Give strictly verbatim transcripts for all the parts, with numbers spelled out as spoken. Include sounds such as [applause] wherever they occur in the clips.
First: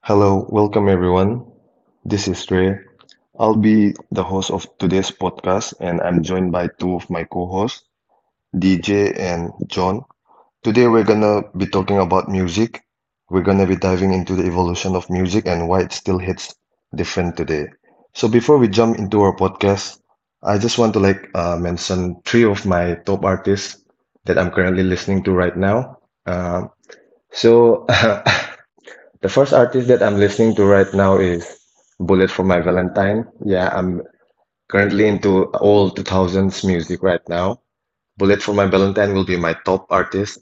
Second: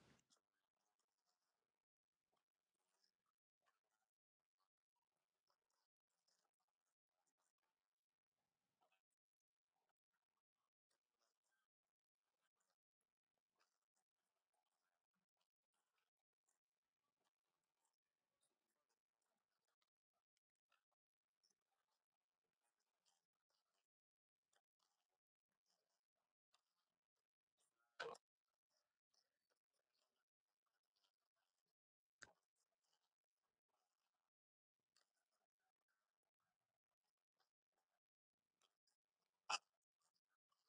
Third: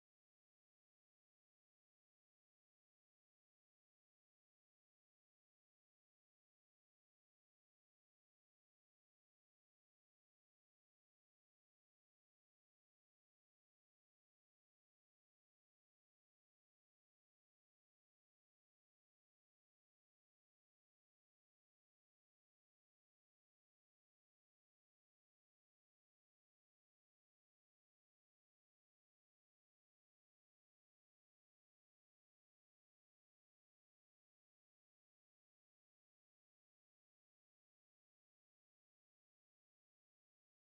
Hello, welcome everyone. This is Ray. I'll be the host of today's podcast, and I'm joined by two of my co hosts, D J and John. Today, we're gonna be talking about music. We're gonna be diving into the evolution of music and why it still hits different today. So, before we jump into our podcast, I just want to like uh, mention three of my top artists that I'm currently listening to right now. Um, so, [laughs] The first artist that I'm listening to right now is Bullet for My Valentine. Yeah, I'm currently into all two thousands music right now. Bullet for My Valentine will be my top artist.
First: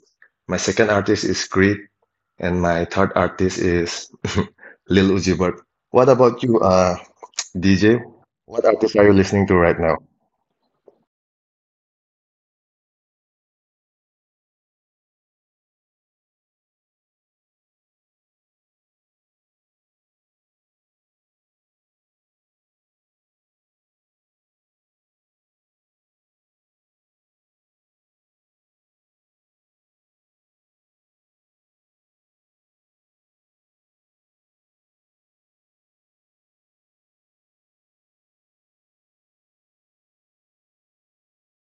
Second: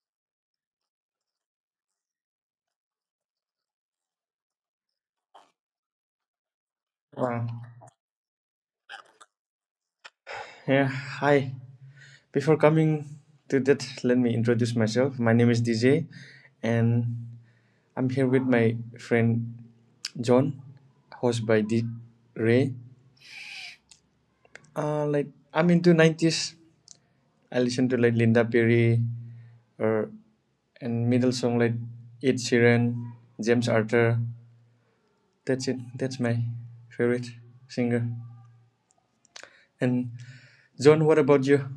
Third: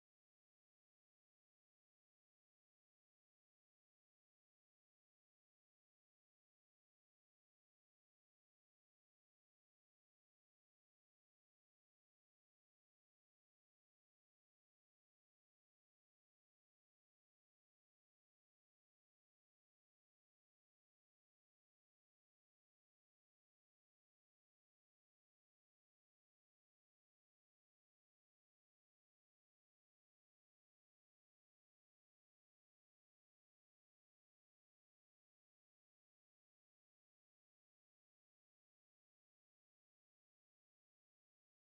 My second artist is Creed, and my third artist is [laughs] Lil Uzi Vert. What about you, uh, Uh, D J? What artist are you listening to right now? yeah, hi. Before coming to that, let me introduce myself. My name is D J, and I'm here with my friend John, host by D Ray. Uh, like I'm into nineties. I listen to like Linda Perry or and middle song like Ed Sheeran, James Arthur. That's it. That's my favorite singer. And John, what about you?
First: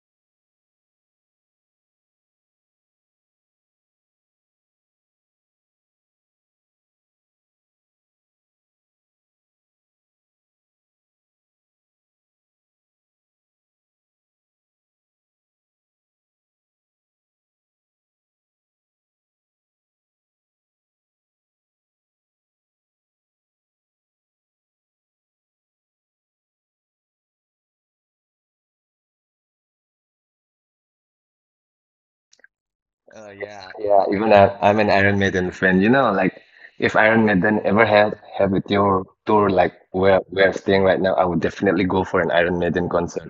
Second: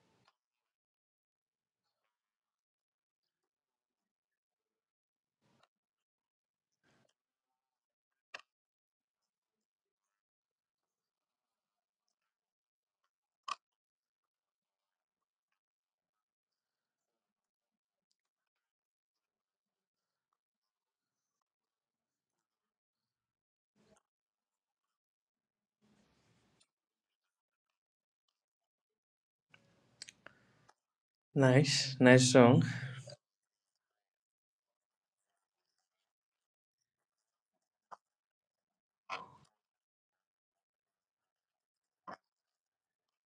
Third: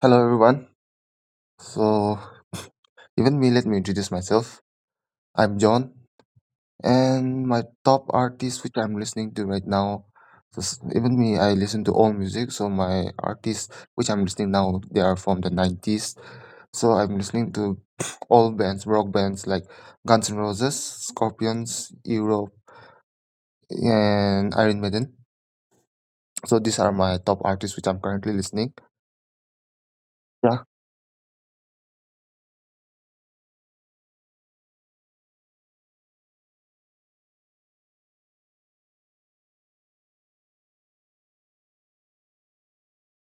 Hello, everyone. So, [laughs] even me, let me introduce myself. I'm John, and my top artist which I'm listening to right now. so s- Even me, I listen to all music. So my artists which I'm listening now, they are from the nineties. So I'm listening to [sniffs] all bands, rock bands like Guns N' Roses, Scorpions, Europe, and Iron Maiden. So these are my top artists which I'm currently listening. Yeah, Nice, nice song. Uh, yeah, yeah. Even I, I'm an Iron Maiden fan. You know, like if Iron Maiden ever had have a tour tour like where we're staying right now, I would definitely go for an Iron Maiden concert.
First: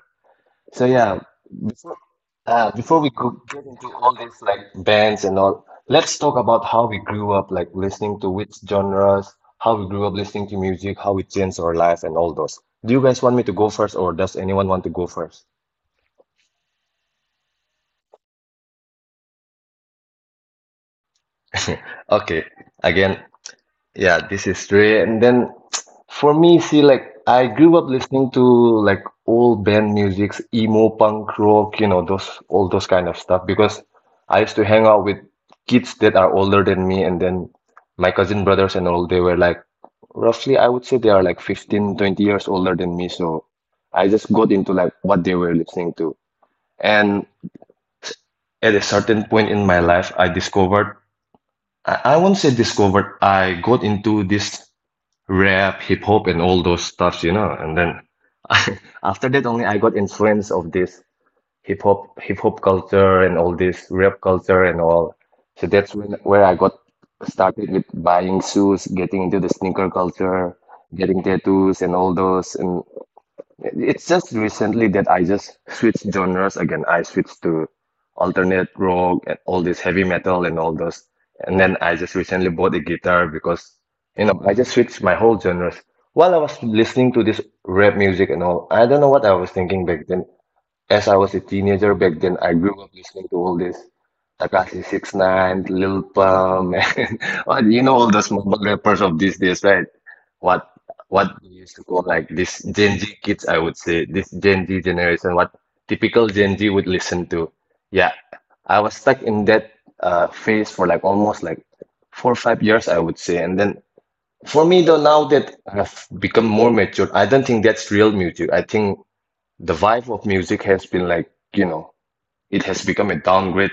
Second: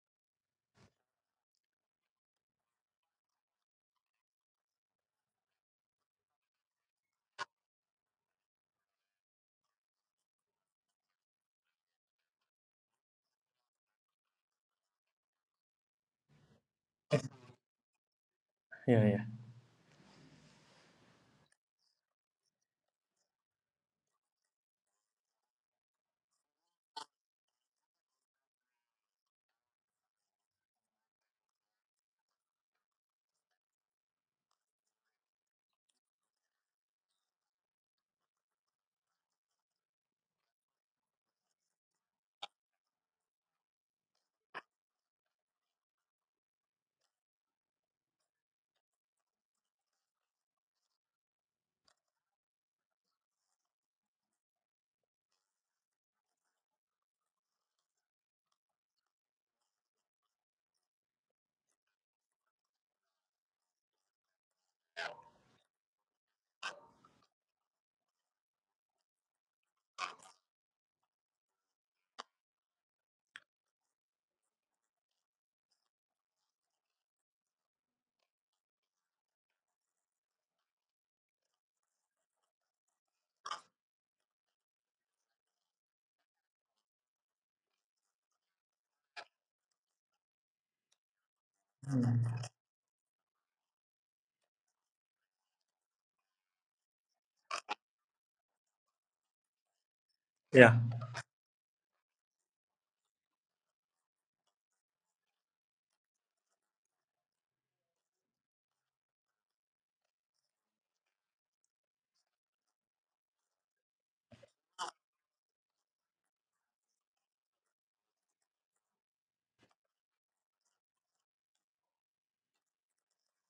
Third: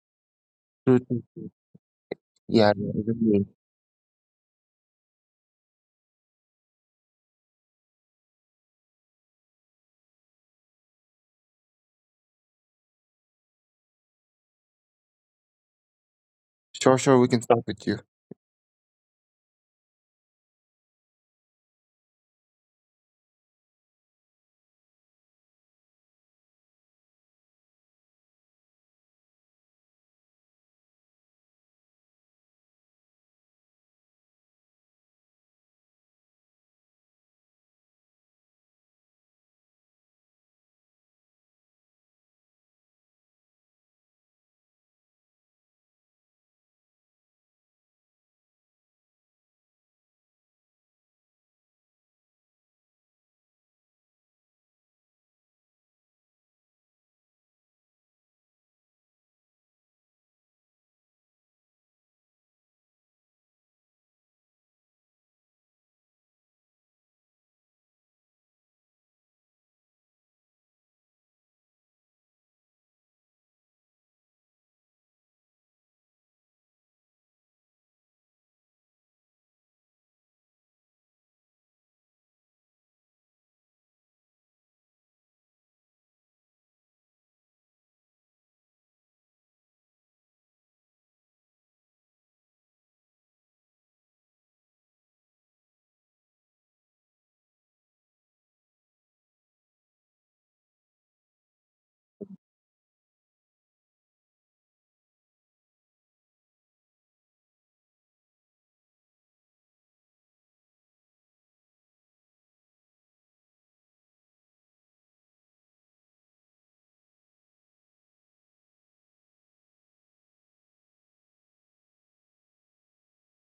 So true, yeah, true, true. before uh, Yeah, yeah, before we even go me. get into all these like bands and all, let's talk about how we grew up, like listening to which genres, how we grew up listening to music, how it changed our life, and all those. Do you guys want me to go first, or does anyone want to go first? Sure, sure. We can start with you. Yeah, yeah, Okay, again, yeah, this is true. And then for me, see, like I grew up listening to like old band musics, emo punk rock, you know, those all those kind of stuff because I used to hang out with kids that are older than me and then my cousin brothers and all, they were like roughly I would say they are like fifteen, twenty years older than me. So I just got into like what they were listening to. And at a certain point in my life, I discovered, I, I won't say discovered, I got into this rap, hip hop, and all those stuffs, you know. And then [laughs] after that, only I got influence of this hip hop, hip hop culture, and all this rap culture and all. So that's when where I got started with buying shoes, getting into the sneaker culture, getting tattoos, and all those. And it's just recently that I just switched genres again. I switched to alternate rock and all this heavy metal and all those. And then I just recently bought a guitar because, you know, I just switched my whole genres. While I was listening to this rap music and all, I don't know what I was thinking back then. As I was a teenager back then, I grew up listening to all this Takashi six nine, Lil Pump, [laughs] and well, you know all those mumble rappers of these days, right? What yeah, what they used to call like this Gen Z kids, I would say, this Gen Z generation, what typical Gen Z would listen to. Yeah, I was stuck in that uh, phase for like almost like four or five years, I would say. And then for me though, now that I've become more mature, I don't think that's real music. I think the vibe of music has been like, you know, it has become a downgrade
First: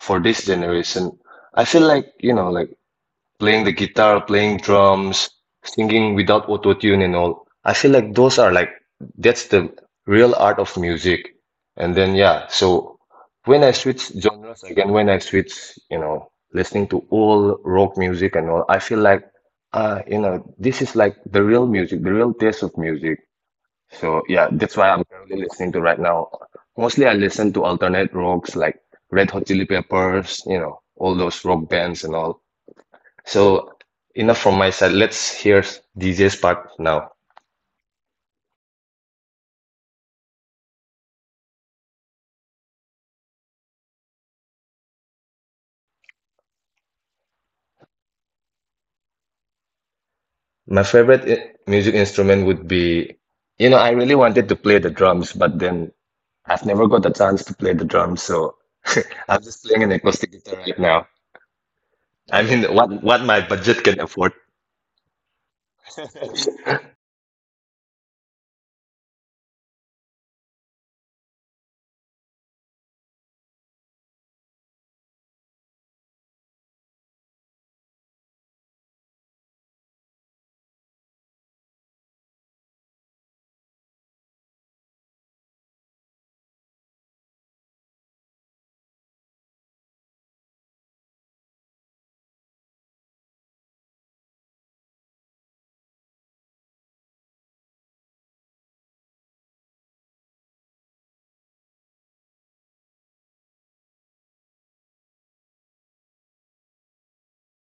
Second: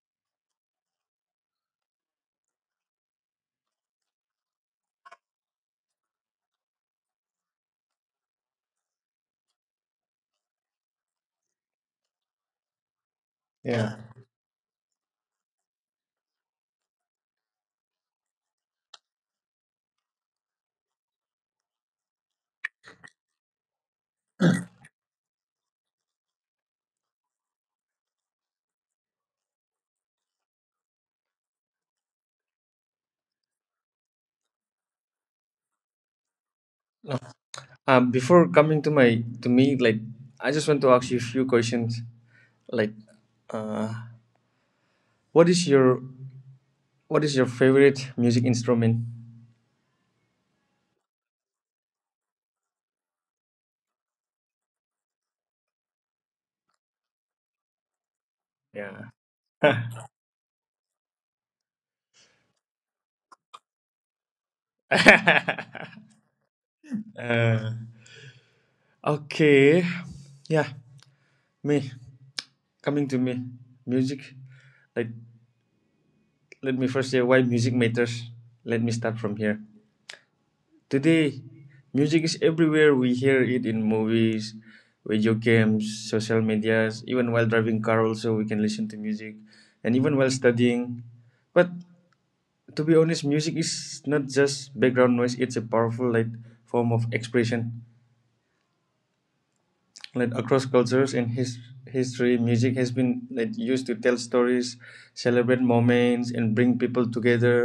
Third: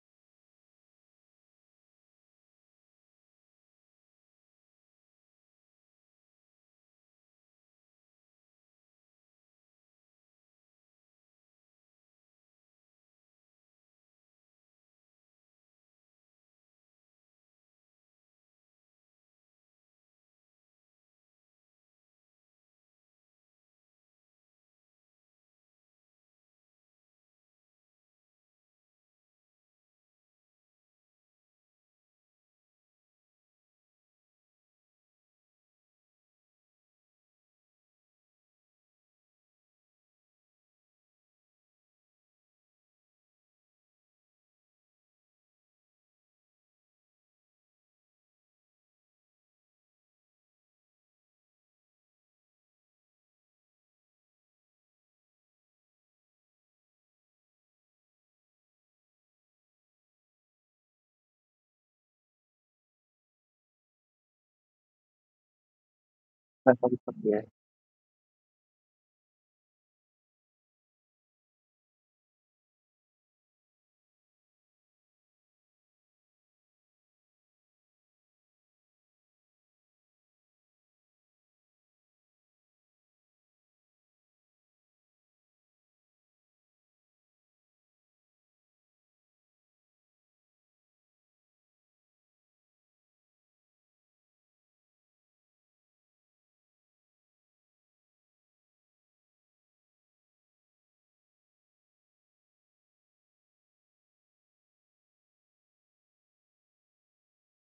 for this generation. I feel like, you know, like playing the guitar, playing drums, singing without auto-tune and all. I feel like those are like, that's the real art of music. And then, yeah, so when I yeah. switch genres again, when I switch, you know, listening to all rock music and all, I feel like, uh, you know, this is like the real music, the real taste of music. So yeah, that's why I'm currently listening to right now. Mostly I listen to alternate rocks like Red Hot Chili Peppers, you know, all those rock bands and all. So enough from my side. Let's hear DJ's part now. Um, before coming to my to me, like I just want to ask you a few questions. Like, uh, what is your what is your favorite music instrument? My favorite i- music instrument would be, you know, I really wanted to play the drums, but then I've never got the chance to play the drums, so Yeah. [laughs] I'm just playing an acoustic guitar right now. I mean, what what my budget can afford. [laughs] [laughs] [laughs] Yeah. Uh, okay. Yeah, me coming to me music. Like, let me first say why music matters. Let me start from here. Today, music is everywhere. We hear it in movies, video games, social medias, even while driving car also we can listen to music, and even while studying. But to be honest, music is not just background noise, it's a powerful like form of expression. Like across cultures and his history, music has been like used to tell stories, celebrate moments and bring people together,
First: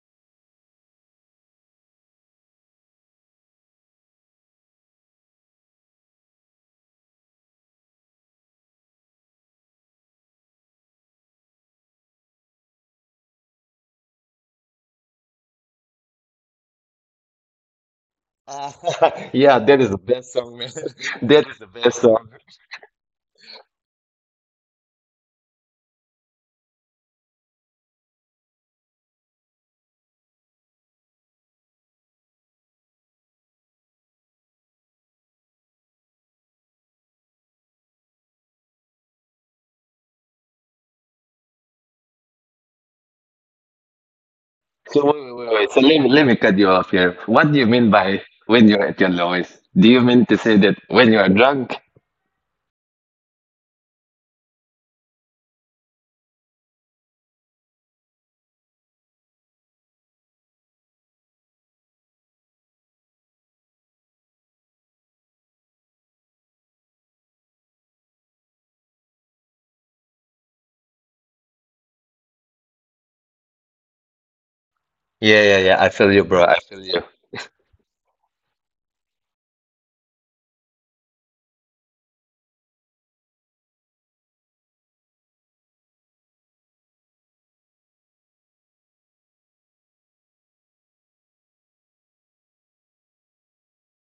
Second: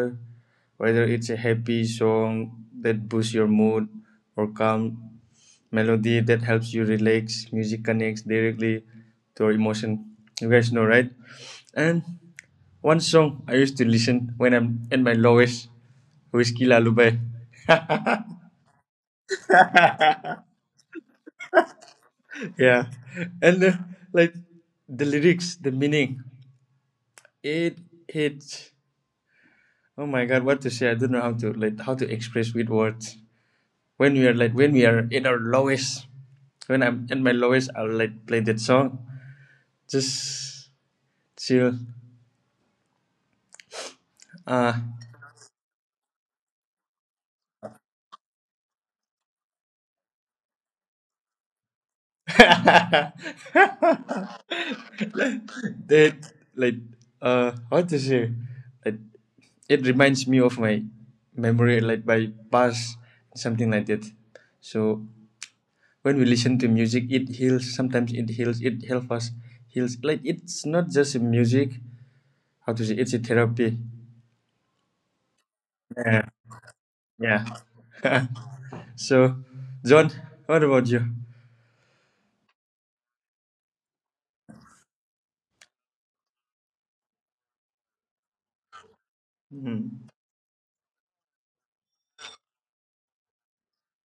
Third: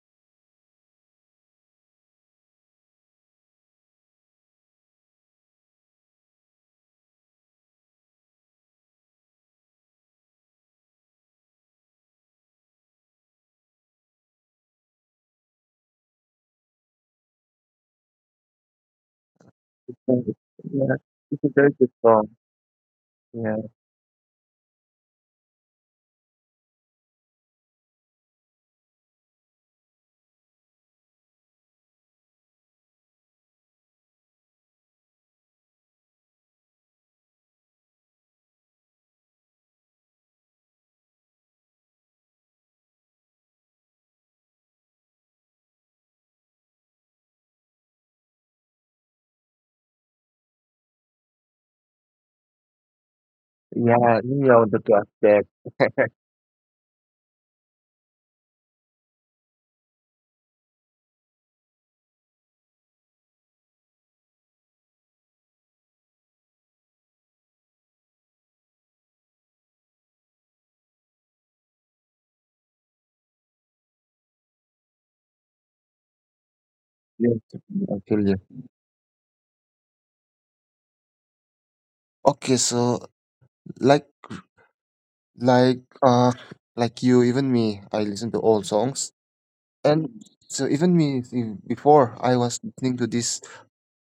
whether it's a happy song that boosts your mood or calm melody that helps you relax. Music connects directly to your emotion. You guys know, right? And one song I used to listen when I'm at my lowest, Whiskey Lullaby. Yeah, that is Yeah, yeah. It's that a is the very good best. song. [laughs] Yeah. Yeah, And uh, like the lyrics, the meaning, it hits. Oh my God, what to say? I don't know how to like how to express with words. When we are like when we are in our lowest, when I'm at my lowest, I'll like play that song. Just chill. Uh So wait, wait, wait, wait. So let me, let me cut you off here. What do you mean by when you're at your lowest? Do you mean to say that when you are drunk? [laughs] yeah, yeah, the track back. [laughs] that like uh what to say, like, it reminds me of my memory, like my past, something like that. So when we listen to music, it heals, sometimes it heals, it helps us heals, like it's not just a music, how to say, it's a therapy. Yeah, yeah, yeah. I feel you, Yeah, bro. I feel you. Yes, yeah. I feel [laughs] you. So John, what about you? Okay, so like, like, uh, like you, even me, I listen to old songs, and Hmm. so even me see, before I was listening to this,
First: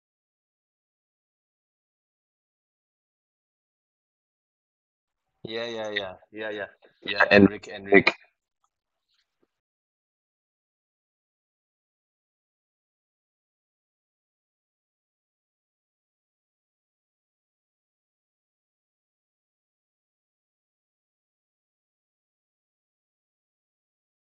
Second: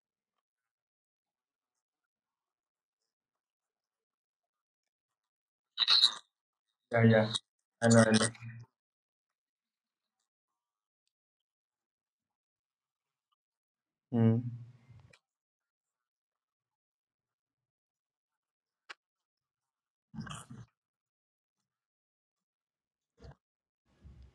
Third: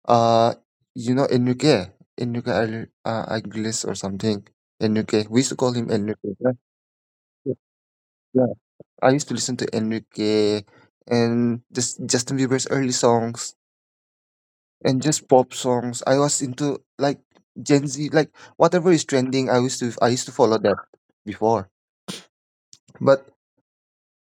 uh, you know, Enrique, Enrique Agl- uh, Aguilera or something. Enrique, we used to call him Enrique. Yeah, Yeah, Yeah, yeah, yeah, Enric, I know, Enric. I know. yeah. I used to listen to Enrique and just Justin Bieber's early songs. Hmm. And just pop songs. I was into like Gen Z, like whatever is trending. I used to I used to follow that before, but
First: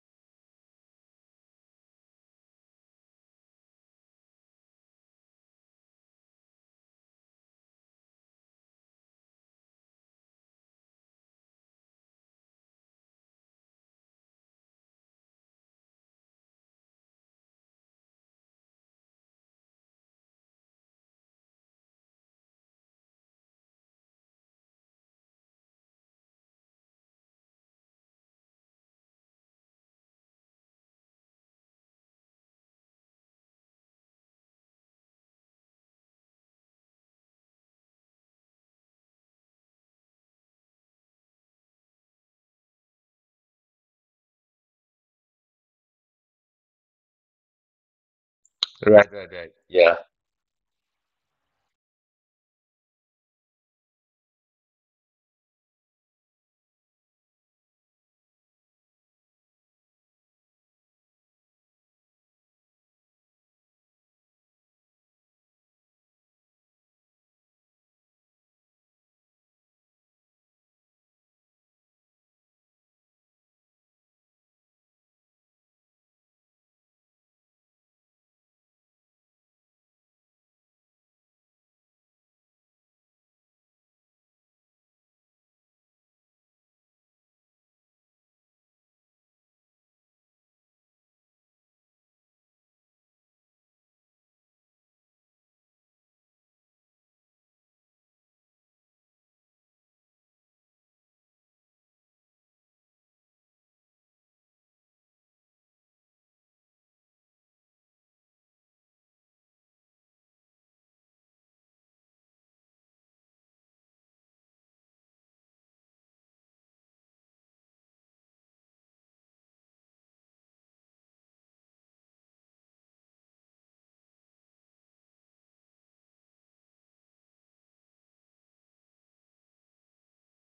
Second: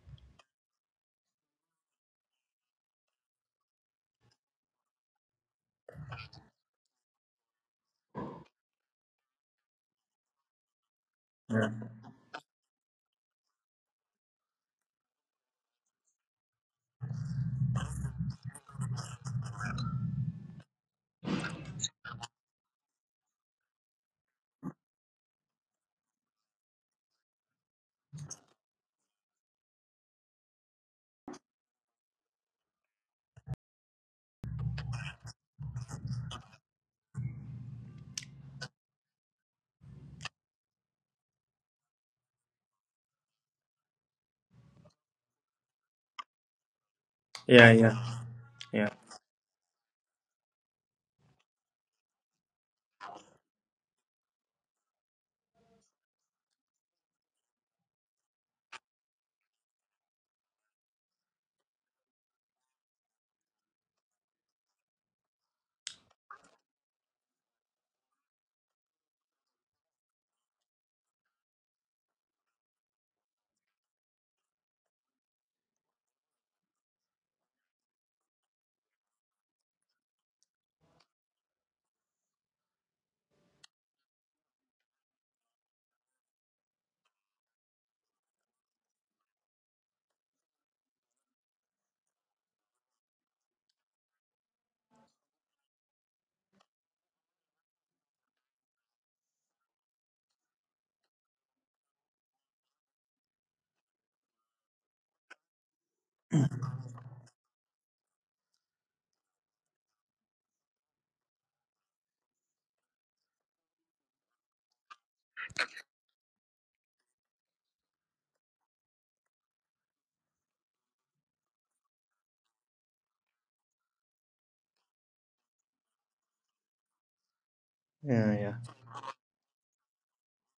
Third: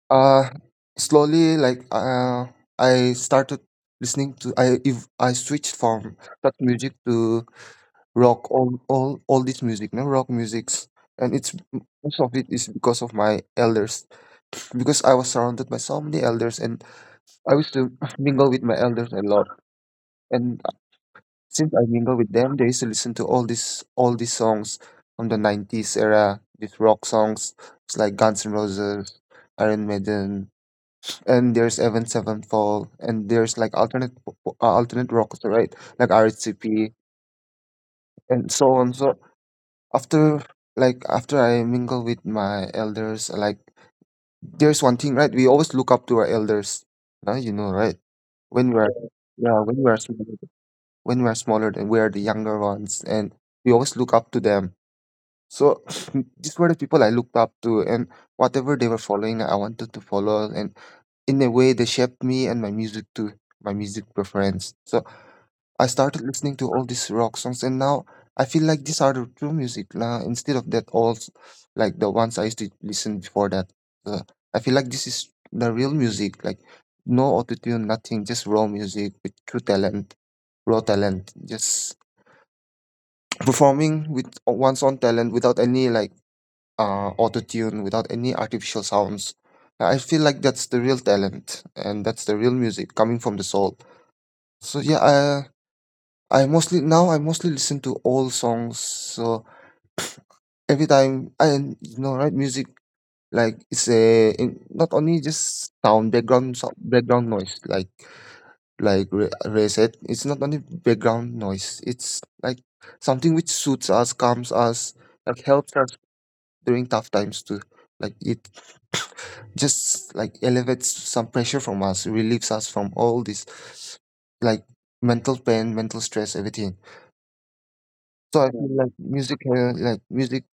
uh, slowly like uh, I started listening to I if I switched from that music to rock all all all this music, no rock musics, and it's most of it is because of my elders because I was surrounded by so many elders and I used to [laughs] mingle with my elders a lot. And since I mingle with them, they used to listen to all these all these songs from the nineties era. These rock songs, it's like Guns N' Roses, Iron Maiden, and there's Evan Sevenfold, and there's like alternate po- po- uh, alternate rock, right? Like R H C P and so on. So after like after I mingle with my elders, like there's one thing, right? We always look up to our elders, uh, you Yeah, know, yeah, right? When yeah, we're Right, right. Yeah, when Yeah, we're small. When we're smaller than we're the younger ones and we always look up to them. So [laughs] [sniffs] these were the people I looked up to, and whatever they were following I wanted to follow, and in a way they shaped me and my music too, my music preference. So I started listening to all these rock songs, and now I feel like these are the true music now, instead of that old, like the ones I used to listen before that. So I feel like this is the real music, like no autotune, nothing, just raw music with true talent, raw talent, just performing with one's own talent without any like uh auto tune, without any artificial sounds. I feel like that's the real talent, and that's the real music coming from the soul. So yeah, I I mostly now I mostly listen to old songs. So every time I, you know, right, music, like it's a in, not only just sound background so, background noise, like like Ray Ray said, it's not only background noise, it's like something which suits us, calms us, like helps us during tough times too. Like it [coughs] just like elevates some pressure from us, relieves us from all this like mental pain, mental stress, everything. yeah, So I yeah. yeah, feel like music, uh, like music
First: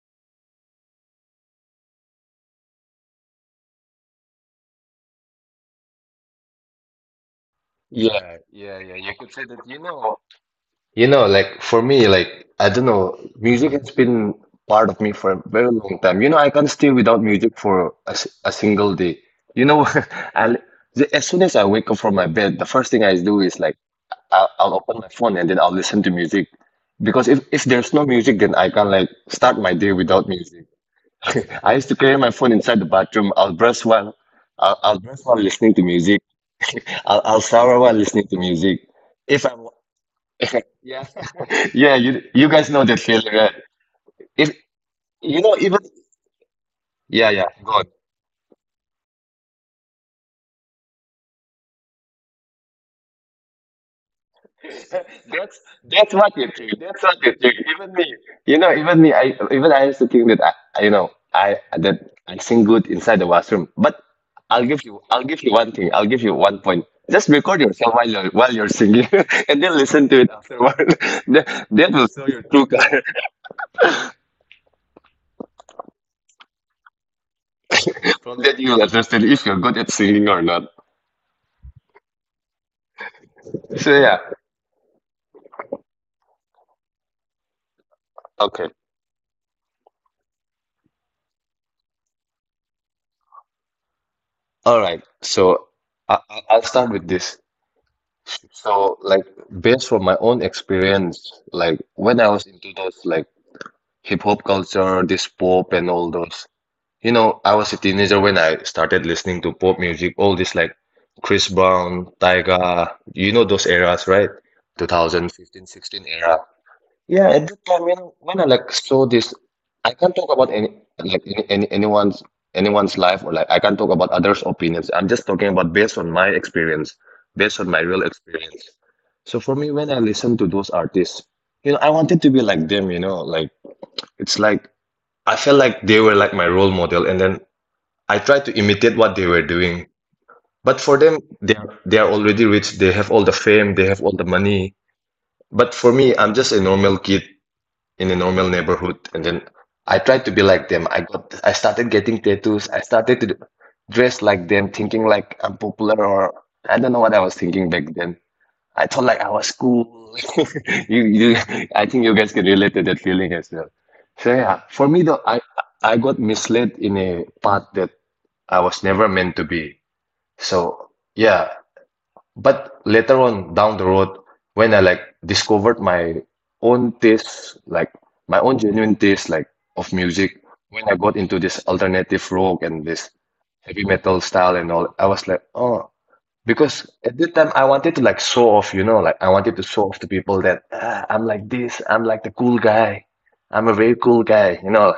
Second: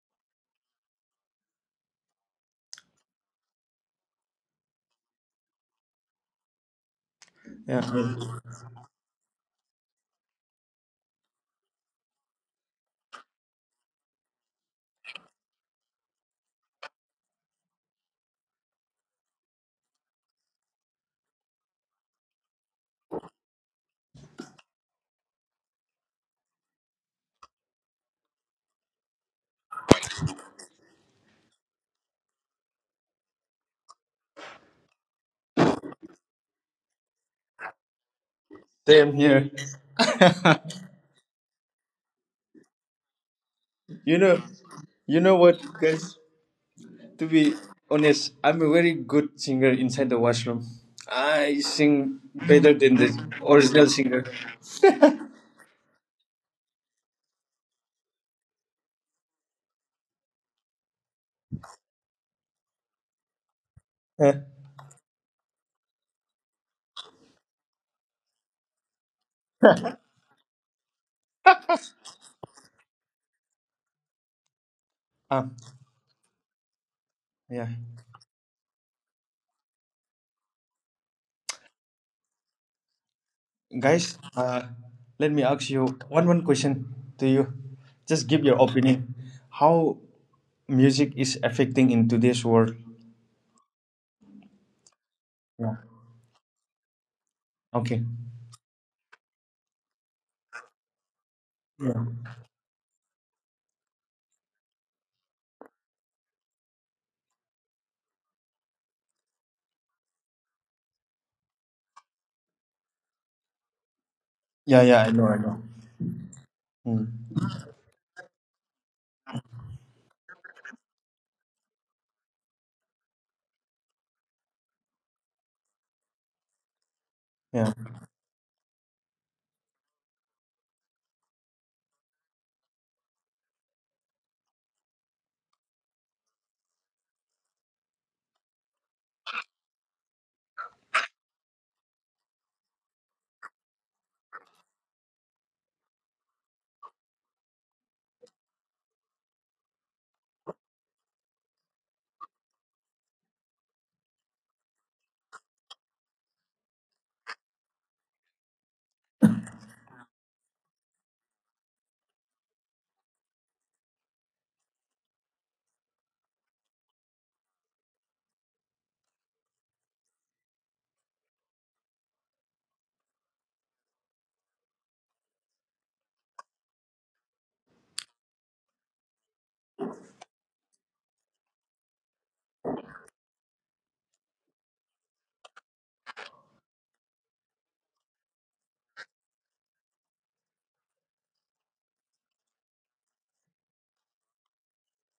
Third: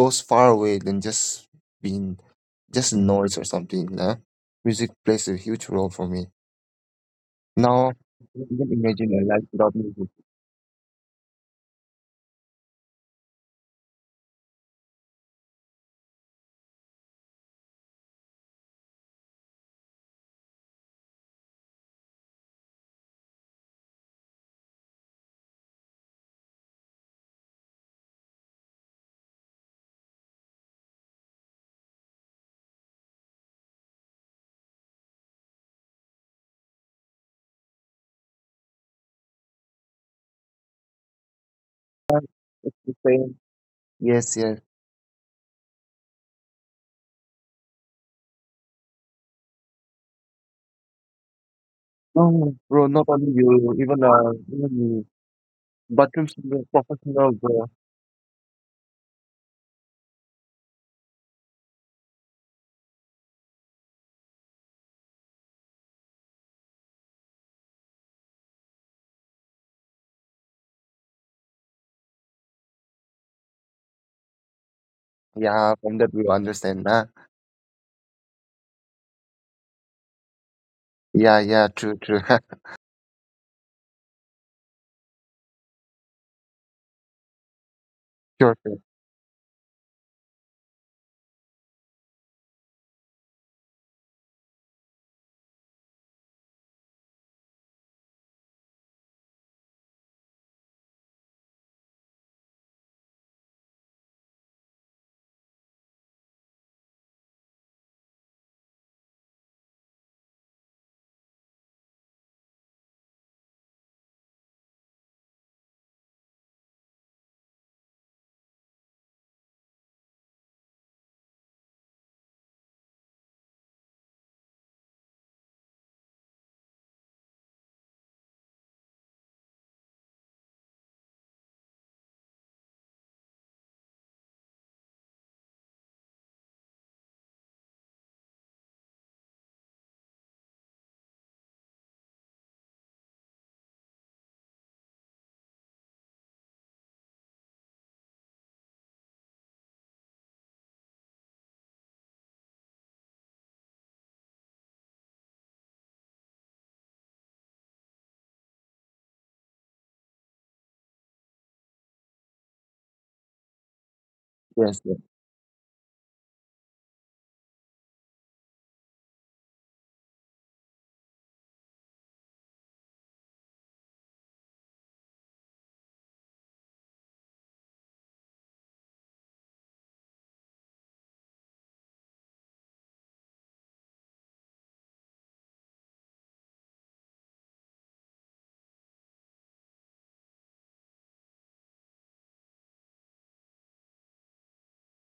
goes far away than just being just noise or something. Nah? Music plays a huge role for me. Yeah, Now, [laughs] I yeah, man. can't even yeah, yeah. You imagine a could life say that, without you music. know. You know, like for me, like I don't know, music has been part of me for a very long time. You know, I can't stay without music for a, s- a single day. You know, [laughs] and the- as soon as I wake up from my bed, the first thing I do is like. I'll, I'll open my phone and then I'll listen to music. Because if, if there's no music, then I can't like start my day without music. [laughs] I used to carry my phone inside the bathroom. I'll brush while I'll, I'll brush while listening to music. I'll, I'll shower while listening to music. Same If here. I'm [laughs] yeah, Yeah, you you guys it's know the that feeling, same. right? You Yes, know, If yes. you know you know what, even guys? To yeah yeah be go on. honest, I'm a very good singer inside the washroom. I sing No, better bro, than not the only you, original even singer. uh, [laughs] even the That's that's bathroom what you singer, think. That's what professional, you think. bro. Even me, you know, even me, I even I used to think that I, I- you know, I that I sing good inside the washroom. But Uh, I'll give you, I'll give you one thing. I'll give you one point. Just record yourself while you're while you're singing, [laughs] and then listen to it afterward. [laughs] that, that will show your true color. ah, Yeah, from that we understand. Nah. yeah, [laughs] From that, you'll understand if you're good at singing or not. Yeah, yeah, true, true. [laughs] So yeah, guys. Uh, let me ask you one one question to you. Just give Sure, your okay. sure. opinion. How music is affecting in today's world? So Yeah. I, I- I'll start with this. Okay. So like based from my own experience, like when I was into those like hip hop culture, this pop and all those. You know, I was a teenager when I started listening to pop music, all this like Chris Brown, Tyga, you know those eras, right? Yeah, Two yeah, I know, thousand, I know. fifteen, sixteen era. Yeah, Mm. at that time, you know, when I like saw this, I can't talk about any like any, any anyone's anyone's life or like I can't talk about others' opinions. I'm just talking about based on my experience, based on Yeah. my real experience. So for me, when I listen to those artists, you know, I wanted to be like them, you know, like it's like I felt like they were like my role model, and then I tried to imitate what they were doing. But for them, they are, they are already rich. They have all the fame. They have all the money. But for me, I'm just a normal kid in a normal neighborhood, and then I tried to be like them. I got I started getting tattoos. I started to dress like them, thinking like I'm popular, or I don't know what I was thinking back then. I thought like I was cool. [laughs] You, you, I think you guys can relate to that feeling as well. So yeah, Yes, yes. for me though, I I got misled in a path that I was never meant to be. So yeah, but later on down the road, when I like discovered my own taste, like my own genuine taste, like of music, when I got into this alternative rock and this heavy metal style and all, I was like, oh, because at that time I wanted to like show off, you know, like I wanted to show off to people that ah, I'm like this, I'm like the cool guy, I'm a very cool guy, you know,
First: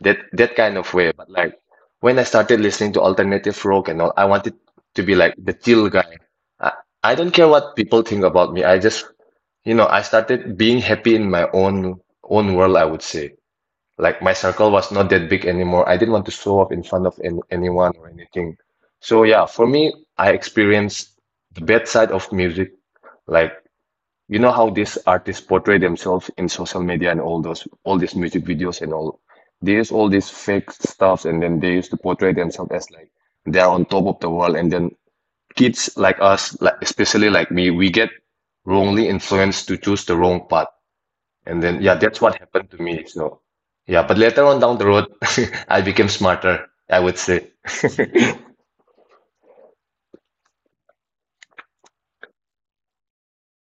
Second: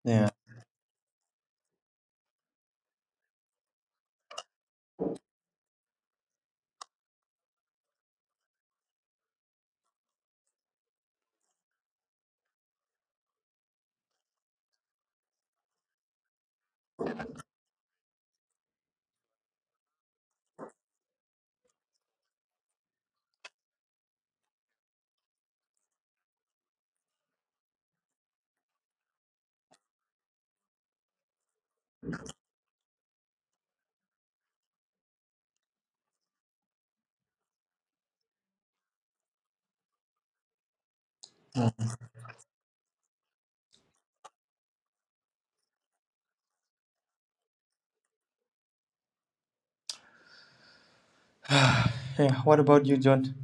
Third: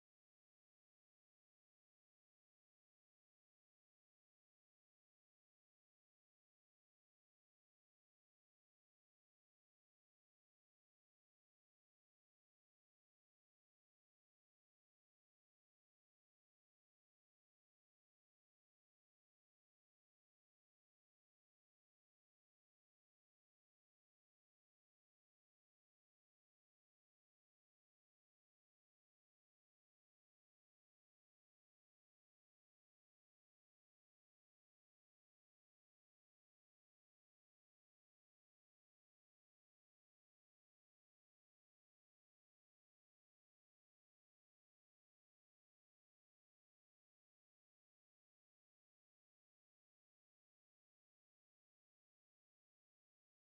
that Yeah. that kind of way. But like when I started listening to alternative rock and all, I wanted to be like the chill guy. I, I don't care what people think about me. I just, you know, I started being happy in my own own world, I would say. Like my circle was not that big anymore. I didn't want to show up in front of any, anyone or anything. So yeah, for me, I experienced the bad side of music. Like you know how these artists portray themselves in social media and all those all these music videos and all. They use all these fake stuff and then they used to portray themselves as like they are on top of the world and then kids like us, like especially like me, we get wrongly influenced to choose the wrong path. And then, yeah, that's what happened to me. So, yeah, but later on down the road, [laughs] I became smarter, I would say. [laughs] [sighs] Yeah. What about you, John?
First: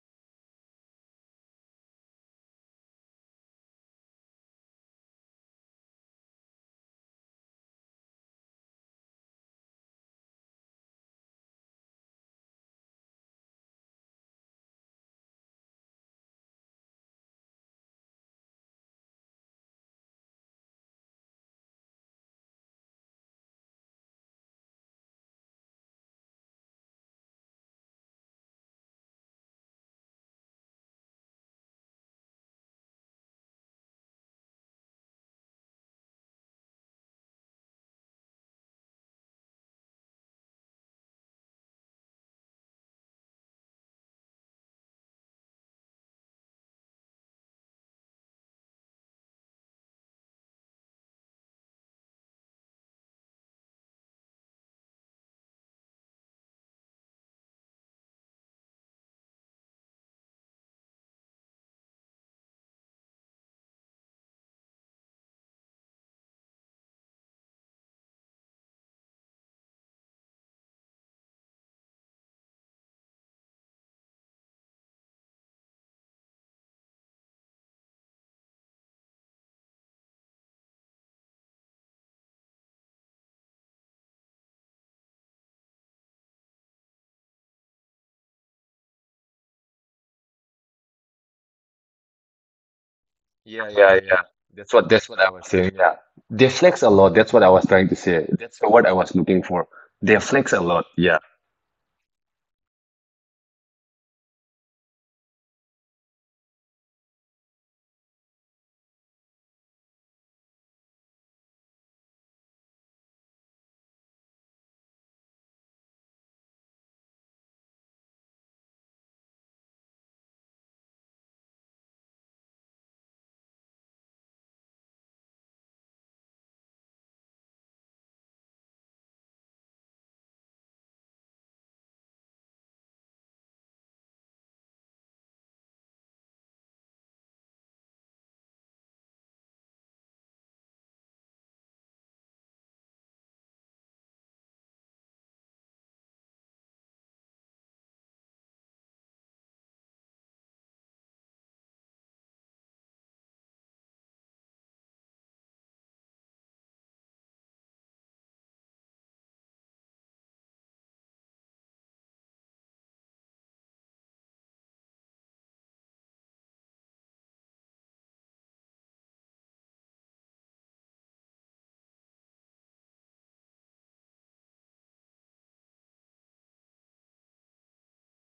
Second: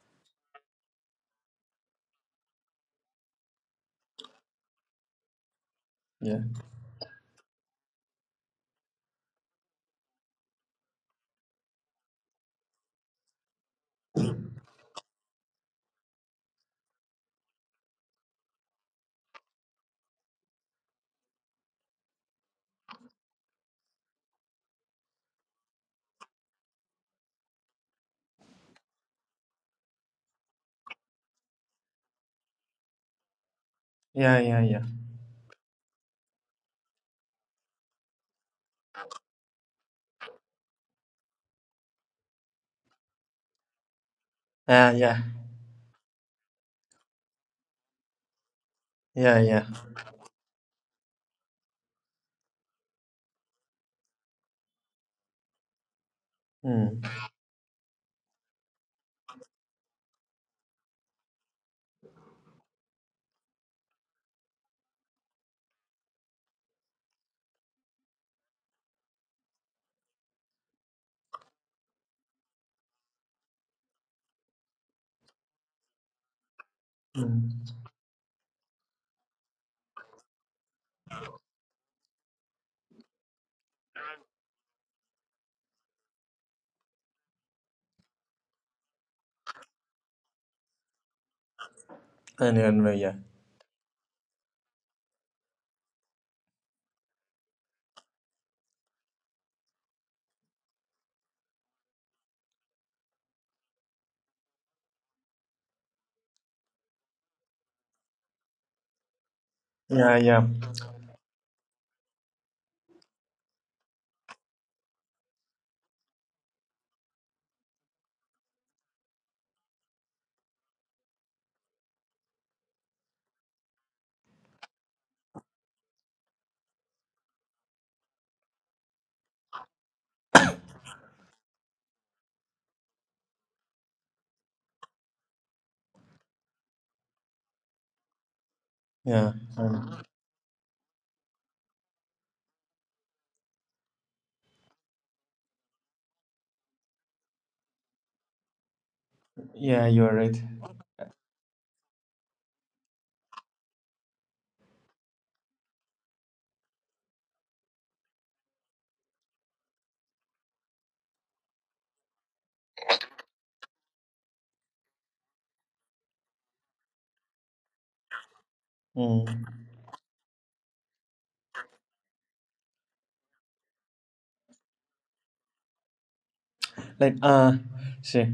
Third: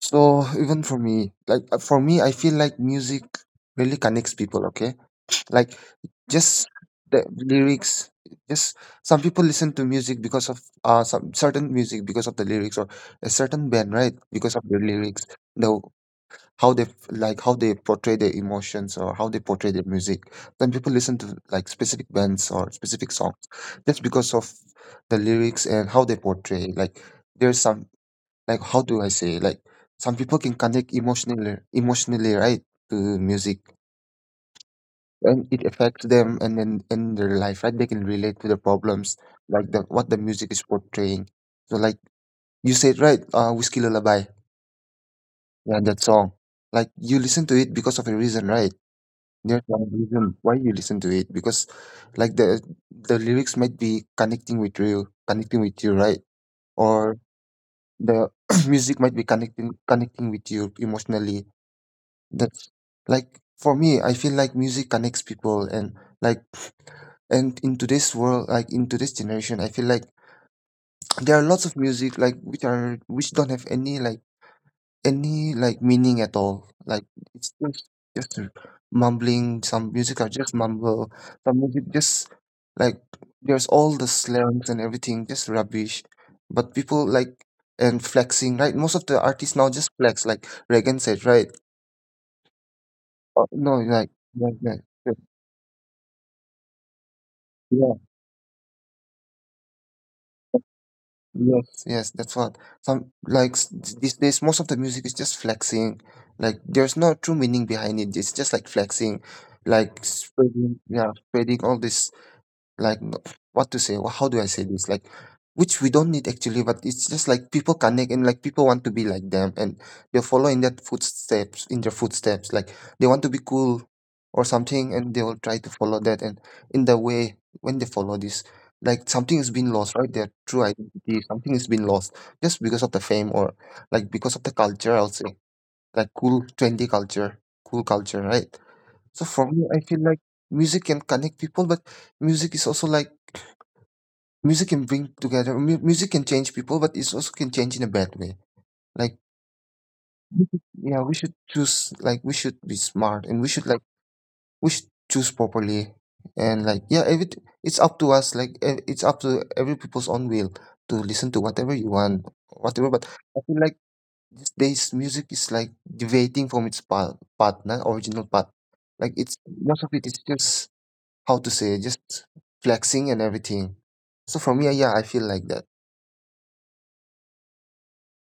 So even for me, like uh, for me, I feel like music really connects people, okay? Like Yeah. just the lyrics, just some people listen to music because of uh some certain music because of the lyrics or a certain band, right? Because of the lyrics. The how they f- like how they portray their emotions or how they portray their music, then people listen to like specific bands or specific songs just because of the lyrics and how they portray like there's some, like how do I say like some people can connect emotionally emotionally, right, to music, Yeah, yeah, yeah. and it affects them and then in their life, right, they can relate to the problems, like the what the music is portraying. So like you said, right, uh, Whiskey Lullaby, Yeah, yeah. yeah, that song, like you listen to it because of a reason, right? Yeah, There's yeah. one reason why you listen to it because, like, the the lyrics might be connecting with you, connecting with you, right? Mm. Or the [clears throat] music might be connecting connecting with you emotionally. That's like for me, I feel like music connects people. And like and in today's world, like in today's generation, I feel like [tsk] there are lots of music like which are which don't have any like any, like, meaning at all. Like, it's Mm. just just a mumbling. Some music are just mumble. Some music just like there's all the slangs and everything, just rubbish. But people like and flexing, right? Most of the artists now just flex, like Reagan said, right? And, and uh, yeah. Uh, Yeah, no, yeah, like, yeah. That's like, what that's what I was saying. Yeah. They flex a lot. That's what I was trying to like, say. That's the word I was looking for. They flex a lot. Yeah. Yes, yes, that's what. Some like s- these days, most of the music is just flexing. Like there's no true meaning behind it. It's just like flexing, like Yeah, yeah. spreading, yeah, spreading all this like n- what to say wha- how do I say this like which we don't need actually, but it's just like people connect and like people want to be like them, and they're following that footsteps, in their footsteps, like they want to be cool or something, and they will try to follow that. And in the way when they follow this, like something is being lost, right, their true identity, something is being lost just because of the fame or like because of the culture, I'll say, like cool trendy culture, cool culture, right. So Yeah. for me I Um, feel like music can connect people, but music is also like music can bring together mu music can change people, but it also can change in a bad way. Like, yeah, you're right. we should yeah, we should choose, like, we should be smart, and we should, like, we should choose properly. And, like, yeah, every, it's up to us, like, e it's up to every people's own will to listen to whatever you want, whatever. But I feel like these days music is, like, deviating from its pa partner, original path. Like, it's Mm. most of it is just, how to say, just flexing and everything. So for me, yeah, I feel like that. Like uh see.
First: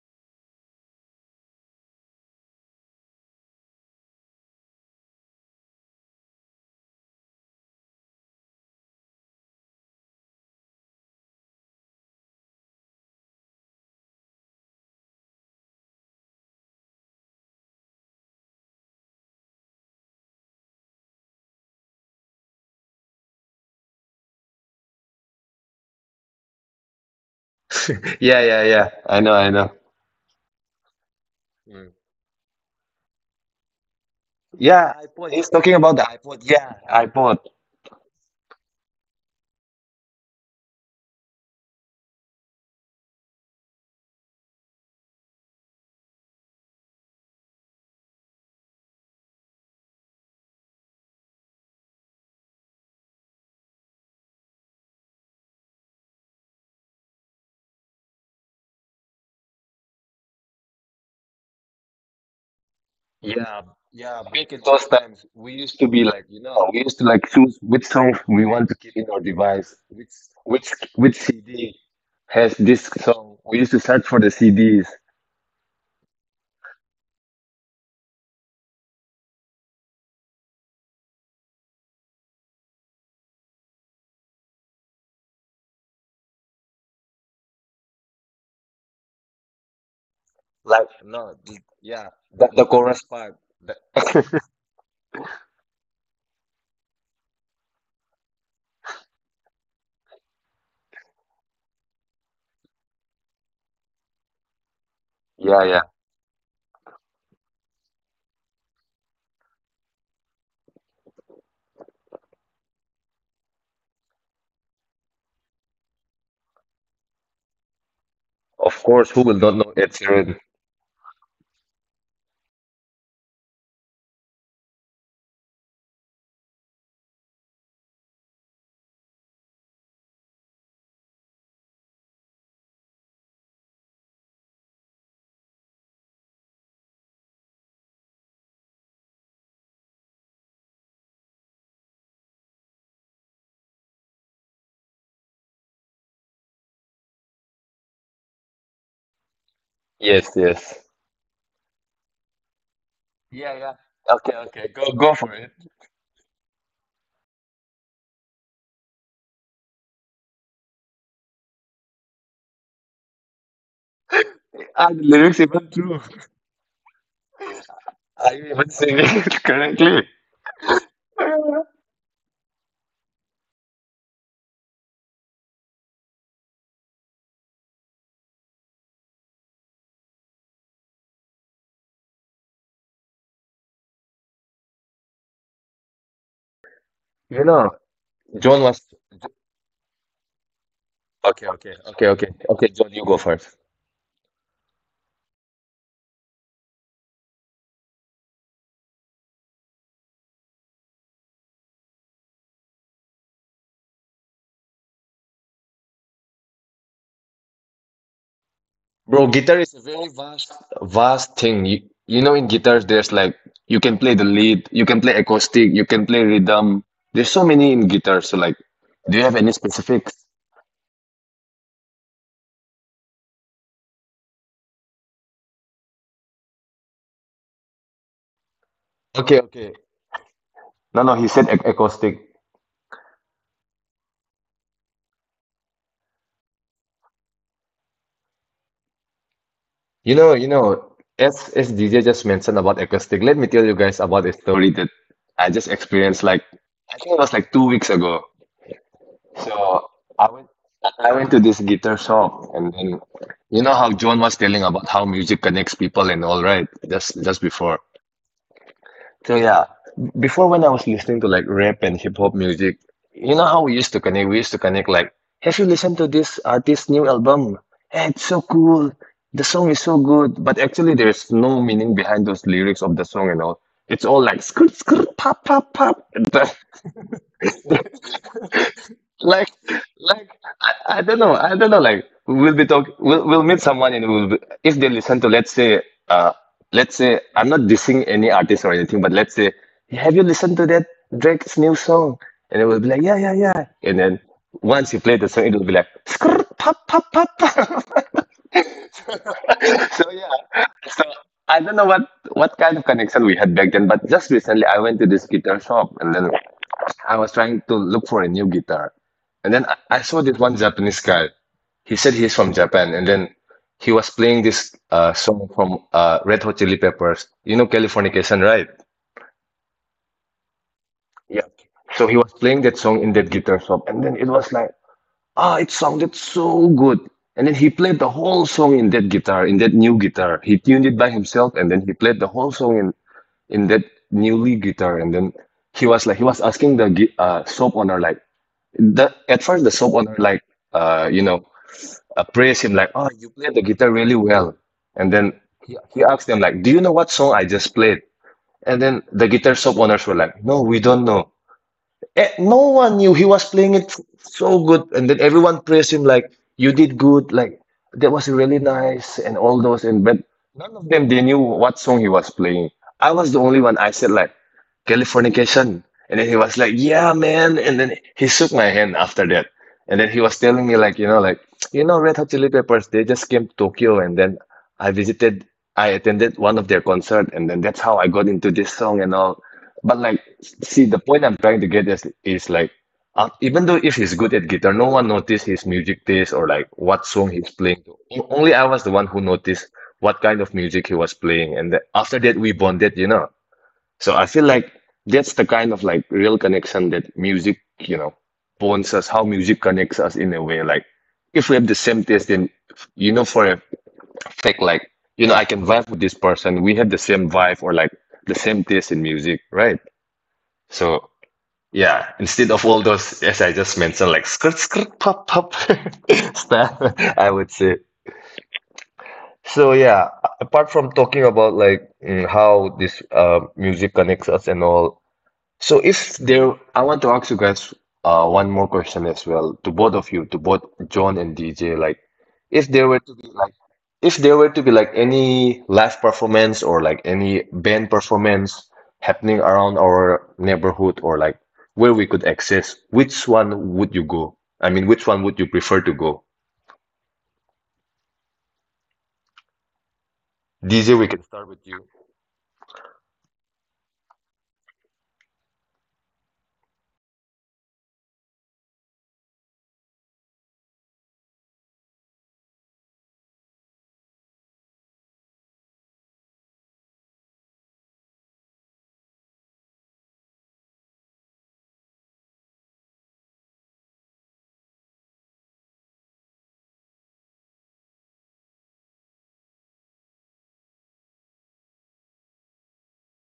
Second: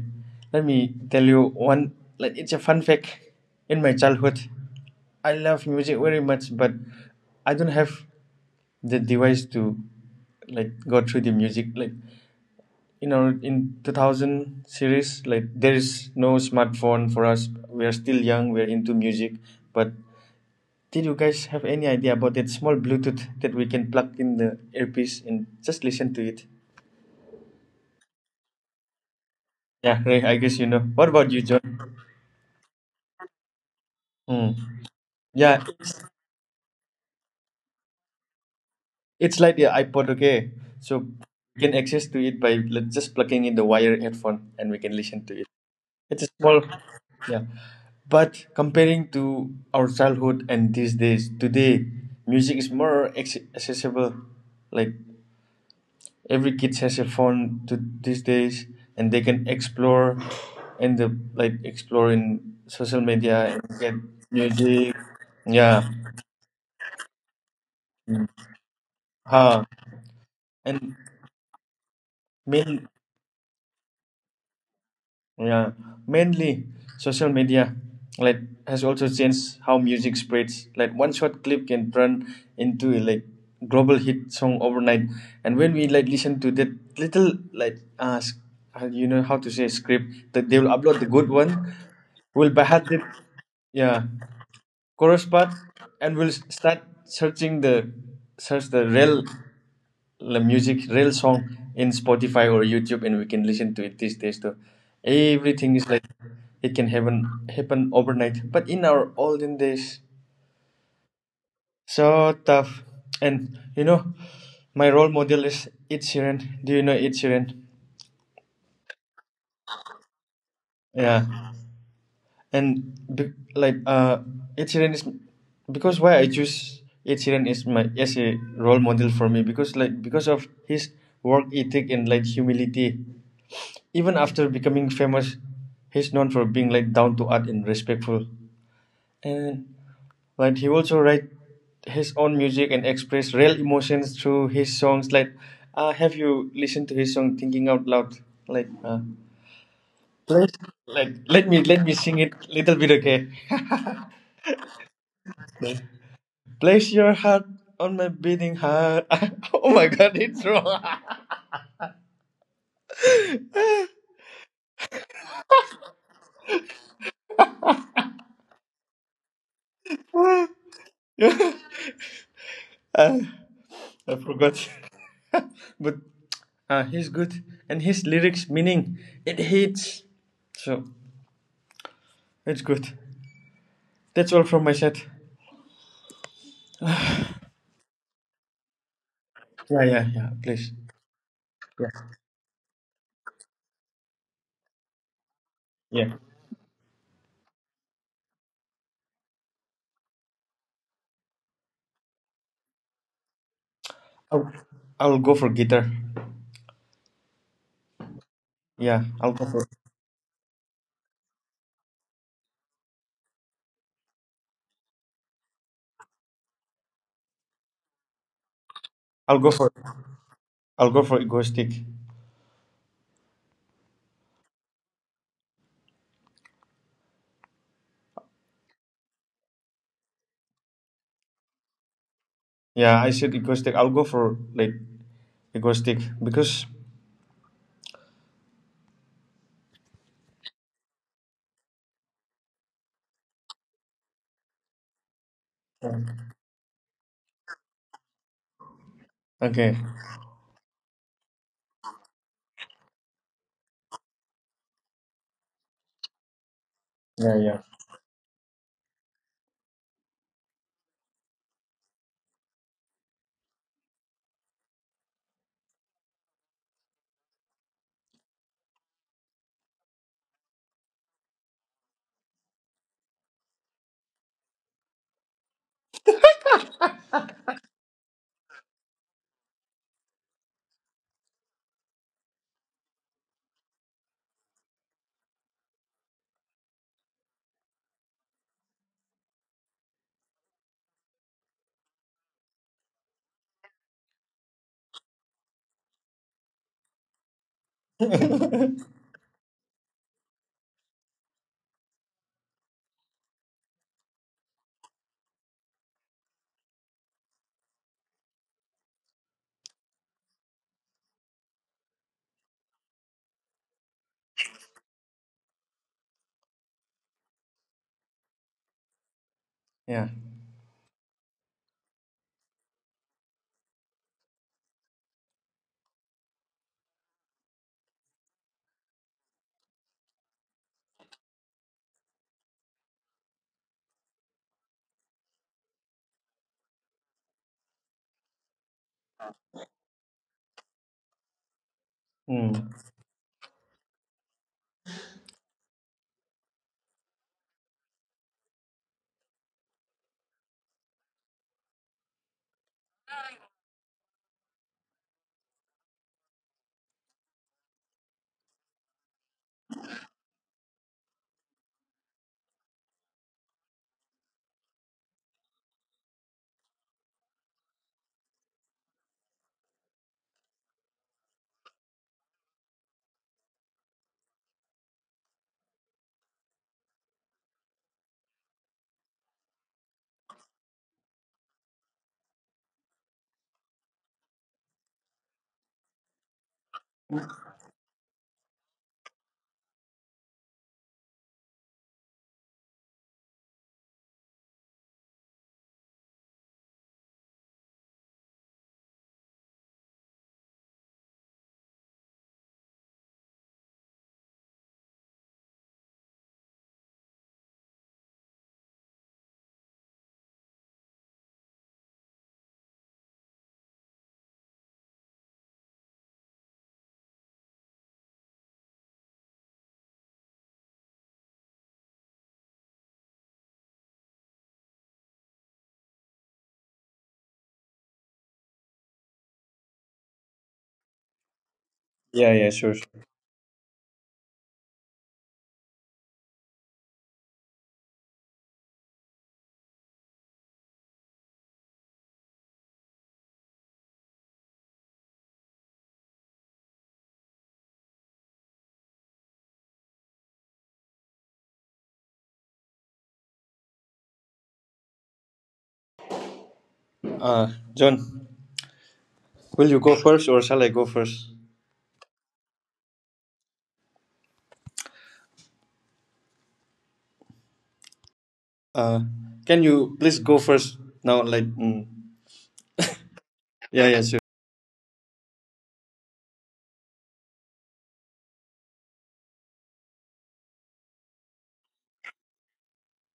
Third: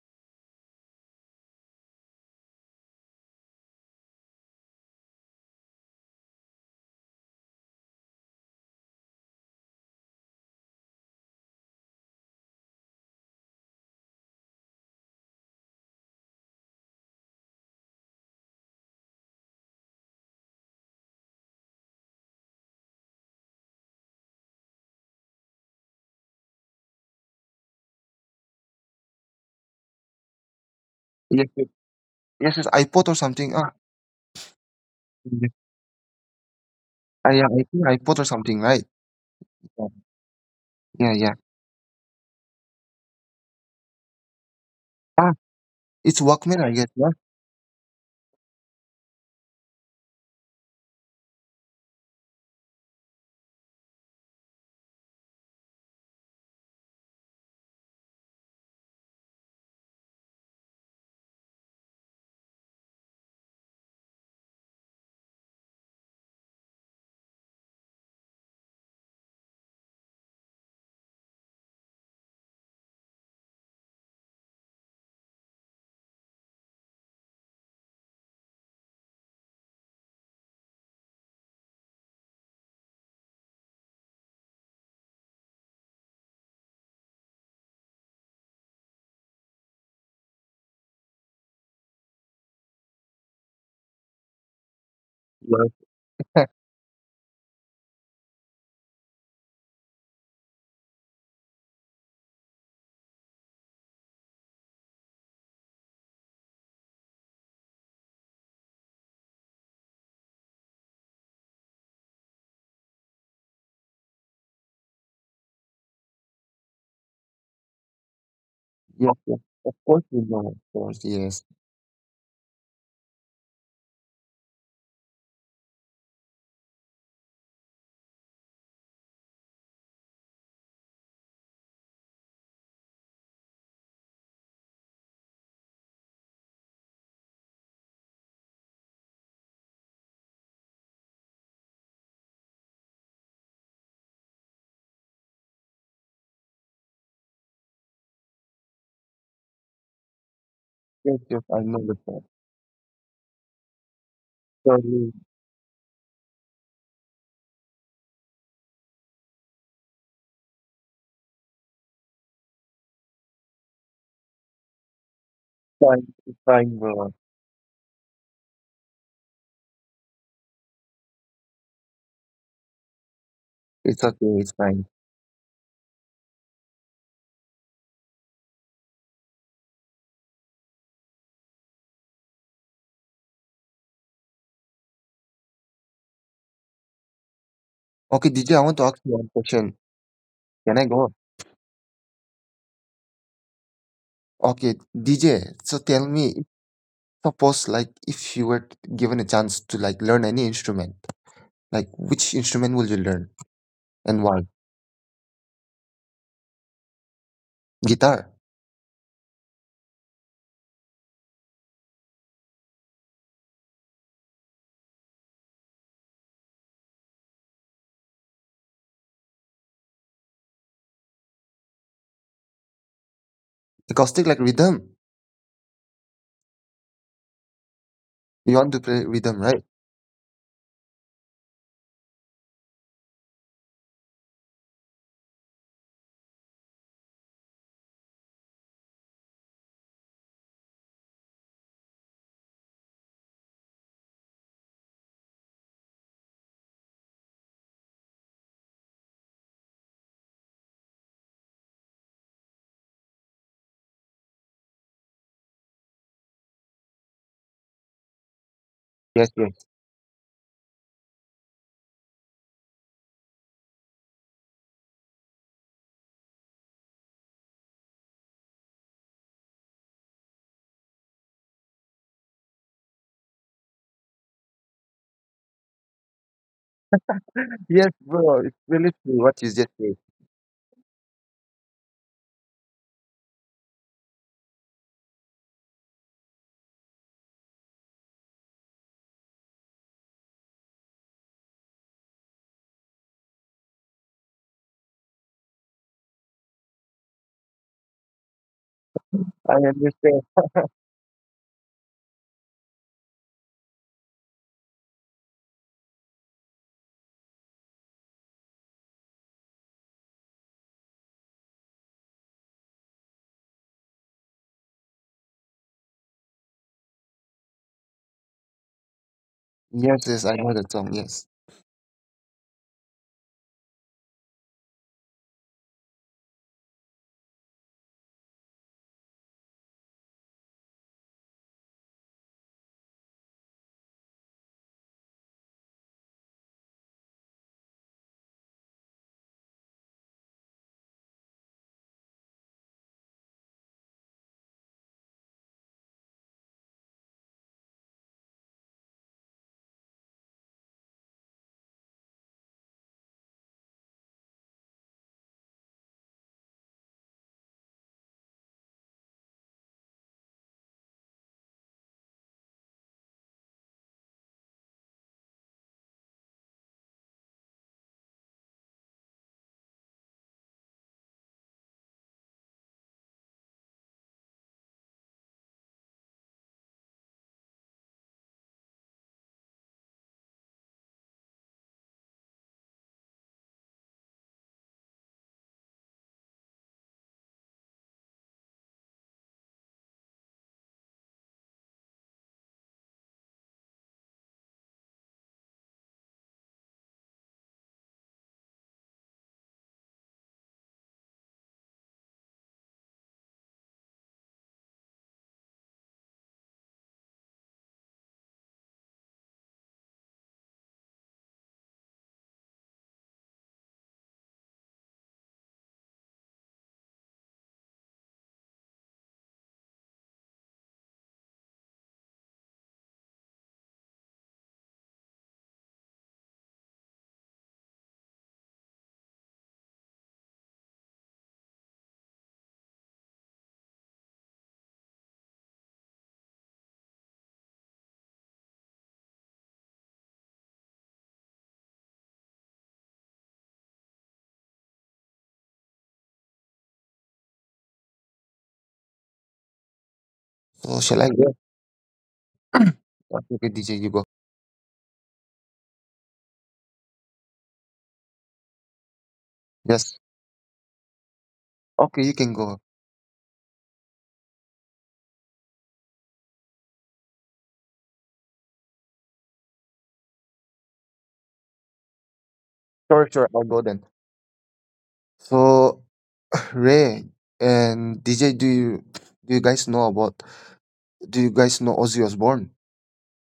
Let me tell you one, like it's a fun fact. In my childhood, I love music very much, but I don't have the device to like go through the music. Like you know, in two thousand series, like there is no smartphone for us. We are still young. We're into music, but did you guys have any idea about that small Bluetooth that we can plug in the earpiece and just listen to it? Yeah, yeah, yeah. I know, I know. Yeah, Ray, I guess you know. What about you, Yeah. John? Yes, yes, iPod or something. Ah, Hmm. Yeah, iPod. yeah. He's Yeah, talking it's about the iPod. Yeah, I yeah, iPod. I think iPod or something, right? it's like the Yeah, iPod, okay? So yeah, yeah. we can access to it by li- just plugging in the wire headphone and we can listen Ah, to it. it's It's a Walkman, small, I guess, yeah? yeah. But comparing to our childhood and these days, today, music is more acc- accessible. Like every kid has a phone to these days and they can explore in the like explore in social media Yeah, and get yeah. Back in those music. times, we used Yeah, to be like, you know, we used to like choose which song we want to keep in our huh. device, which which And which C D has this main, song. We used to search for the C Ds. yeah, mainly social media like has also changed how music spreads. Like one short clip can turn into a like global hit song overnight. And when we like listen to that little like uh s- uh, you know how to say script that they will upload the good one, The, we'll the behind it, chorus part. yeah, chorus part, Yes, and we'll s- start searching the search the real, the music, real song in Spotify or YouTube, and we can listen to it. These days, too, everything is like it can happen happen overnight, but in our olden days, so tough. And you know, my role model is Ed Sheeran. Do you know Ed Sheeran? Of course, yes, who will yes. not Of know Ed course you Sheeran? know, of course, Yeah, yes. and be, like uh Ed Sheeran is, because why I choose Ed Sheeran is my, as a role model for me, because like because of his work ethic and like humility. Even after becoming famous, he's known for being like down to earth and respectful. And like he also write his own music and express real emotions through his songs. Like, uh, have you listened to his song "Thinking Out Loud"? Like, uh, Yes, please, yes. like Yes, yes, let I me know let me the sing song. it little bit, okay? Yeah. [laughs] Okay, okay. Sorry, Go it's go for it. Place your heart on my beating heart. [laughs] Oh my God, it's wrong. Are the lyrics even fine, true? it's fine, bro. Are you even singing it [laughs] correctly? [laughs] Uh, It's I okay, it's forgot. fine. [laughs] But Uh, he's good, and his lyrics meaning, it hits. So it's good. That's all from my set. You know, Okay, D J, I want to John ask was you one question. Yeah, yeah, yeah. Please. Can I go? okay, Yeah, okay, okay, okay, okay. John, you go first, Okay, D J, so tell yeah. me, suppose like if you were given a chance to like learn any instrument, like which instrument will you learn, and why? I'll, I'll go for guitar. Guitar, Yeah, I'll go bro. for. Guitar vast thing. You, you know, in guitars, there's like you can play the lead, you can play acoustic, you can play rhythm. There's so many in guitars. So like, do I'll you go have any for. specifics? I'll go for ego stick. acoustic, like rhythm. You want to play rhythm, Okay, right? okay. No, no, he said ac acoustic. Yeah, I said ego stick. I'll go for like ego stick because. You know, you know, as as D J just mentioned about acoustic, let me tell you guys about a story that I just experienced, like I think it was like two weeks ago. Okay. So I went I went to this guitar shop, and then you know how John was telling about how music connects people and all, right, just just Yeah, before. Yes, So yes. yeah, before when I was listening to like rap and hip hop music, you know how we used to connect? We used to connect like, have you listened to this artist's new album? Hey, it's so cool. The song is so good. But actually, there's no meaning behind those lyrics of the song and all. It's all like skirt, skirt, pop, pop, pop. [laughs] Yes, bro. It's really true what you like just said. like I, I don't know, I don't know like we'll be talk we'll, we'll meet someone, and we'll be, if they listen to, let's say, uh let's say, I'm not dissing any artist or anything, but let's say, have you listened to that Drake's new song? And it will be like, yeah yeah yeah. And then once you play the song, it will be like, "Skrrt, pop pop pop." yeah. I [laughs] So understand. yeah, so I don't know what what kind of connection we had back then, but just recently I went to this guitar shop, and then I was trying to look for a new guitar. And then I, I saw this one Japanese guy. He said he's from Japan, and then he was playing this uh, song from uh, Red Hot Chili Peppers. You know Californication, right? Yes, [laughs] Yeah. yes, I know the song, yes. Yeah. So he was playing that song in that guitar shop, and then it was like, ah, it sounded so good. And then he played the whole song in that guitar, in that new guitar. He tuned it by himself, and then he played the whole song in in that newly guitar. And then he was like, he was asking the gui- uh, soap owner like, the at first the shop owner like, uh, you know, uh, praise Hmm. him like, "Oh, you played the guitar really well." And then he, he asked them like, "Do you know what song I just played?" And then the guitar shop owners were like, "No, we don't know." Eh, no one knew he was playing it so good, and then everyone praised him like, "You did good, like that was really nice," and all those. And but of them they knew what song he was playing. I was the only one. I said like Californication, and then he was like, "Yeah, man." And then he shook my hand after that, and then he was telling me like, you know, like you know, Red Hot Chili Peppers. They just came to Tokyo, and then I visited, I attended one of their concert, and then that's how I got into this song and all. But like, see, the point I'm trying to get is is like. Uh, even though if he's good at guitar, no one noticed his music taste or like what song he's playing. O- Only I was the one who noticed what kind of music he was playing. And the, after that, we bonded, you know. So I feel like that's the kind of like real connection that music, you know, bonds us, how music connects us in a way. Like, if we have the same taste, then you know for a fact, like, you know, I can vibe with this person. We have the same vibe or like the same taste in music, right? So yeah, instead of all those, as I just mentioned, like skirt skirt pop pop [laughs] stuff, I would say. So yeah, a- apart from talking about like mm, how this uh, music connects us and all, so if there, I want to ask you guys uh, one more question as well to both of you, to both John and D J. Like, Yeah, yeah, if sure, there were sure. to be like, if there were to be like any live performance or like any band performance happening around our neighborhood or like where we could access, which one would you go? I mean, which one would you prefer to go? So D J, shall I we can go? Okay, okay, D J, you go. Uh, John, will Yes. you go first or shall I go first? Okay, you can go. Uh, can you please go first now? Like, mm. Sure, sure, I'll go then. Yeah, yeah, sure. So [clears throat] [sighs] Ray and D J, do you do you guys know about do you guys know Ozzy Osbourne?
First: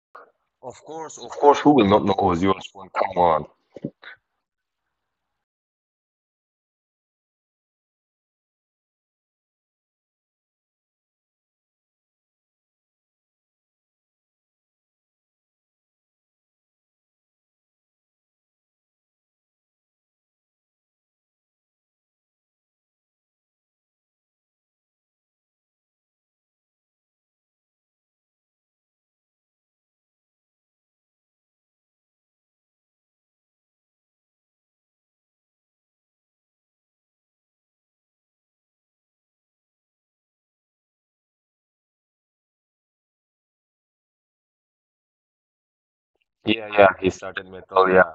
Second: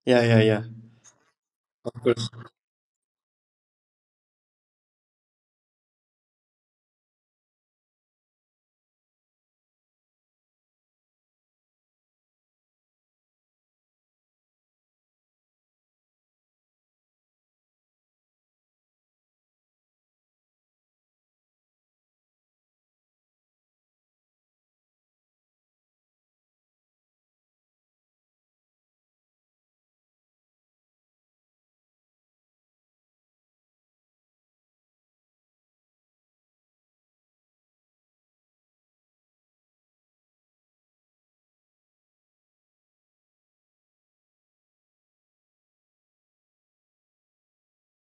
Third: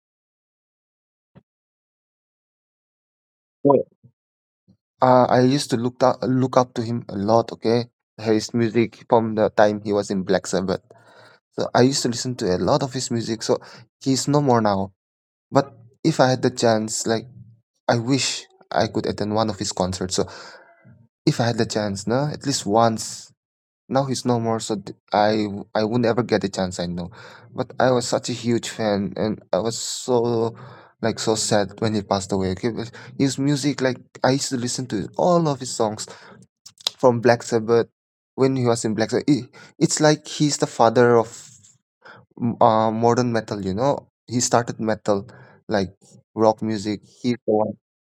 Yeah, yeah, yeah. of course, of course, who will Of not know course. Ozzy Osbourne? Come on. Well, uh, I used to look up look up to him a lot, okay? His music from the time he was in Black Sabbath. So I used to listen to a lot of his music, so he's no more now. But if I had the chance, like I wish I could attend one of his concerts. So if I had the chance, no, at least once. Now he's no more, so th- I I would never get a chance. I know, but I was such a huge fan, and I was so like so sad when he passed away. Okay, but his music, like I used to listen to all of his songs from Black Sabbath when he was in Black Sabbath. It, it's like he's the father of m- uh, modern metal. You know, he started metal like rock Yeah, yeah, music. he He's started the one. metal. Yeah,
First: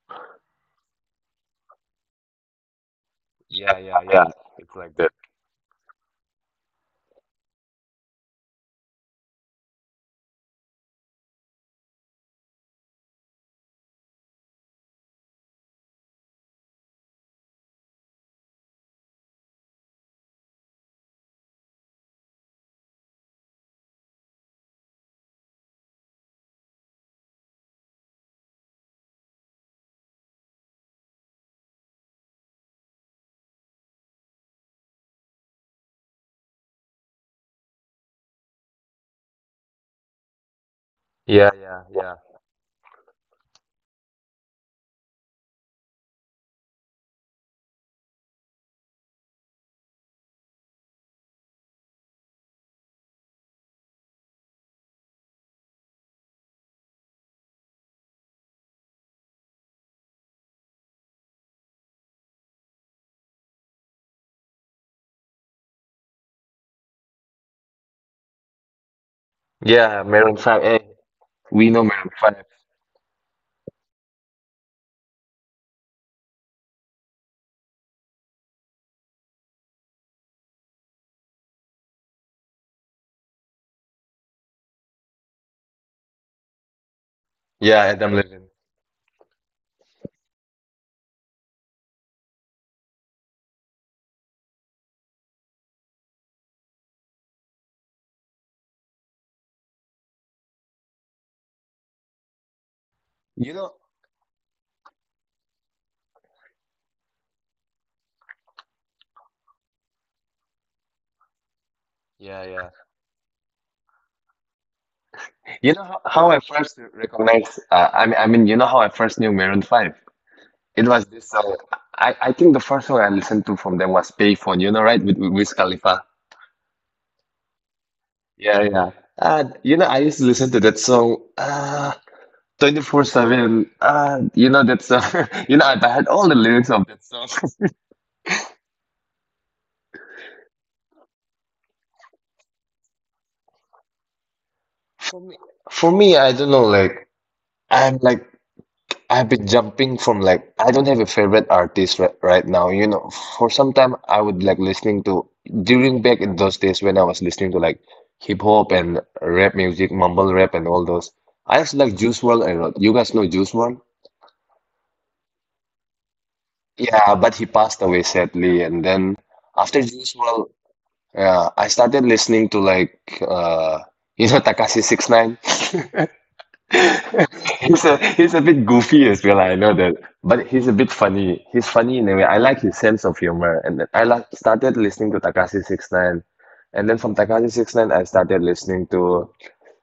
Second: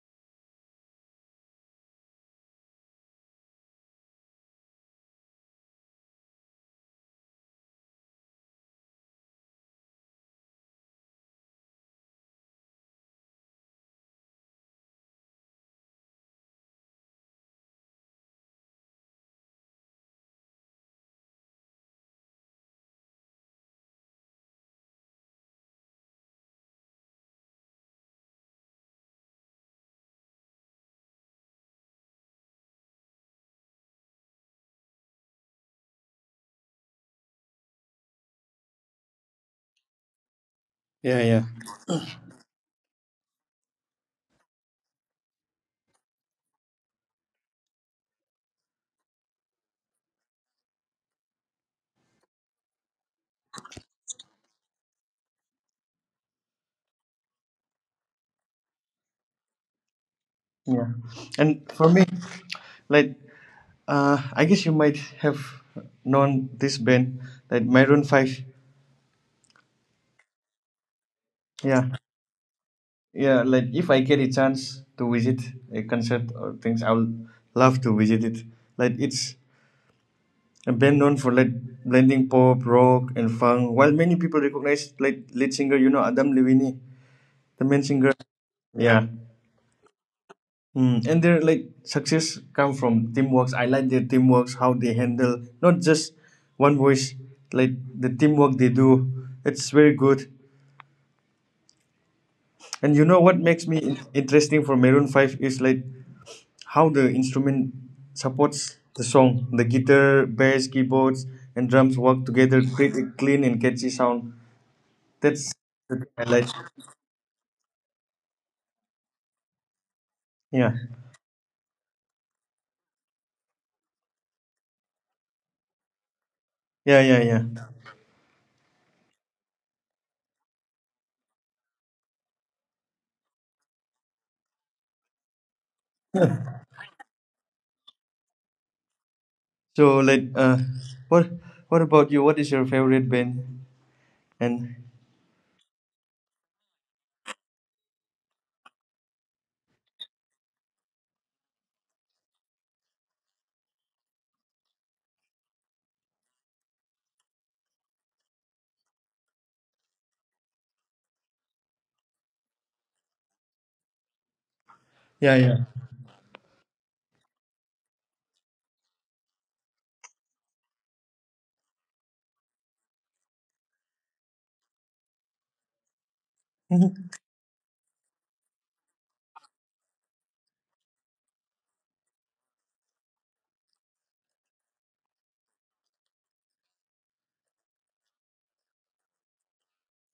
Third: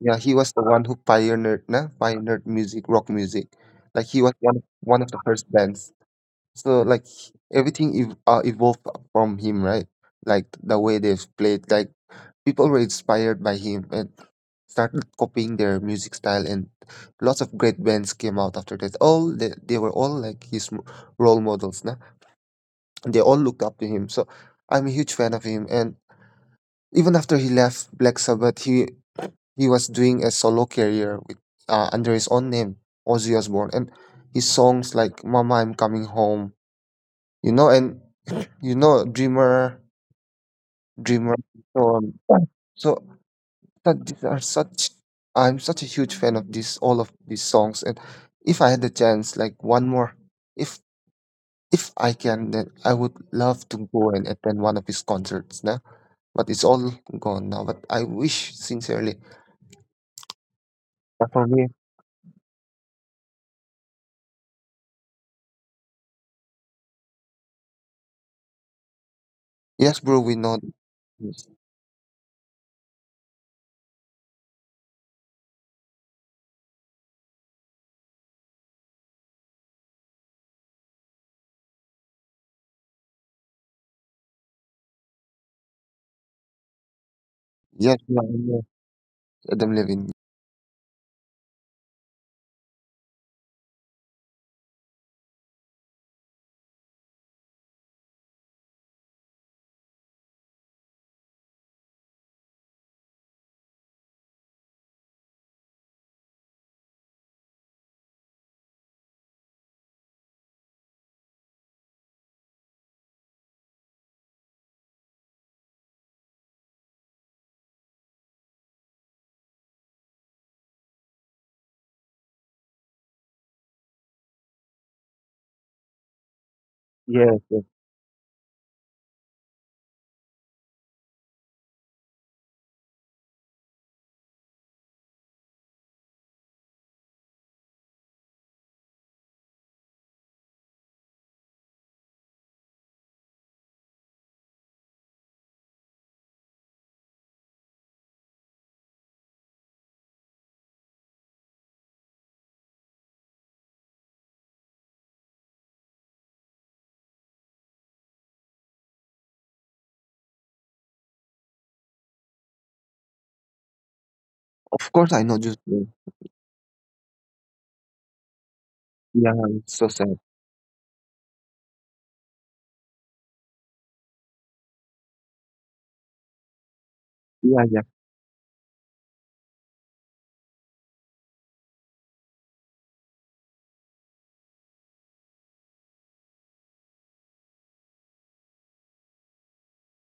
Yeah, he was the one who pioneered, na, pioneered music, rock music. yeah, yeah, Like he yeah. was Like, one one of the first bands. So like he- everything ev- uh, evolved from him, right? Like the way they've played, like people were inspired by him and started copying their music style, and lots of great bands came out after that. All they, they were all like his m- role models, na. And they all looked up to him. So I'm a huge fan of him, and even after he left Black Sabbath, he he was doing a solo career with uh, under his own name, Ozzy Osbourne, and his songs like "Mama, I'm Coming Home," you know, and [laughs] [clears throat] you know, "Dreamer," Yeah, "Dreamer." yeah. yeah, yeah, So, um, yeah. so that these are such. I'm such a huge fan of this, all of these songs, and if I had the chance, like one more, if if I can, then I would love to go and attend one of his concerts. Nah, but it's all gone now. But I wish sincerely. Yeah. But for me, And for me, like, uh, I guess you might have known this band, like Maroon five. yes, Yeah, bro, we Maroon know. five. Hey, we know Yeah. Maroon five. Yeah, like if I get a chance to visit a concert or things, I will love to visit it. Like it's a band known for like blending pop, rock, and funk. While many people recognize like lead singer, you know, Adam Levine, the main Yeah. Yes, singer. yeah, I know. Yeah. Adam Levine. Mm, and their like success come from teamworks. I like their teamworks, how they handle not just one voice, like the teamwork they do. It's very good. And you know what You makes me know, in- interesting for Maroon Five is like how the instrument supports the song. The guitar, bass, keyboards, and drums work together to create a clean and catchy sound. That's you know the thing how, I how like. I first recognized, uh, I mean, I mean, you know how I first knew Maroon five? Yeah, It was this song. I, I think the first song I listened to from them was Payphone, you know, right? With, with Wiz Khalifa. yeah, yeah, yeah. Yes, yes. Yeah, yeah. Uh, you know, I used to listen to that song. Uh, twenty-four seven. Uh, you know that song. [laughs] You know, I I had all the lyrics of that song. [laughs] So like, uh, what what about you? What is your favorite band? And For me, for me, I don't know. Like, I'm like, I've been jumping from like, I don't have a favorite artist right, right now. You know, for some time, I would like listening to during back in those days when I was listening to like hip hop and rap music, mumble rap, and all those. I used to like Juice world a lot. You guys know Juice world? Of course, I yeah, know. yeah. Just uh, Yeah, but he passed away sadly. And then yeah, it's so after sad. Juice world, yeah, I started listening to like uh [laughs] you know Takashi Six Nine. Mm-hmm. Yeah, [laughs] yeah. He's a he's a bit goofy as well, I know that. But he's a bit funny. He's funny in a way. I like his sense of humor. And then I like started listening to Takashi Six Nine, and then from Takashi Six Nine, I started listening to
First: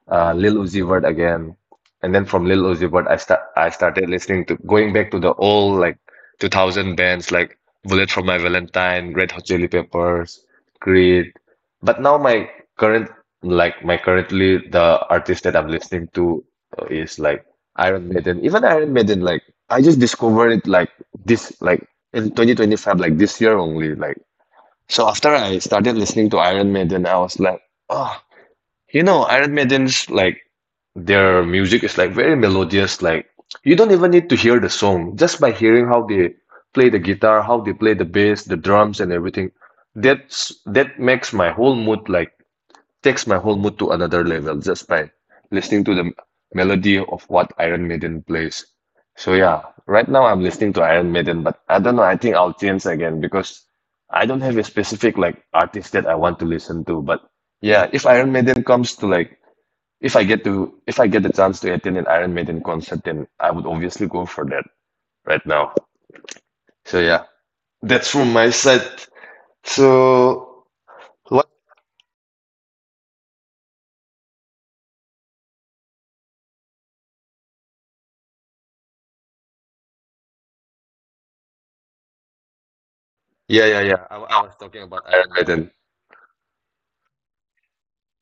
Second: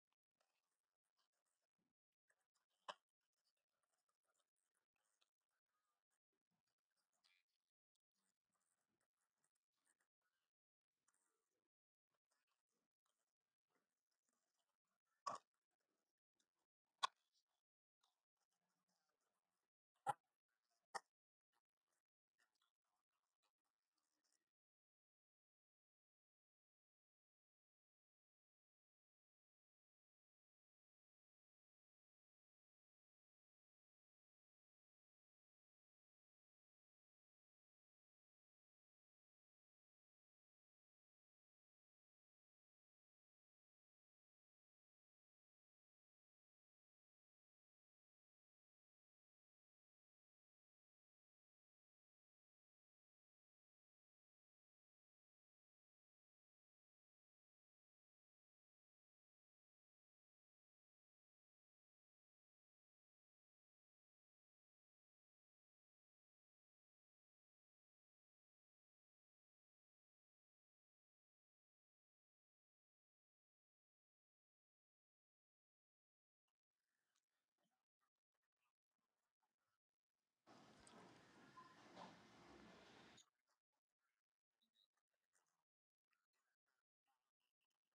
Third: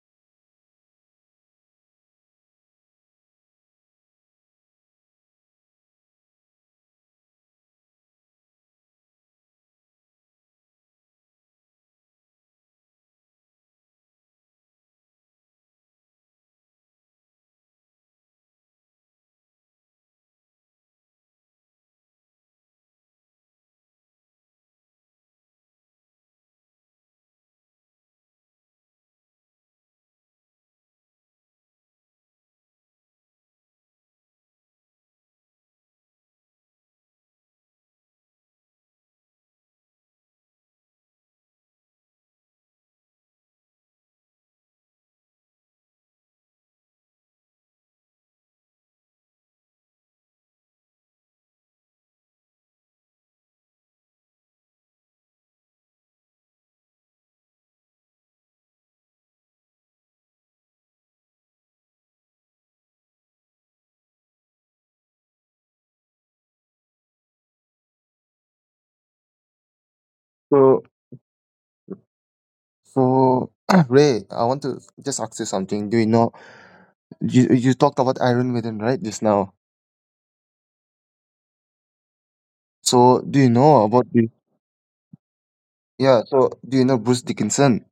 uh, Lil Uzi Vert again, and then from Lil Uzi Vert, I start I started listening to going back to the old like two thousand bands like Bullet for My Valentine, Red Hot Chili Peppers, Creed. But now my current like my currently the artist that I'm listening to uh, is like Iron Maiden. Even Iron Maiden, like I just discovered it like this like in twenty twenty-five, like this year only. Like so after I started listening to Iron Maiden, I was like, oh, you know, Iron Maiden's like their music is like very melodious. Like you don't even need to hear the song just by hearing how they play the guitar, how they play the bass, the drums, and everything. That's that makes my whole mood like takes my whole mood to another level just by listening to the m- melody of what Iron Maiden plays. So yeah, right now I'm listening to Iron Maiden, but I don't know. I think I'll change again because I don't have a specific like artist that I want to listen to. But yeah, if Iron Maiden comes to like if I get to, if I get the chance to attend an Iron Maiden concert, then I would obviously go for that right now. So yeah, that's from my side. So So, what? so [clears throat] Ray, I want to just ask you something. Do you know you you talked about Iron Maiden right just now? So, Yeah, do you yeah, yeah. know I, about I was the, talking about Iron Maiden. yeah? So, do you know Bruce Dickinson?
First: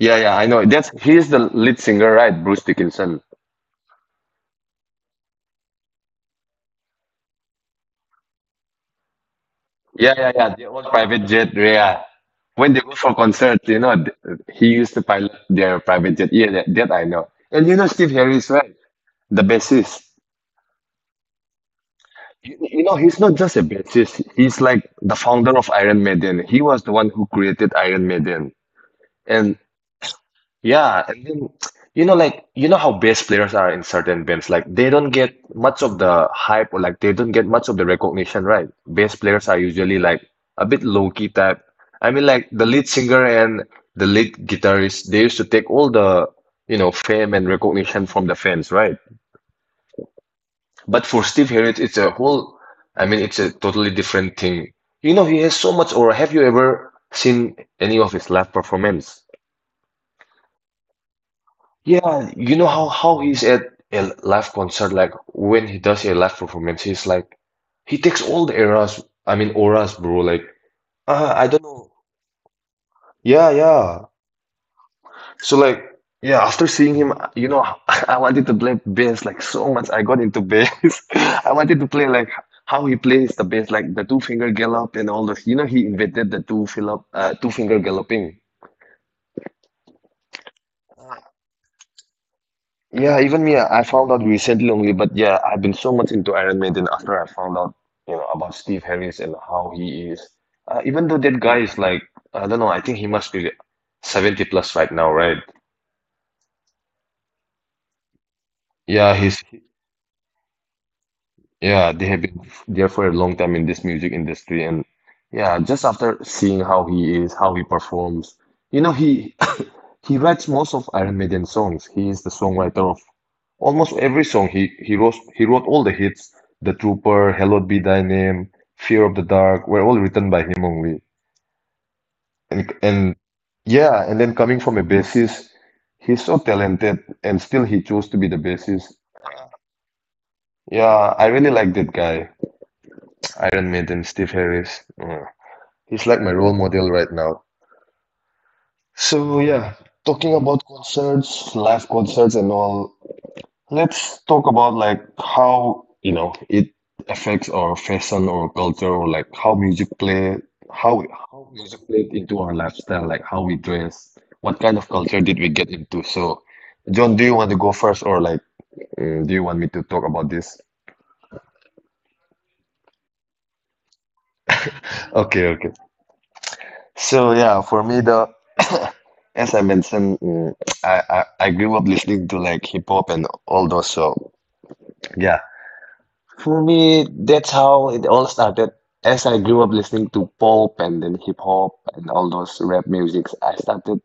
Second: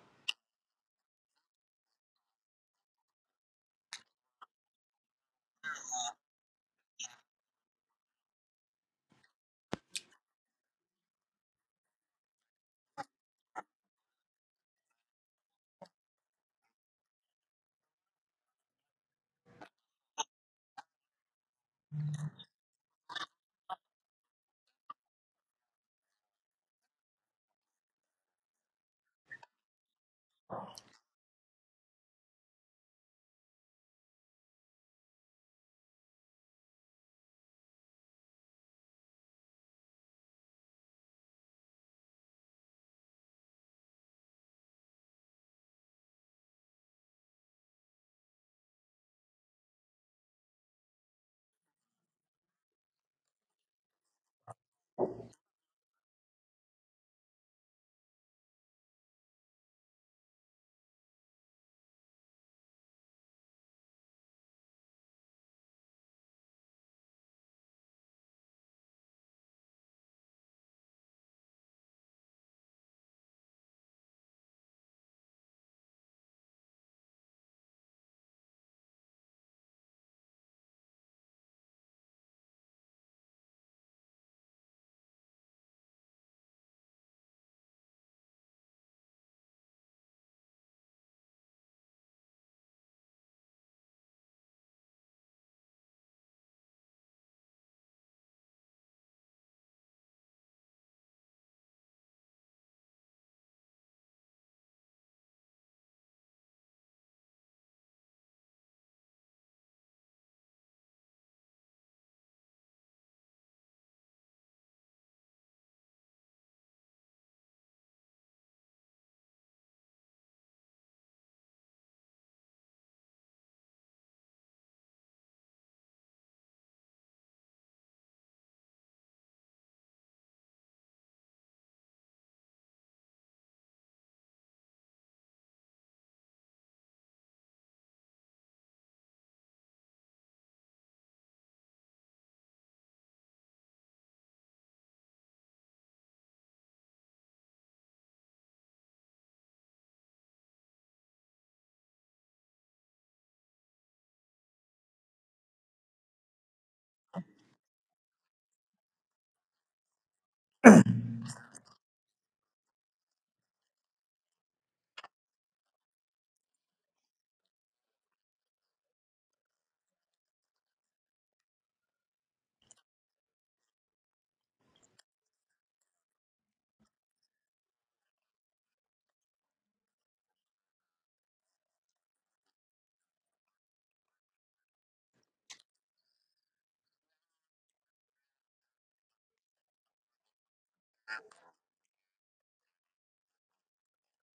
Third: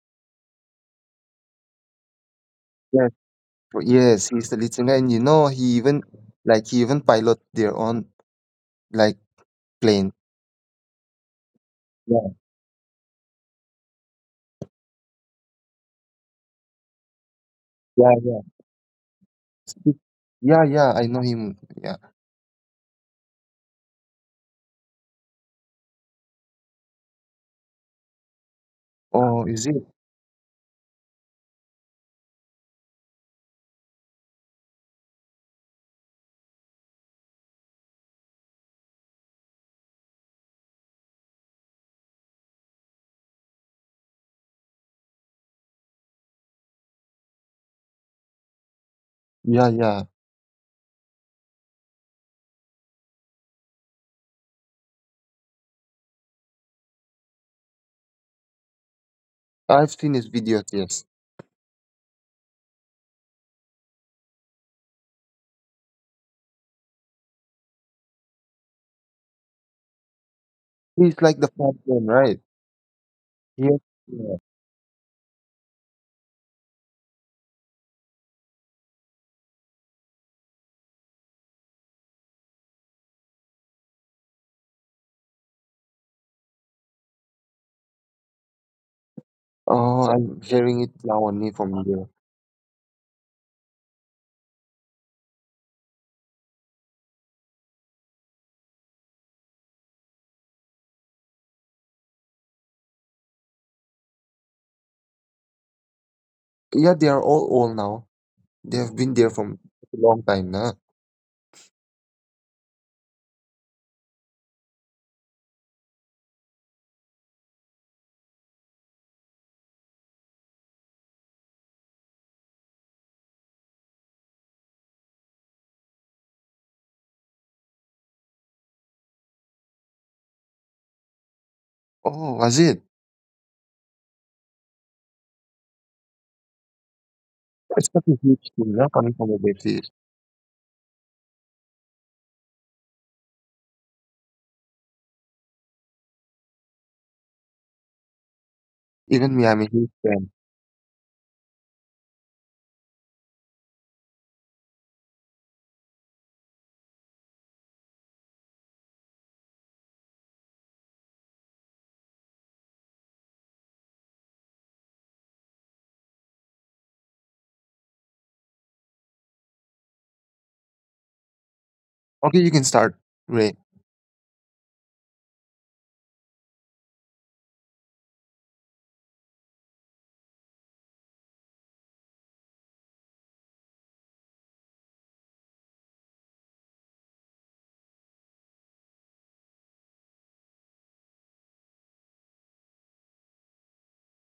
Yeah, yeah, I know. That's he's the lead singer, right? Bruce Yes, Dickinson. Bru- yes, he's the lead singer, and you know he even like he even pilot their own like Yeah, plane. yeah, yeah. The old private jet. Yeah. Yeah, When they go for concert, you know, th- he used to pilot their private jet. Yeah, that, that I know. And you know Steve yeah, yeah. Harris, right? The He- bassist. Yeah, yeah, I know him. Yeah. You, you know, he's not just a bassist. He's like the founder of Iron Maiden. He was the one who created Iron Maiden. Oh, And is it? yeah, and then you know, like you know how bass players are in certain bands. Like they don't get much of the hype or like they don't get much of the recognition, right? Bass players are usually like a bit low key type. I mean, like the lead singer and the lead guitarist, they used to take all the you know fame and recognition from the fans, right? Yeah, yeah. But for Steve Harriott, it's a whole, I mean, it's a totally different thing. You know, he has so much, or have you ever seen any of his live performance? I've seen his videos, yes. Yeah, you know how how he's at a live concert, like when he does a live performance, he's like he takes all the eras, I mean auras, bro. Like, He's uh, like I the don't fat know. one, right? Yeah, Yes. yeah. Yeah. So like, yeah, after seeing him, you know, [laughs] I wanted to play bass like so much. I got into bass. [laughs] I wanted to play like how he plays the bass, like the two finger gallop and all this. You know, he invented the two fillop, uh, two finger galloping. Oh, I'm hearing it now only from you. Yeah, even me, I found out recently only, but yeah, I've been so much into Iron Maiden after I found out, you know, about Steve Harris and how he is. Uh, even though that guy is like, I don't know, I think he must be seventy plus right now, right? Yeah, they are all old now. They have been there Yeah, from he's. a long time now. Yeah, they have been f- there for a long time in this music industry, and yeah, just after seeing how he is, how he performs, you know, he [clears throat] he writes most of Iron Maiden songs. He is the songwriter of almost every song. He he wrote he wrote all the hits: The Trooper, Hallowed Be Thy Name, Fear of the Dark, were all written by him only. Oh, was it? And and yeah, and then coming from a bassist, he's so talented, and It's still he such a chose to huge be the thing now coming bassist. from a basis. Yeah, I really like that guy, Iron Maiden, Steve Harris. Mm. He's like my role model right now. Even me, I'm a So huge yeah, fan. talking about concerts, live concerts and all, let's talk about like how, you know, it affects our fashion or culture or like how music play, how how music played into our lifestyle, like how we dress, what kind of culture did we get into? So, John, do you want to go first or like, uh, do you want me to talk about this? Okay, you can start, Ray. Okay, okay. So yeah, for me the [coughs] as I mentioned, mm, I, I I grew up listening to like hip hop and all those. So yeah, for me that's how it all started. As I grew up listening to pop and then hip hop and all those rap musics, I started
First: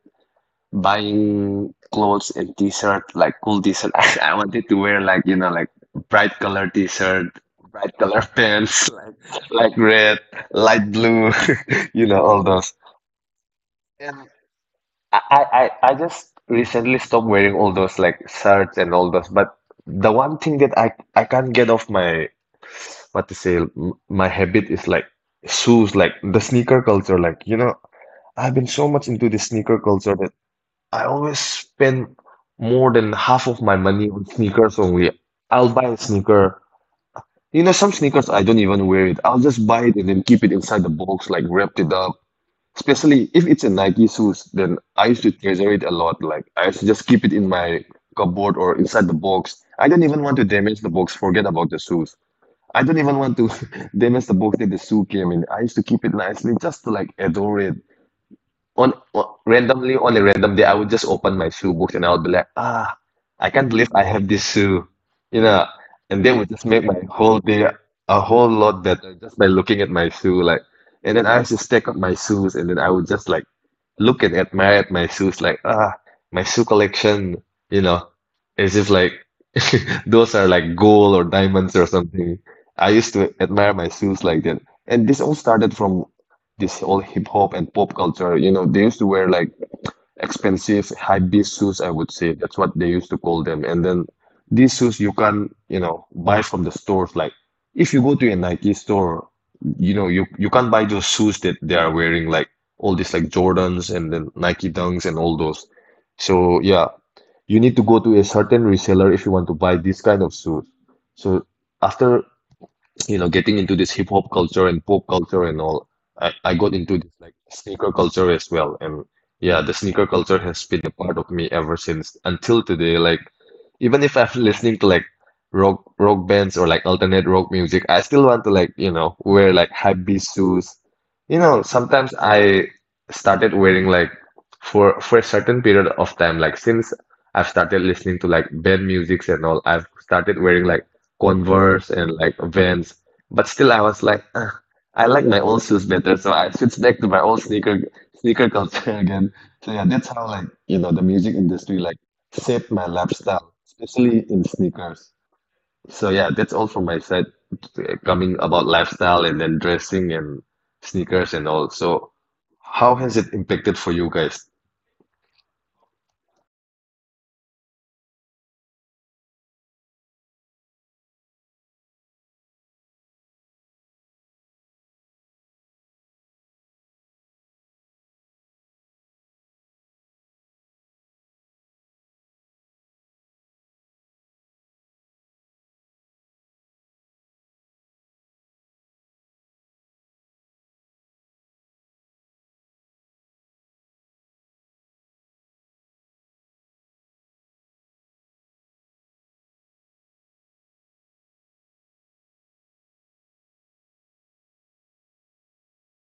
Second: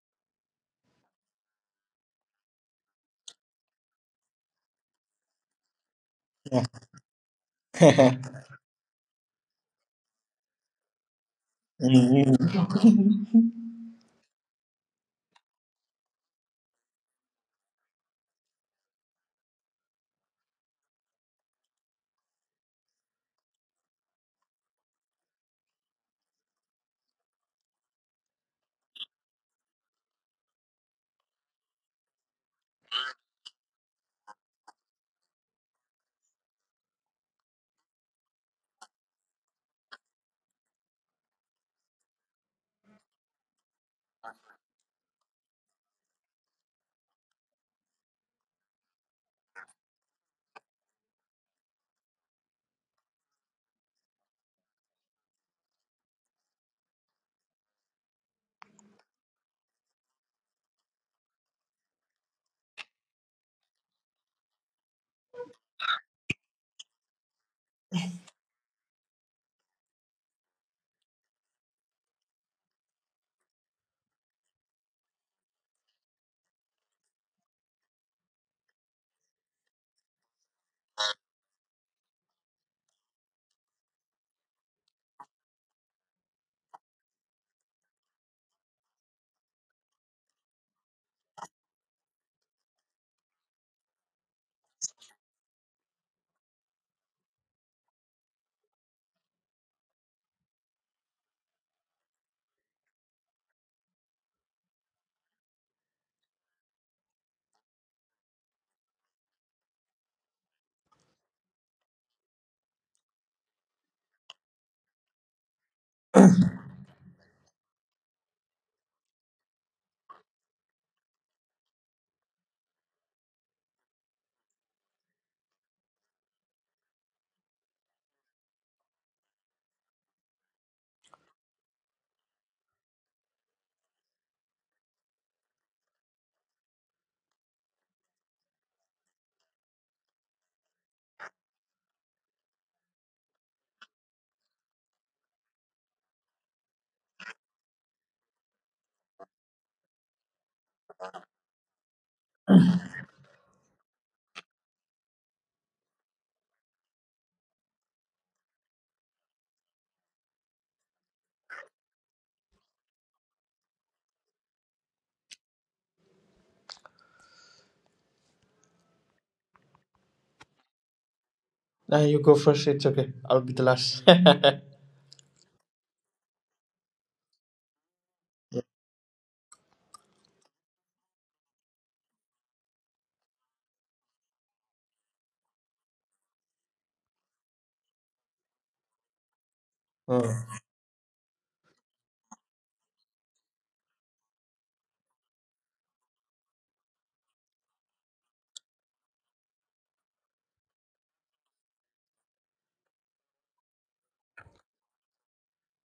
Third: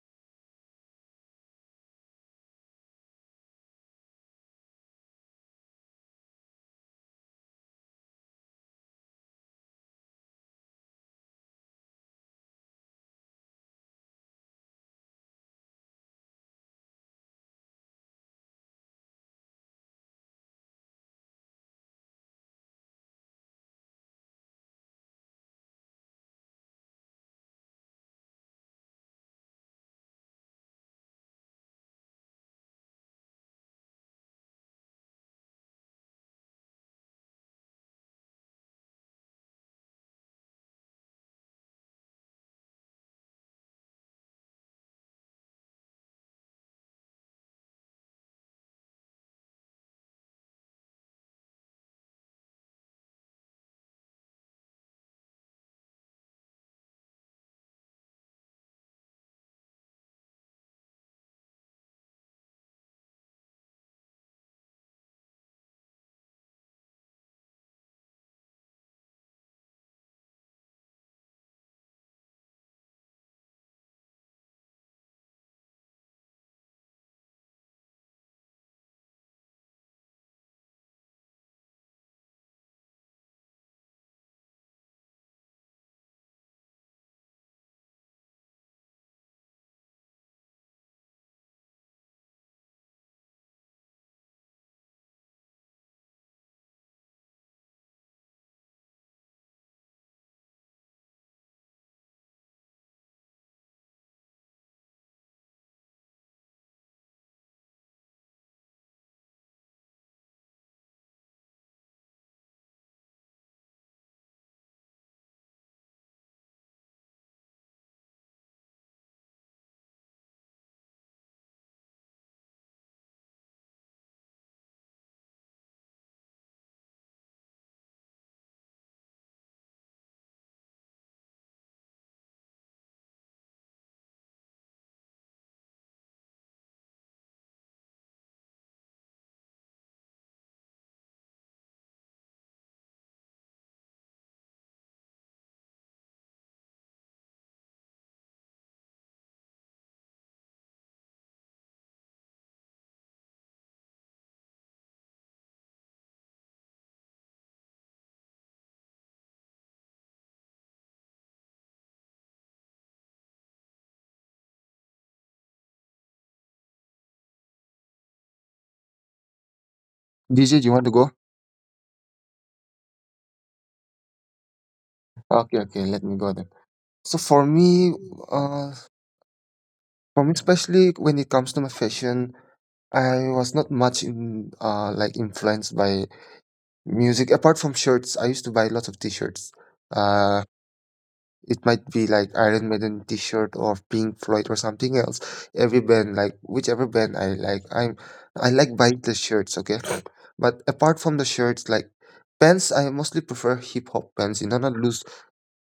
buying clothes and t-shirt like cool t-shirt. [laughs] I, I wanted to wear like you know like bright Yeah. color t-shirt, bright color [laughs] pants, [laughs] like like red, light blue, [laughs] you know all Mhm. those. I, I, I I just recently stopped wearing all those like shirts and all those, but the one thing that I, I can't get off my what to say m- my habit is like shoes, like the sneaker culture. Like, you know, I've been so much into the sneaker culture that I always spend more than half of my money on sneakers only. I'll buy a sneaker. You know, some sneakers I don't even wear it. I'll just buy it and then keep it inside the box, like wrapped it up. Especially if it's a Nike shoes, then I used to treasure it a lot. Like I used to just keep it in my cupboard or inside the box. I don't even want to damage the box. Forget about the shoes. I don't even want to [laughs] damage the box that the shoe came in. I used to keep it nicely just to like adore it. On, on randomly on a random day, I would just open my shoe box and I would be like, ah, I can't believe I have this shoe, you know. And that would just make my whole day a whole lot better just by looking at my shoe, like. And then I used to stack up my shoes, and then I would just like look and admire at my shoes like, ah, my shoe collection, you know, as if like [laughs] those are like gold or diamonds or something. I used to admire my shoes like that. And this all started from this whole hip hop and pop culture. You know, they used to wear like expensive high beast shoes, I would say. That's what they used to call them. And then these shoes you can, you know, buy from the stores. Like if you go to a Nike store, you know, you you can't buy those shoes that they are wearing, like all these like Jordans and then Nike Dunks and all those. So yeah, you need to go to a certain reseller if you want to buy this kind of shoes. So after, you know, getting into this hip hop culture and pop culture and all, I, I got into this like sneaker culture as well. And yeah, the sneaker culture has been a part of me ever since until today. Like even if I'm listening to like rock rock bands or like alternate rock music, I still want to like, you know, wear like hypebeast shoes. You know, sometimes I started wearing like for for a certain period of time, like since I've started listening to like band musics and all, I've started wearing like Converse and like Vans. But still, I was like, "Ugh, I like my old shoes better," so I switched back to my old sneaker sneaker culture [laughs] again. So yeah, that's how like you know the music industry like shaped my lifestyle, especially in sneakers. So yeah, that's all from my side, uh, coming about lifestyle and then dressing and sneakers and all. So how has it impacted for you guys? D J, do you want to go? [laughs] Nah, you go first. It's okay. I'll be the last. Okay, okay, let me go then. So for me, uh, for me especially when it comes to my fashion, I was not much in uh like influenced by music apart from shirts. I used to buy lots of t-shirts. [laughs] Uh, Oh, It might be like Iron Maiden T-shirt or Pink Floyd or something else. Every band, like whichever band I like, I'm I like buying the shirts. Okay, [sniffs] but apart from the shirts, like pants, I mostly prefer hip hop pants. You know, not loose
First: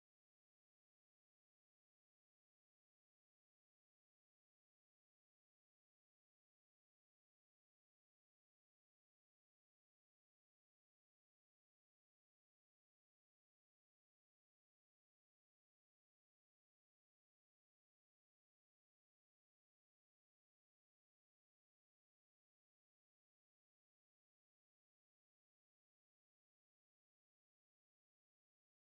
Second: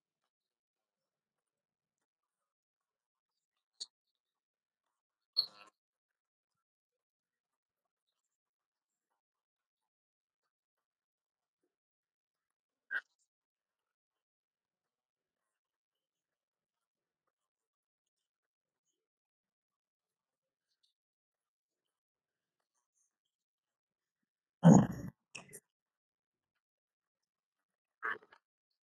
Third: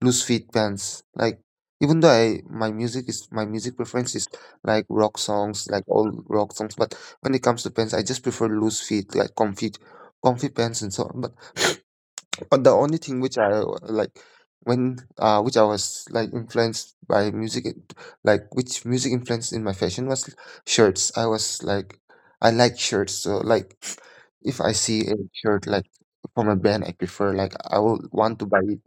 loose fit pants. Like even though I my music is my music preference is like rock songs, like all rock songs. But when it comes to pants, I just prefer loose fit, like comfy comfy pants and so on. But but the only thing which I w- like when uh which I was like influenced by music it- like which music influenced in my fashion was shirts. I was like I like shirts. So like if I see a shirt like from a brand I prefer, like I will want to buy it,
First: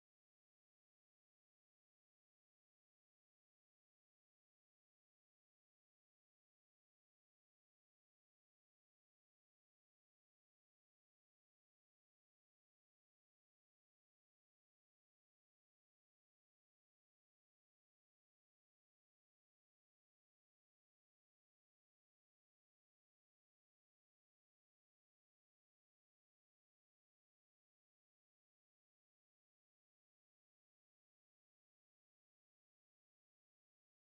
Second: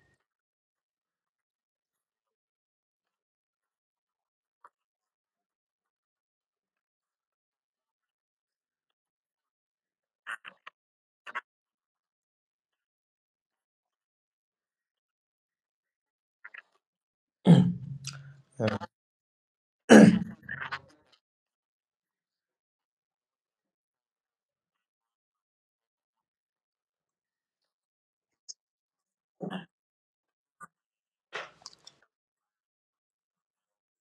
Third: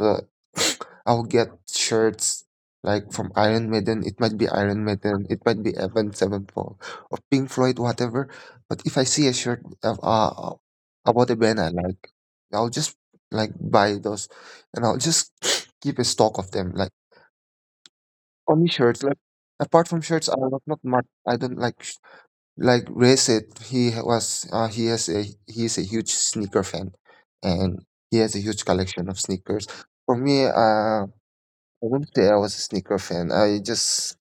uh, [sighs] [sniffs] I'll get shirts like from Iron Maiden. It might be Iron Maiden. It might be Avenged Sevenfold or Pink Floyd, whatever. But if I see a shirt of, uh, about a band I like, I'll just like buy those, and I'll just [sniffs] keep a stock of them. Like only yeah. shirts. Like apart from shirts, I love not much. I don't like sh- like Ray said. He ha- was uh, he has a he is a huge sneaker fan, and he has a huge collection of sneakers. For me, uh. I wouldn't say I was a sneaker fan. I just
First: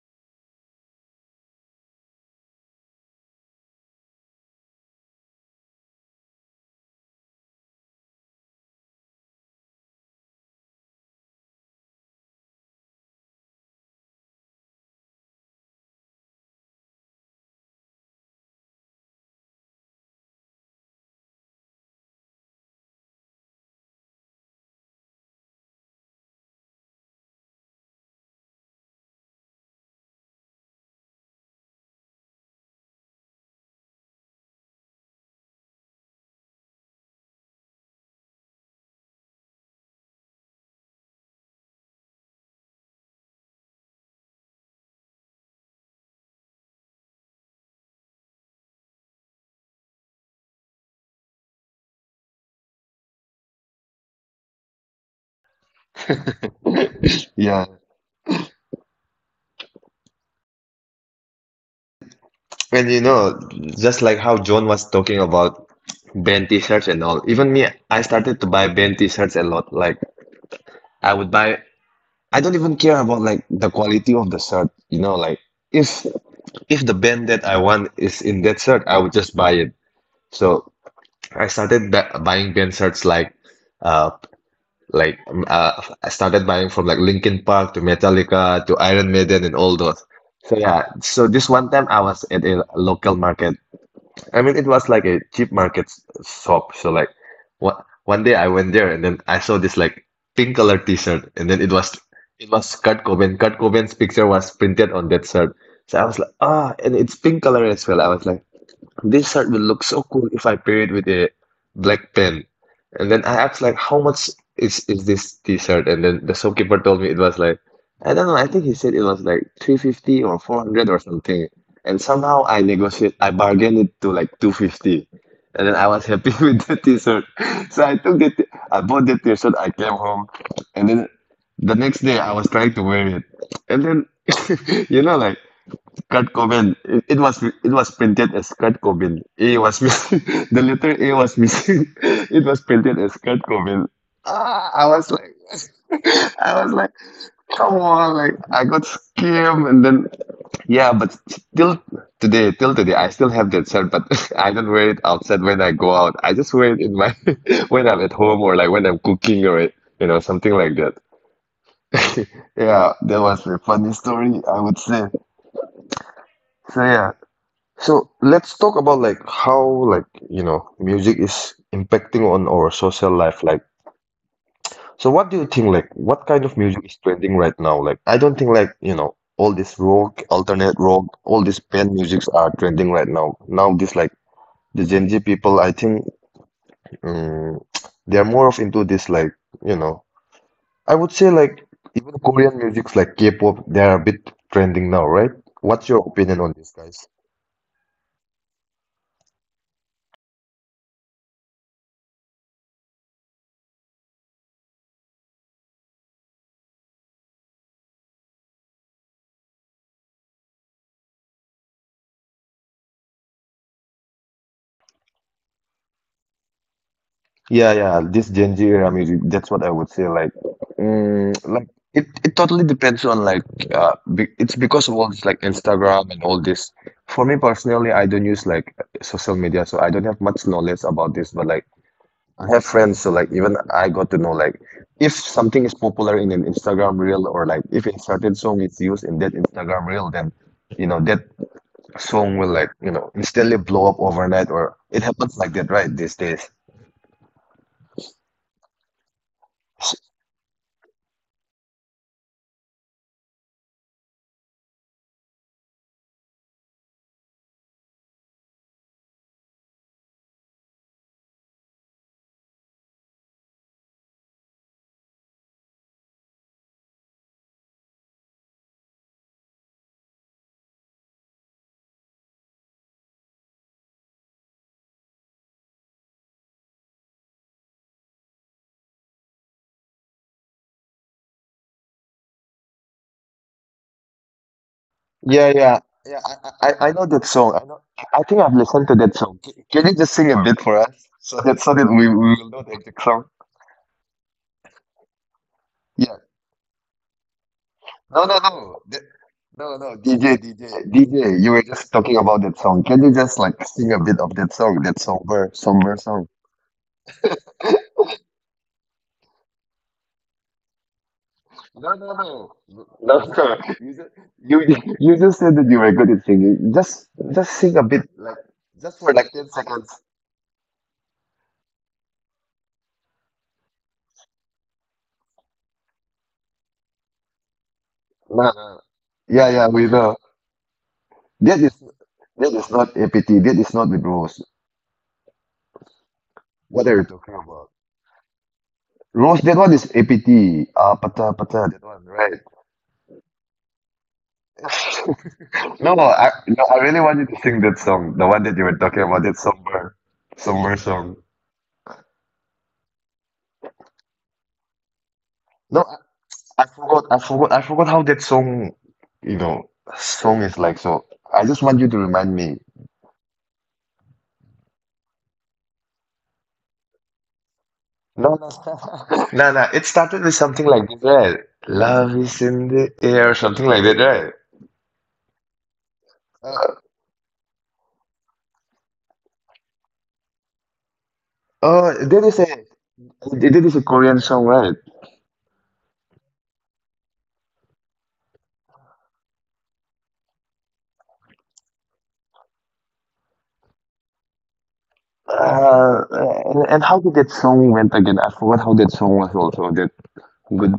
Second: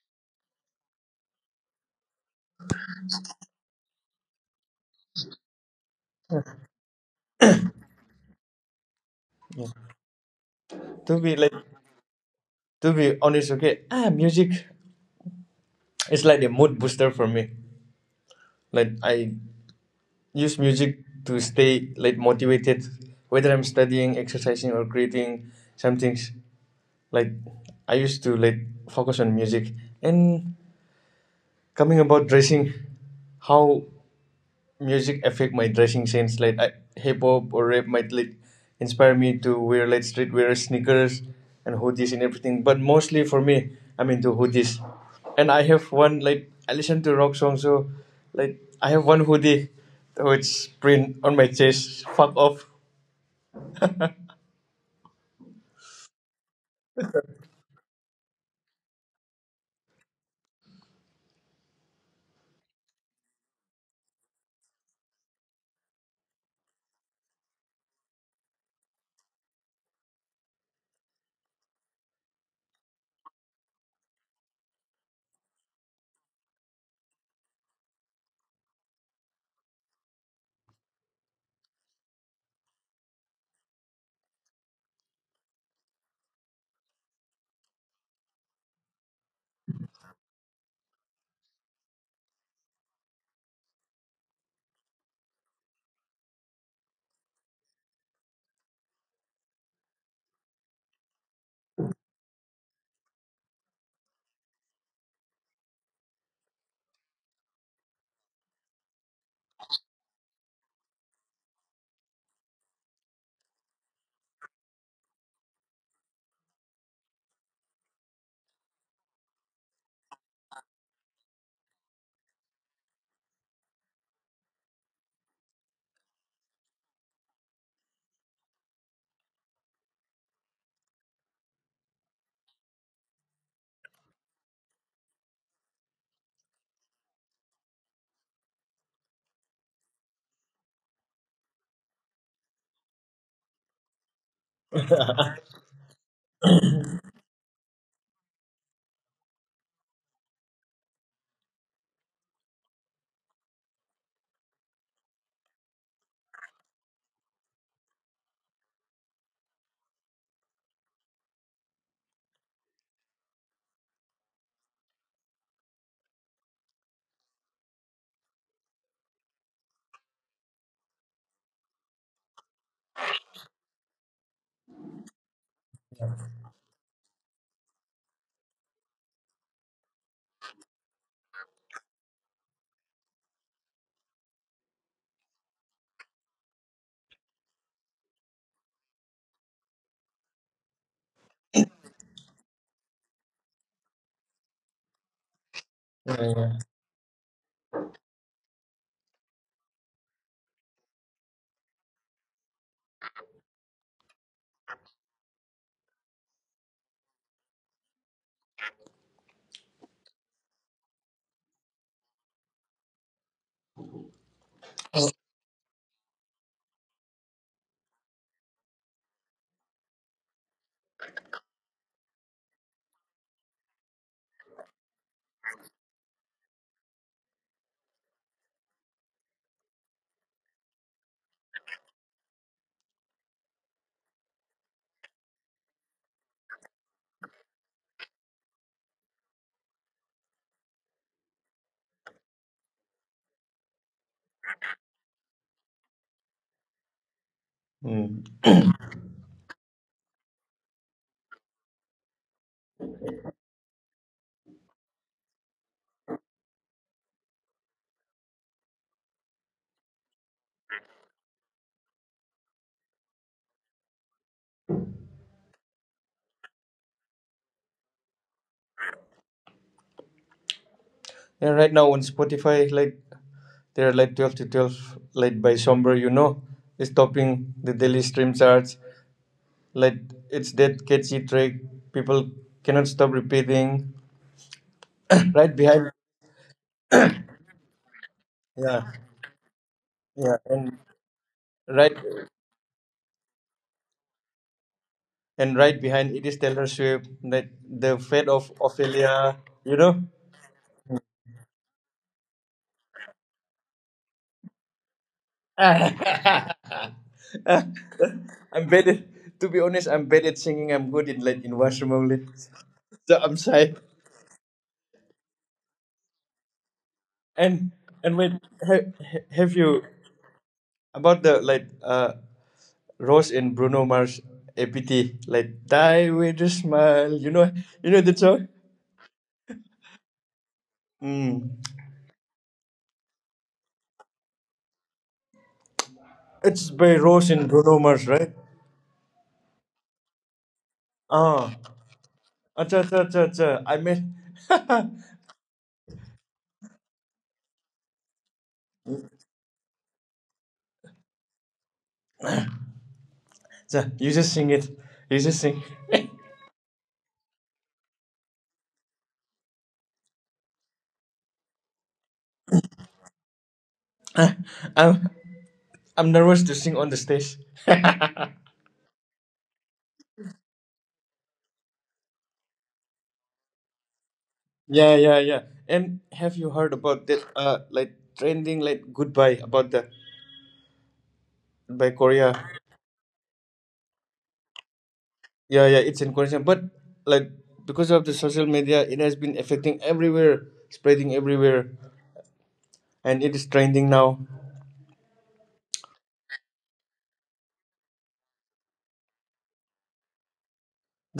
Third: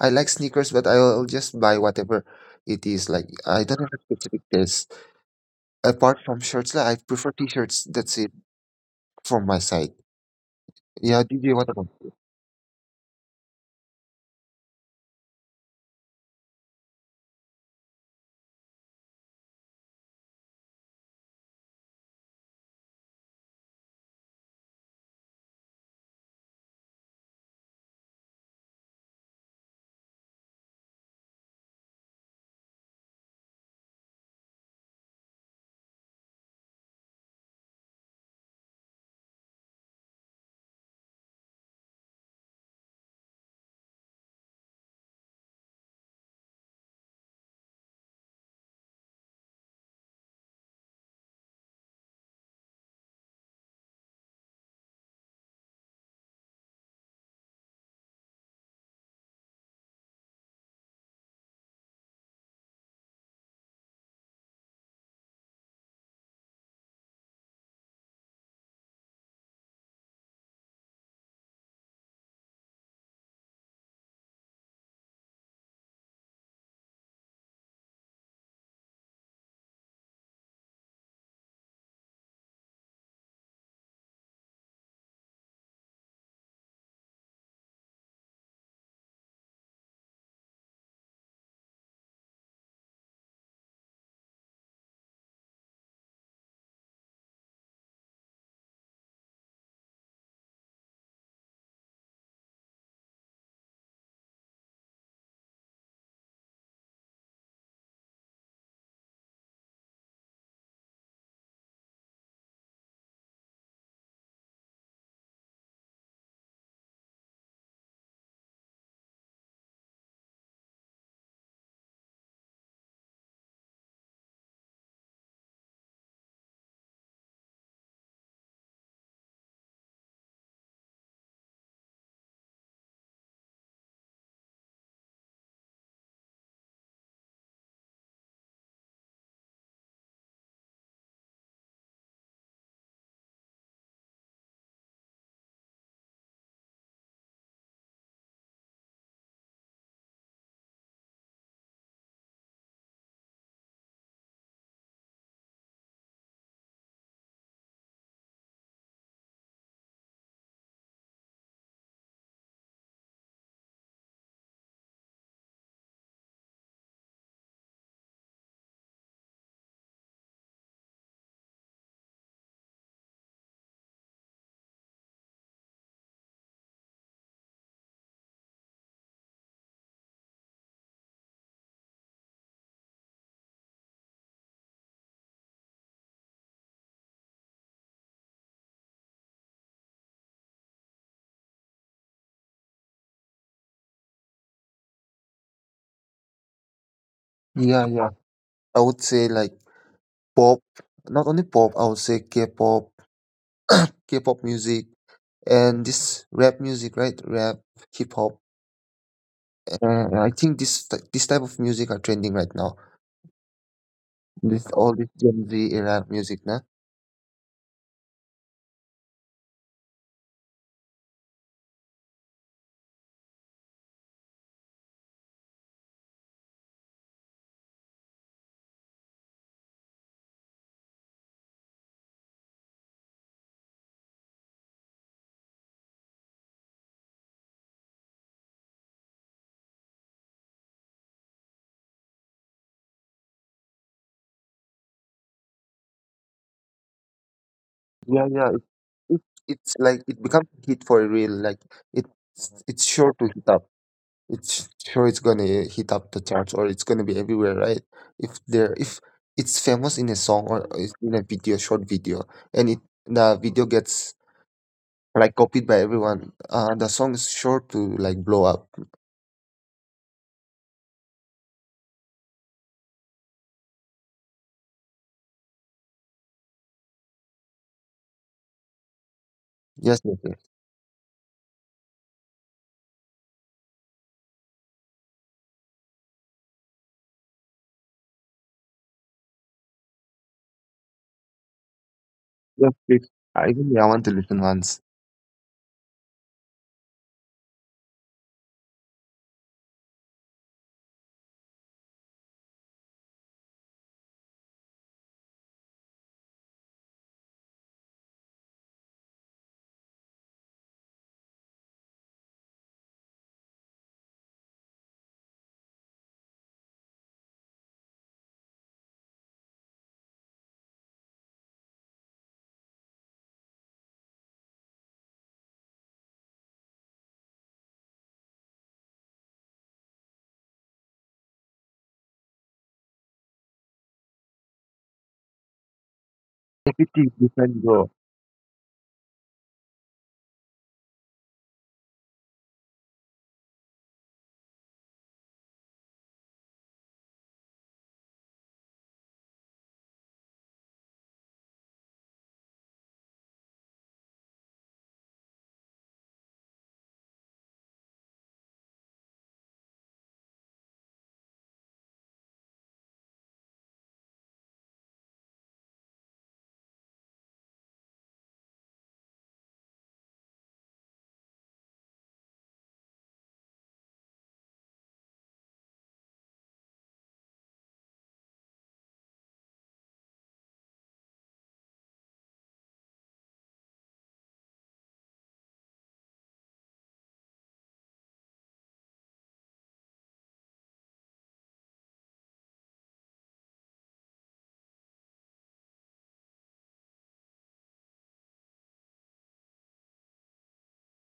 I like sneakers, but I'll just buy whatever it is. Like I don't have a specific taste. Apart from shirts, like, I prefer t-shirts. That's it from my side. Yeah, To be D J, like, what about? to be honest, okay. Ah, music. It's like a mood booster for me. Like I use music to stay like motivated, whether I'm studying, exercising, or creating some things. Like I used to like focus on music. And coming about dressing, how music affect my dressing sense. Like I, hip hop or rap might like inspire me to wear like street wear sneakers and hoodies and everything. But mostly for me, I'm into hoodies. And I have one, like I listen to rock songs, so like I have one hoodie which print on my chest. Fuck off. [coughs] Yeah, and you know, just like how John was talking about band t-shirts and all, even me, I started to buy band t-shirts a lot. Like I would buy. I don't even care about like the quality of the shirt. You know, like if if the band that I want is in that shirt, I would just buy it. So I started ba buying band shirts like, uh, like um, uh, I started buying from like Linkin Park to Metallica to Iron Maiden and all those. So yeah, so this one time I was at a local market, I mean, it was like a cheap market s- shop. So like one one day I went there and then I saw this like pink color t-shirt and then it was it was Kurt Cobain. Kurt Cobain's picture was printed on that shirt. So I was like, ah, and it's pink color as well. I was like, this shirt will look so cool if I pair it with a black pen. And then I asked like, how much is is this t-shirt? And then the shopkeeper told me it was like, I don't know, I think he said it was like three fifty or four hundred or something. And somehow I negotiate, I bargained it to like two fifty. And then I was happy [laughs] with the t-shirt. So I took it, I bought the t-shirt, I came home, and then the next day I was trying to wear it. And then, [laughs] you know, like Kurt Cobain. It, it was it was printed as Kurt Cobain. A was missing. [laughs] The letter A was missing. [laughs] It was printed as Kurt Cobain. Ah, I was like, [laughs] I was like, come on, like I got scammed. And then yeah, but till today, till today, I still have that shirt, but [laughs] I don't wear it outside when I go out. I just wear it in my [laughs] when I'm at home or like when I'm cooking or you know something like that. [laughs] Yeah, that was a funny story, I would say. So yeah. So let's talk about like how like you know music is impacting on our social life. Like, so what do you think? Like, what kind of music is trending right now? Like, I don't think like you know all this rock, alternate rock, all these band musics are trending right now. Now this like the Gen Z people, I think um, [tsk] they are more of into this like you know, I would say like, even Korean music's like K-pop, they are a bit trending now, right? What's your opinion Yeah. on this, guys? Yeah, yeah. I would say like pop, not only pop. I would say K-pop, K-pop music, and this rap music, right? Rap, hip hop. Uh, I think this ty- this type of music are trending right now. This all this Gen Z era music, nah? Yeah, yeah, this Gen Z era music, that's what I would say. Like, mm, like it, it totally depends on like, uh, be, it's because of all this like Instagram and all this. For me personally, I don't use like social media, so I don't have much knowledge about this. But like, I have friends, so like even I got to know like if something is popular in an Instagram reel or like if a certain song is used in that Instagram reel, then you know that song will like you know instantly blow up overnight, or it happens like that, right? These days. Mm. Yeah, yeah. it, it's like it becomes a hit for real. Like it's it's sure to hit up. It's sure it's gonna hit up the charts, or it's gonna be everywhere, right? If there if it's famous in a song or is in a video, short video, and it the video gets like copied by everyone, uh, the song is sure to like blow up. And right now on Spotify, like there are like twelve to twelve, like by Somber, you know, is topping the daily stream charts. Like Yes, yes, it's yes. that catchy track people cannot stop repeating. [coughs] Right Yeah, behind, yeah, yeah. I, I, I know that song. I know. I think yeah, I've listened to that song. C- Can you yeah, just sing and a bit for us so that right so that we, we will Yes, know the please. exact song? I really I want to listen once. and right behind it is Yeah. Taylor Swift, like The Fate of No, no, no. Ophelia, The- you know. no, no. D J, D J, D J. You were just talking about that song. Can you just like sing a bit of that song? That [laughs] somber, somber I'm song. bad at, to be honest, I'm bad at singing. I'm good in like in washroom only, No, no, so no, I'm no, [laughs] shy. no, You just you you just said that you were good at singing. Just And just and sing a wait bit, like have, just have for like you ten seconds. about the like uh Rose and Bruno Mars A P T, like Die with a Smile. You know, you know that song? No, no. Yeah, yeah. We know. Mm. That is that is not A P T. That is not with Rose. It's by Fifty Rose What are you and different talking Bruno bro. Mars, about? right? Rose, that one is A P T. Ah, Ah, pata pata, that one, acha, right? acha, acha, acha. I mean, [laughs] acha, [laughs] No, I no, I really wanted to sing that song, the one that you were talking about, that somber, somber song. you just sing it. You just sing. [laughs] No, I, I forgot, I forgot, I forgot how that song, you know, song is like. So I just want you to remind me. Ah, I'm, I'm nervous to sing on the stage. No, no, stop. No, no. It started with something like this, right? Love is in the air, something like that, right? Yeah, yeah, yeah. And have you heard about that? Uh, like trending, like goodbye about the by Korea. Oh, that is it. It it is a Korean song, right? Yeah, yeah, it's encouraging, but like because of the social media it has been affecting everywhere, spreading everywhere, and it is trending now. Uh, and, and how did that song went again? I forgot how that song was also. That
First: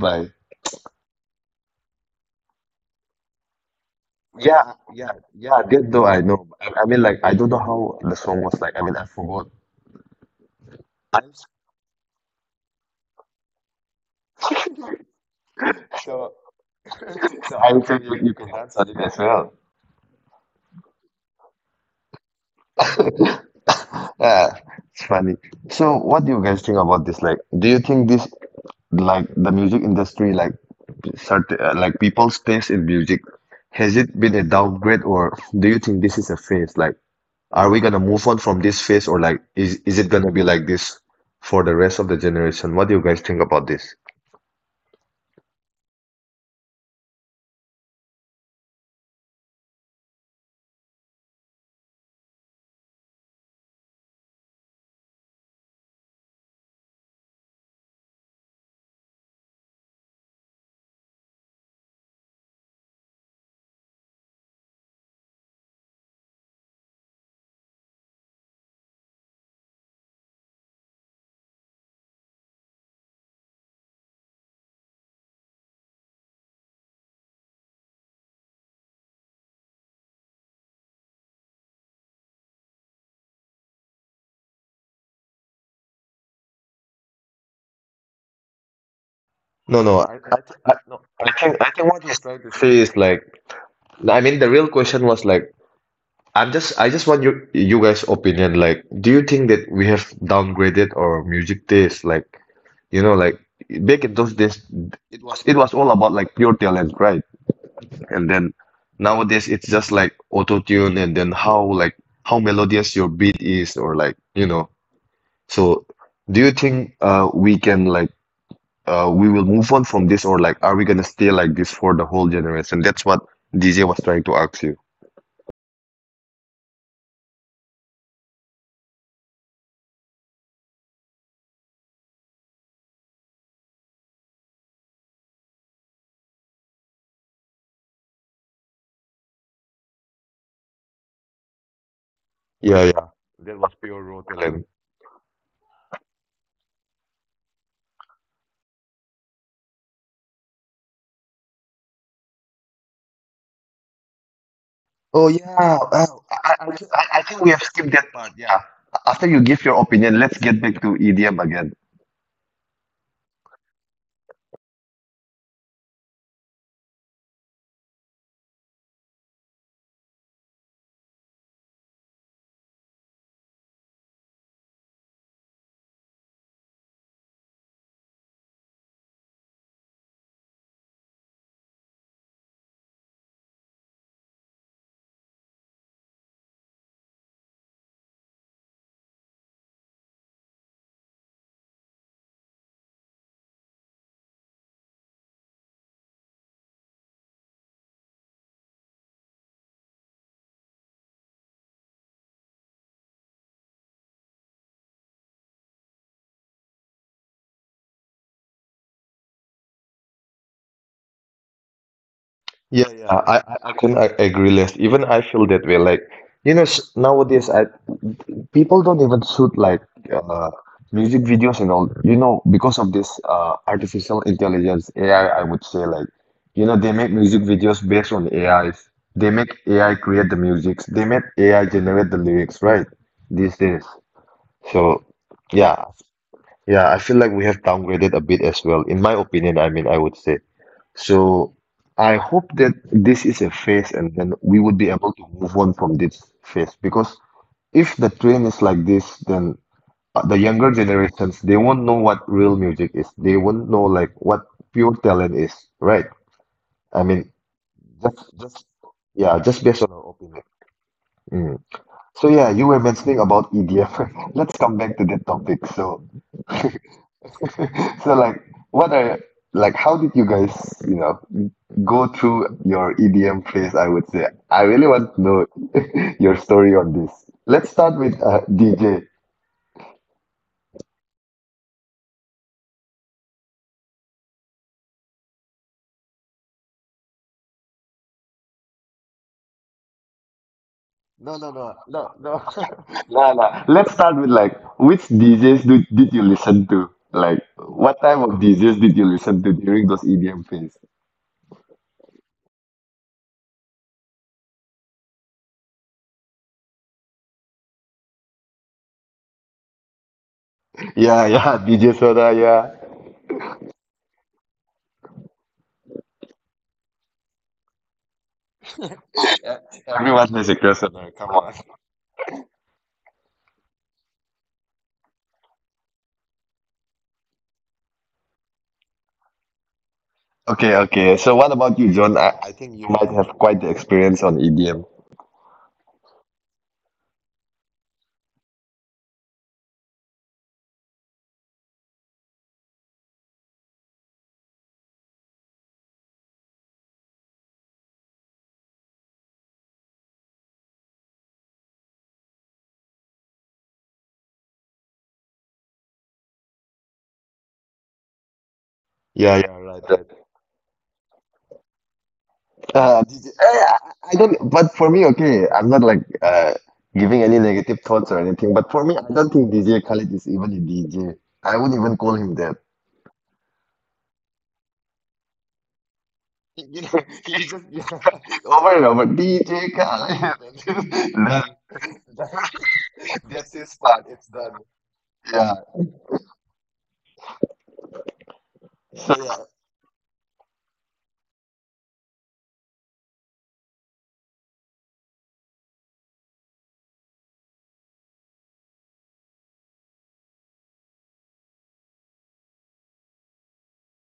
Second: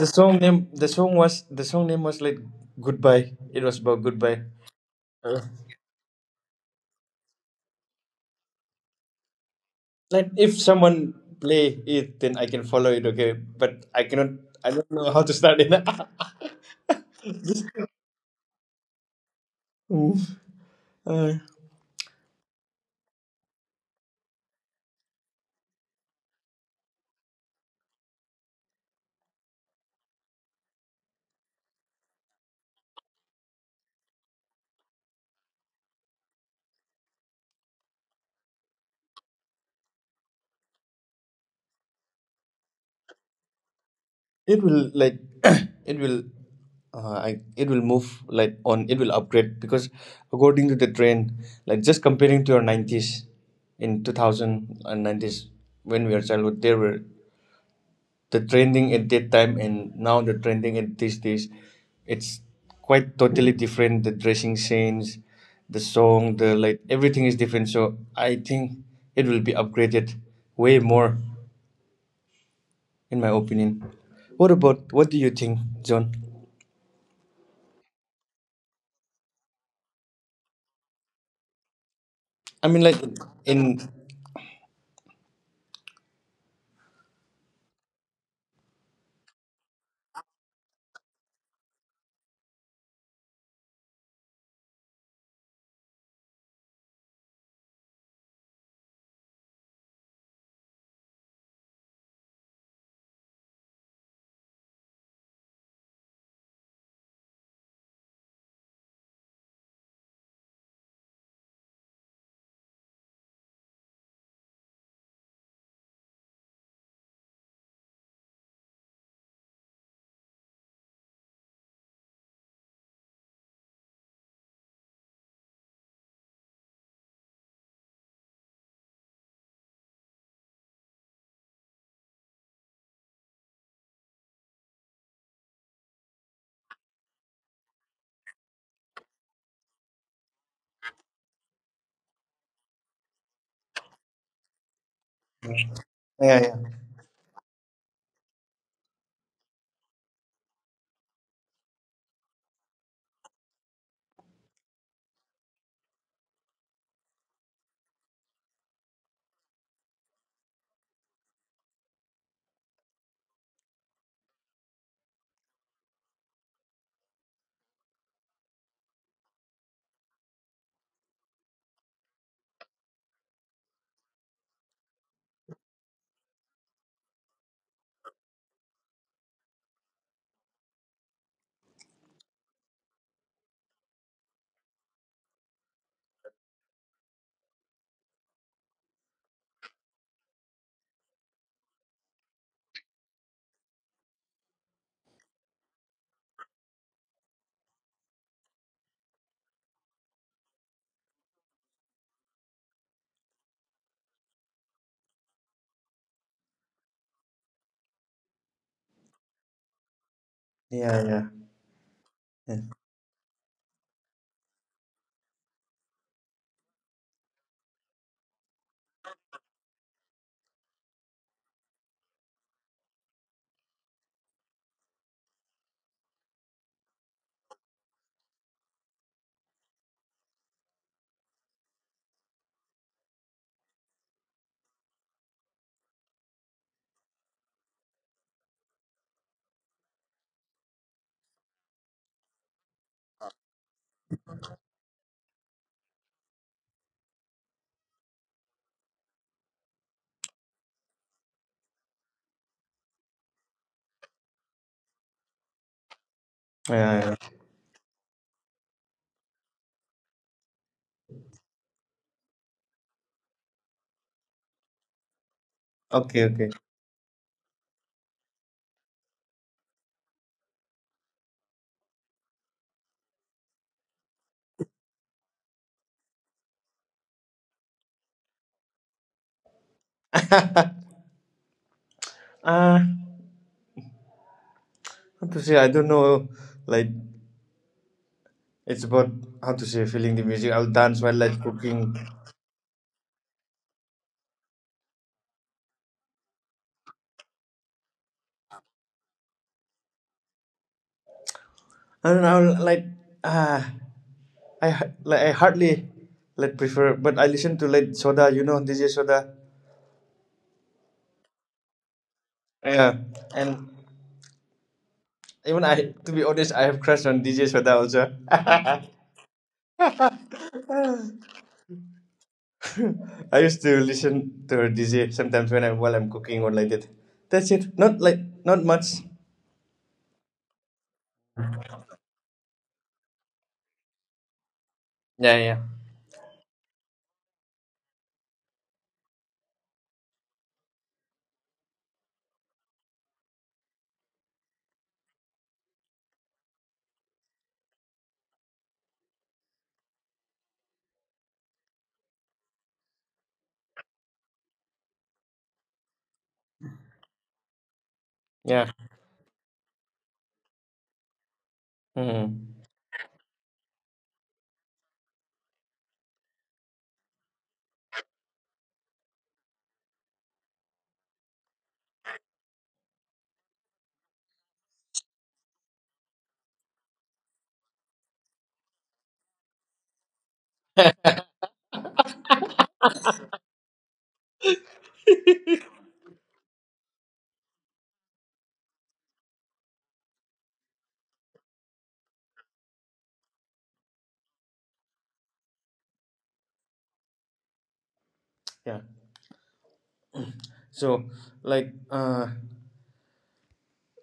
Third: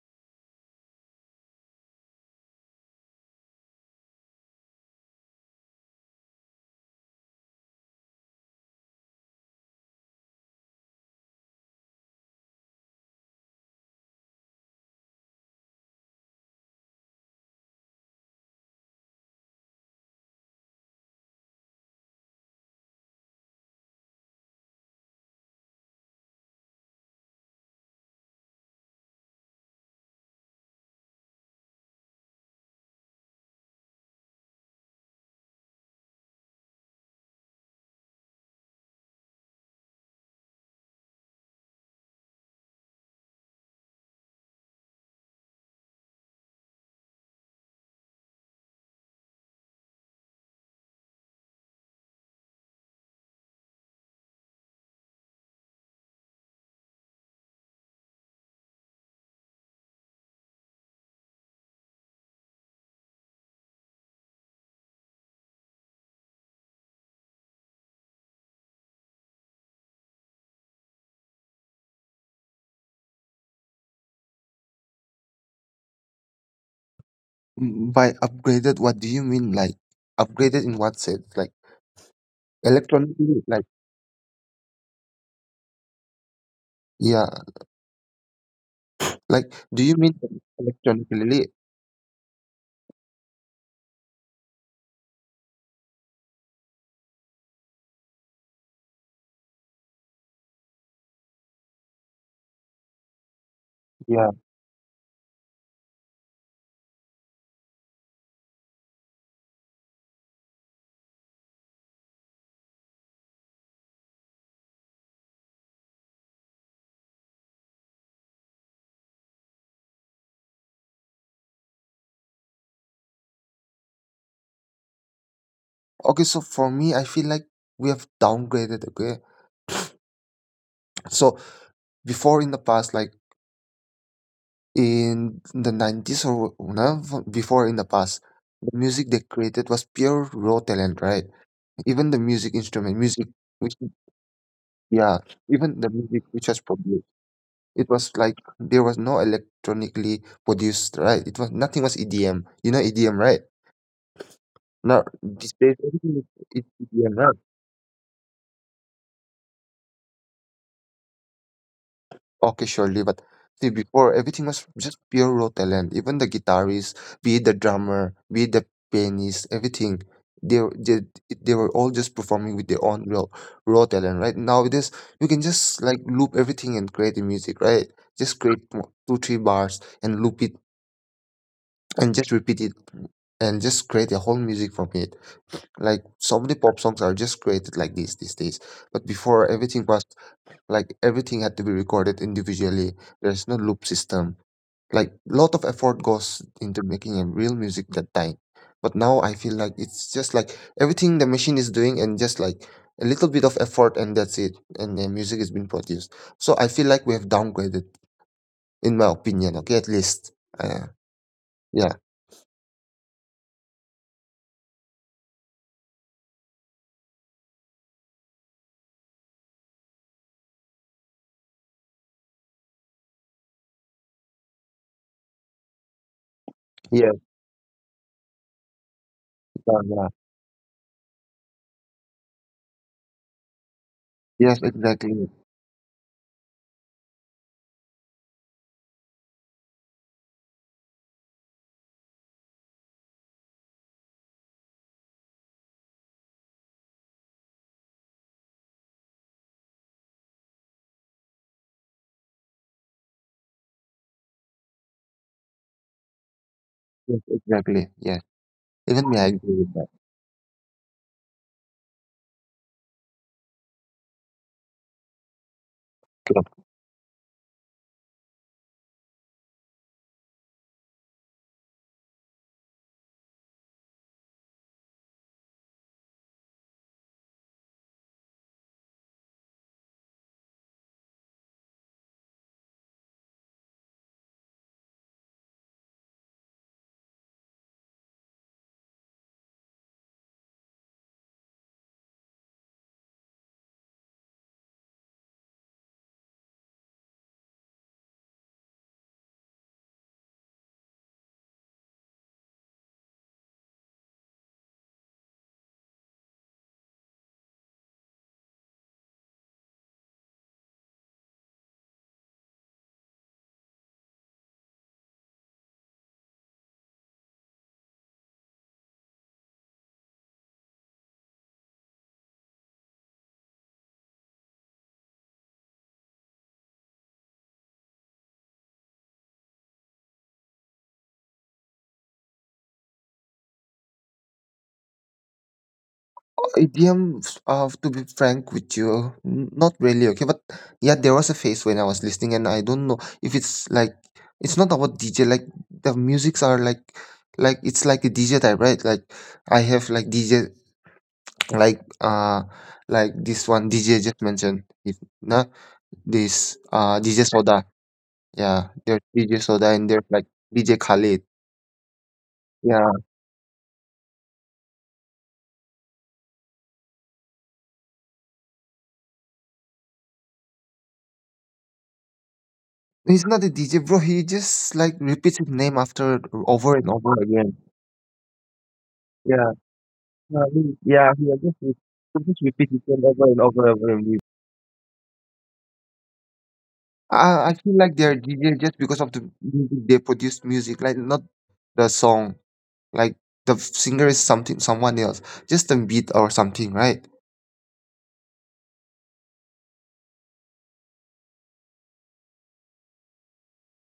The song name, the song was the song name was like goodbye. It was about goodbye. Yeah, yeah, Uh, yeah. That though I know. I, I mean, like I don't know how the song was like. I mean, I forgot. like if someone play it then I can follow it, okay, but I cannot. I don't know how to start it. [laughs] [laughs] So I would Just- say you, you can answer it as well. Mm. Uh, Yeah, it's funny. So what do you guys think about this? Like, do you think this like the music industry, like certain uh, like people's taste in music, has it been a downgrade, or do you think this is a phase? Like. Are we gonna move on from this phase, or like is is it gonna be like this for the rest of the generation? What do you guys think about this? it will like [coughs] [clears throat] it will uh, I, it will move like on, it will upgrade because according to the trend, like just comparing to your nineties, in two thousand and nineties when we are childhood, there were the trending at that time, and now the trending at these days, it's quite totally different, the dressing sense, the song, the like everything is different. So I think it will be upgraded way more, in my opinion. What about, what do you think, John? Mm, By upgraded, what do you mean? Like upgraded in what sense? Like I mean, like electronically, like in, yeah. Like, No, do you no, mean I, I, e- I I electronically? think I think what he's trying to say is, like, I mean the real question was like, I'm just I just want you you guys' opinion. Like, do you think that we have downgraded our music taste? Like, you know, like, back in Yeah. those days, it was it was all about like pure talent, right? And then nowadays it's just like auto tune, and then how like how melodious your beat is, or like, you know. So, do you think uh, we can like uh, we will move on from this, or like are we gonna stay like this for the whole generation? That's what D J was trying to ask you. Okay, so for me, I feel like we have downgraded, okay? So before in the past, like in the nineties, or you know, f- before in the past, the music they created was pure raw talent, right? Even the music Yeah, instrument, yeah. music It was which pure raw talent. yeah, even the music yeah, which yeah, was produced, it was like there was no electronically produced, right? It was nothing. Was E D M. You know E D M, right? Now Oh these yeah. days Oh, everything I, I, is is I, E D M, I think right? we have skipped that part. Yeah. After you give your opinion, let's get back to E D M again. Okay, surely. But see, before everything was just pure raw talent. Even the guitarist, be it the drummer, be it the pianist, everything. They, were- they they were all just performing with their own real raw talent, right? Nowadays, you can just like loop everything and create the music, right? Just create mo- two, three bars and loop it and just repeat it and just create a whole music from it. Like so many pop songs are just created like this these days. But before everything was like everything had to be recorded individually. There's no loop system, like lot of effort goes into making a real music that time. But now I feel like it's just like everything the machine is doing and just like a little bit of effort and that's it. And the music is being produced. So I feel like we have downgraded, in my opinion, okay, at least. Uh, yeah, yeah, yeah. yeah, Yeah, yeah, I, I I couldn't a- agree less. Even I feel that way. Like, you know, s- nowadays, I people don't even shoot like uh, music videos and all. You know, because of this uh, artificial intelligence, A I, I I would say, like, you know, they make Yes, music videos based on A Is. They make yeah, A I yeah. create the music. They make A I generate the lyrics, right? These days. Yes, So, exactly. yeah, yeah, I feel like we have downgraded a bit as well. In my opinion, I mean, I would say. So I hope that this is a phase, and then we would be able to move on from this phase, because if the trend is like this, then uh, the younger generations, they won't know what real music is. They won't know like what pure talent is, right? I yeah, mean, Yes, yeah. exactly. just Yes. just Even yeah, me, I just agree based on with our that. opinion. Mm. So yeah, you were mentioning about E D F. [laughs] Let's come back to that topic. So Okay, [laughs] okay. so like, what are like, how did you guys, you know, go through your E D M phase, I would say. I really want to know [laughs] your story on this. Let's start with uh, D J. Uh how to say? I don't know. Like it's about how to say feeling the music. I'll dance No, while no, like no, no, cooking. no, [laughs] no, no. Let's start with like which D Js do, did you listen to? Like what type of D Js did you listen to during those E D M phase? I don't know. I'll, like ah, I ha- like I hardly like prefer, but I listen to like Soda. You know D J Soda. Yeah, [laughs] yeah, D J Soda, yeah. Yeah, and even I, to be honest, I have crush on D J Soda also. [laughs] Everyone has a crush on her. Come on. [laughs] I used to listen to a D J sometimes when I while I'm cooking or like that. That's it. Not like not much. Okay, okay. So what about you, John? I, I think you might have quite the experience on E D M. Yeah, yeah, Idioms, uh, to be frank with you, n- not really, okay? But yeah, there was a phase when I was listening, and I don't know if it's like it's not about D J. Like the musics are like like it's like a D J type, right? Like I have like D J like uh like this one D J just mentioned, if not this uh D J Soda, yeah, yeah, there's Yeah, yeah, D J right, Soda right. and there's like D J Khalid, hmm, Uh, yeah. I I don't, but for me, okay, I'm not like uh, giving any negative thoughts or anything. But for me, I don't think D J Khaled is even a D J. I wouldn't even call him that. He's not a D J, bro. He just like repeats his name after [laughs] You know, over and over he just again. [laughs] over and over, D J Yeah. Khaled. No, I mean, [laughs] yeah, yeah, just re- That- just repeat the same [laughs] over and That's his over and over part. and re- It's done. Yeah. I, I feel like they're D J just because So of the yeah. music they produce music, like not the song. Like the f- singer is something someone else. Just the beat or something, right? yeah. So like, uh,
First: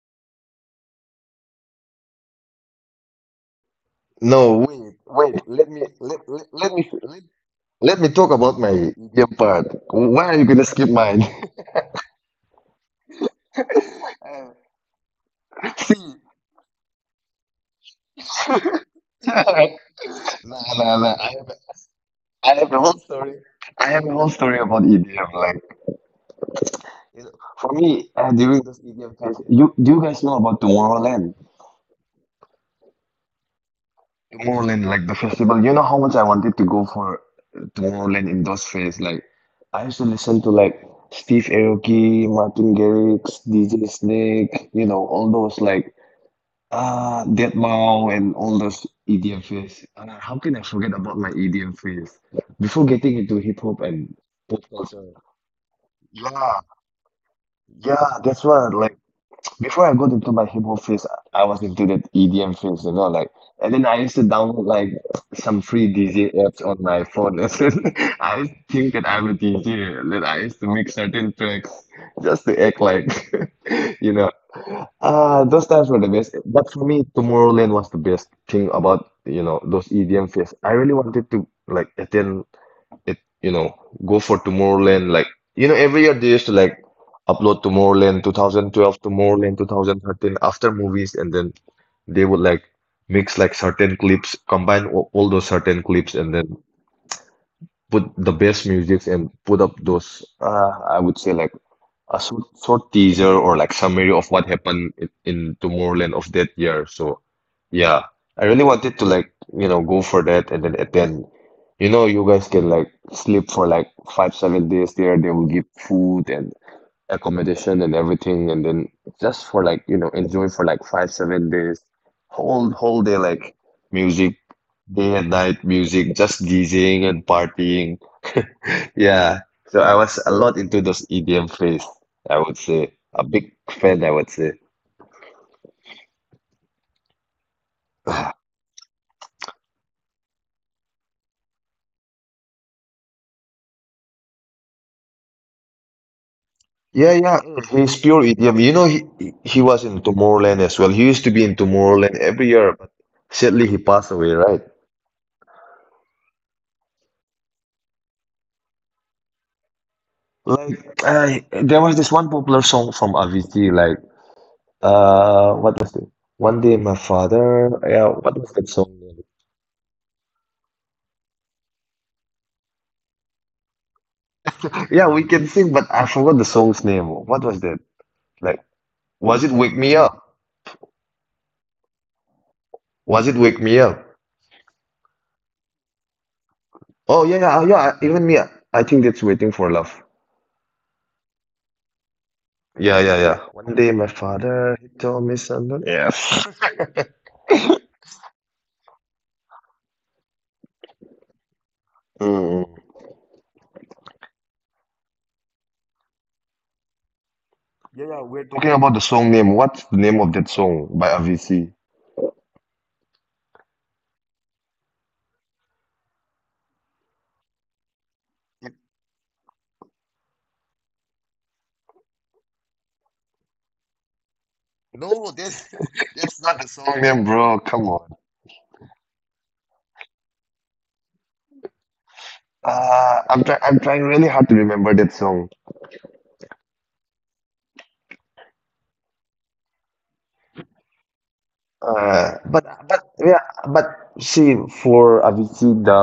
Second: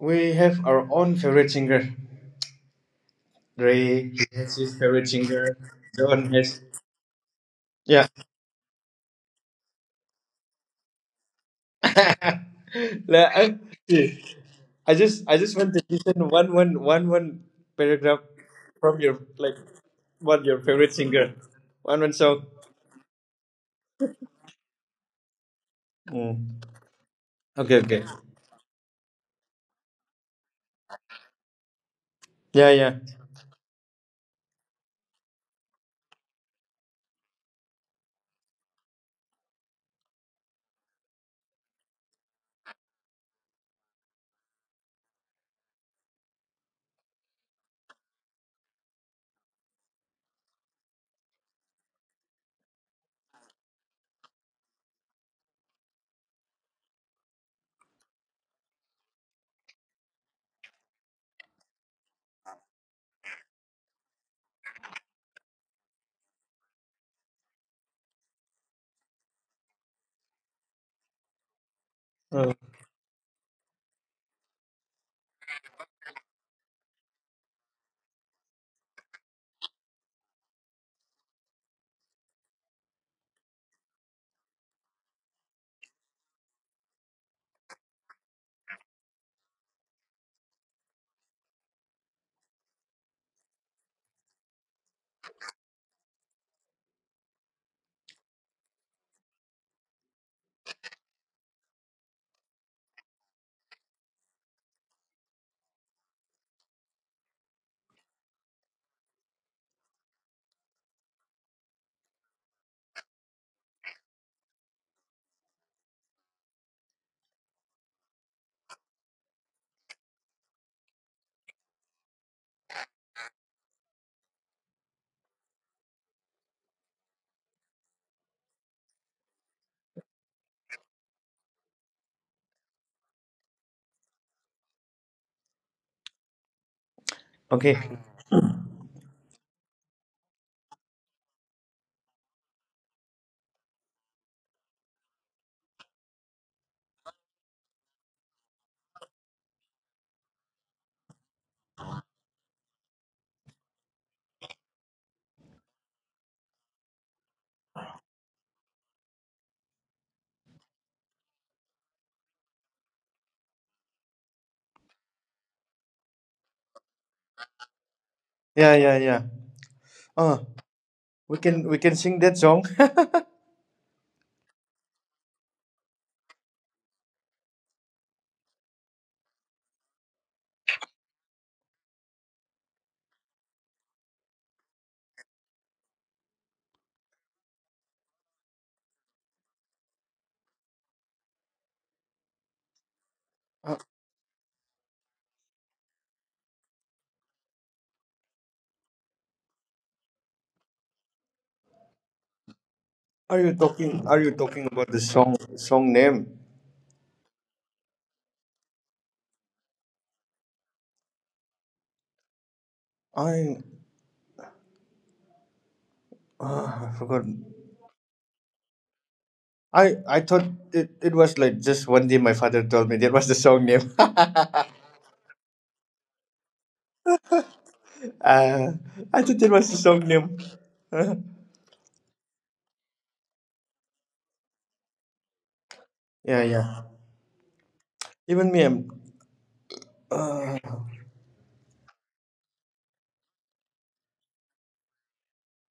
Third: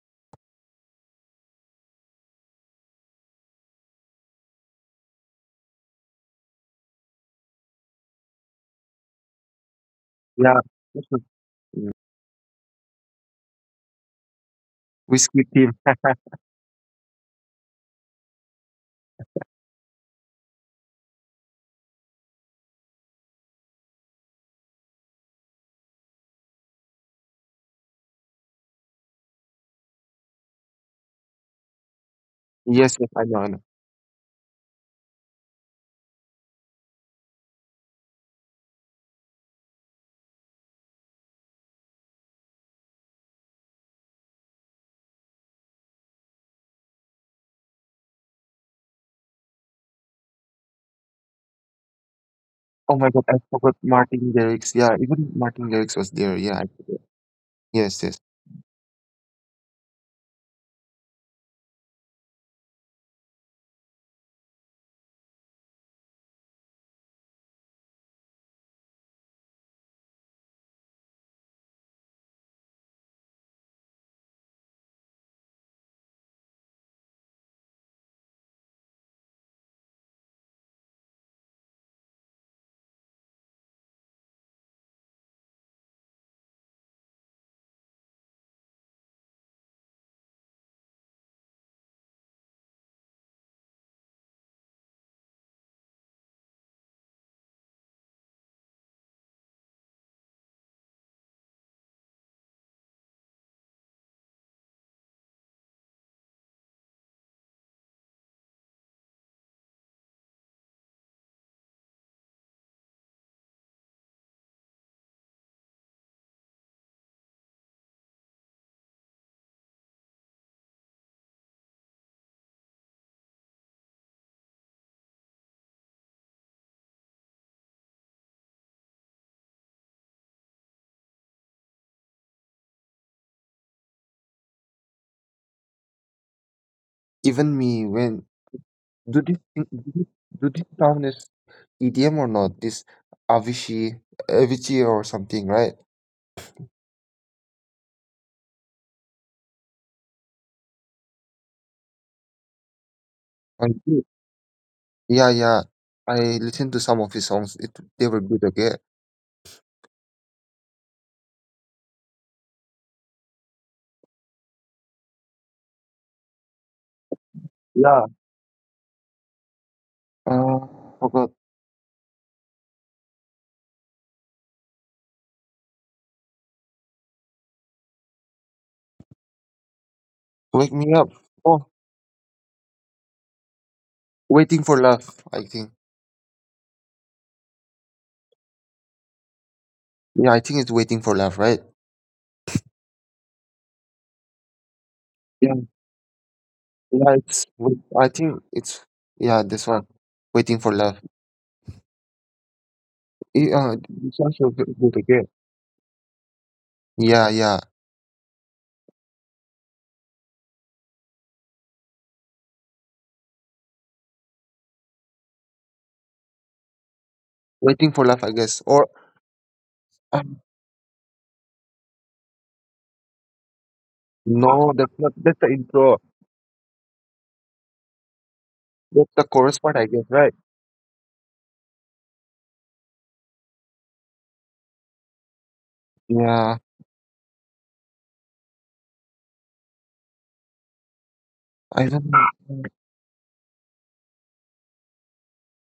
we have our own favorite singer. Ray has No, his wait, favorite wait. singer. Let me John has, let yeah. me talk about my E D M part. Why are you Yeah. gonna skip Just a mine? [laughs] mm, [laughs] Like, I, see, I just I whiskey just team. want to listen one one one one paragraph from your like Sorry. what your Nah, favorite nah, nah. singer, I, one one song. I have a whole story. I have a whole story about E D M. Like. Mm. For Okay, okay. me, uh, during this E D M fest, you do you guys know about Tomorrowland? Yeah, yeah. Yes, yes, I know, I know. Tomorrowland, like the festival. You know how much I wanted to go for Tomorrowland in those fairs. Like I used to listen to like Steve Aoki, Martin Garrix, D J Snake. You know all those like ah Deadmau, and all those E D M fairs. And I- how can I forget about my E D M fairs? Before Oh my getting god, I into hip forgot hop and Martin pop Garrix. Yeah, culture. even Martin Garrix was there, yeah. Yeah, I forgot. Yes, yeah, yes. that's right. Like. Before I got into my hip hop phase, I was into that E D M phase, you know, like, and then I used to download like some free D J apps on my phone. [laughs] And then I used to think that I'm a D J, and then I used to make certain tracks just to Uh, act like, [laughs] you know, uh, those times were the best. But for me, Tomorrowland was the best thing about, you know, those E D M fests. I really wanted to like attend it, you know, go for Tomorrowland. Like, you know, every year they used to like upload Tomorrowland two thousand twelve, Tomorrowland two thousand thirteen after movies, and then they would like mix like certain clips, combine all, all those certain clips, and then put the best music and put up those uh, I would say like a short, short teaser or like summary of what happened in, in Tomorrowland of that year. So yeah, I really wanted to like, you know, go for that. And then at then you know you guys can like sleep for like five, seven days there. They will give food and accommodation and everything, and then just for like, you know, enjoy for like five, seven days. Whole whole day, like music, day and night music, just DJing and partying. Yeah. So I was a lot into those E D M phase, I would say. A big fan, I would say. [sighs] Even me when okay. do this thing- do this do this sound is E D M or not? This Avicii, Avicii or something, right? Yeah, yeah, he's pure E D M. You know, he he he was in Tomorrowland as well. He used to be in Tomorrowland every year, but sadly I he did. passed away, right? Yeah, yeah. I listened to some of his songs. It they were good. Okay. Like, I there was this one popular song from Avicii, like, uh, what was it? One Day My Father. Yeah, Yeah. what was that song name? Yeah, yeah, yeah. Uh, Uh, forgot. we can we can sing that song. Yeah, we can sing, but I forgot the song's name. What was that? Like, was it Wake Me Up? Wake me up. Oh, Was it Wake Me Up? waiting for love. I think. Oh yeah, yeah, yeah. I- Even me, I think that's waiting for love. Yeah, I think it's waiting for love, right? Yeah, yeah, yeah. One day, my father, he told me Yeah. something. Yes. [laughs] Yeah, it's. Wait- I think it's. Yeah, this one. Waiting for love. Mm. Eh, [laughs] Uh, Are you it's talking, also Are you good good, talking okay. about the song song name? Yeah, yeah. Talking about the song name, what's the name of that song by Avicii? I uh, I forgot. Waiting for love, I guess. Or I um, I thought it, it was like just one day my father told me that was the song name. [laughs] no, that's not. That's the intro. It's not the song name, bro. Come on. uh, That's the I chorus thought it part, I was the guess, song right? name. Uh, Uh, I'm trying. I'm trying really hard to remember that song. yeah, Yeah. yeah. Even me, I'm. Uh, I don't Uh, know. but but yeah, but see, for Avicii, the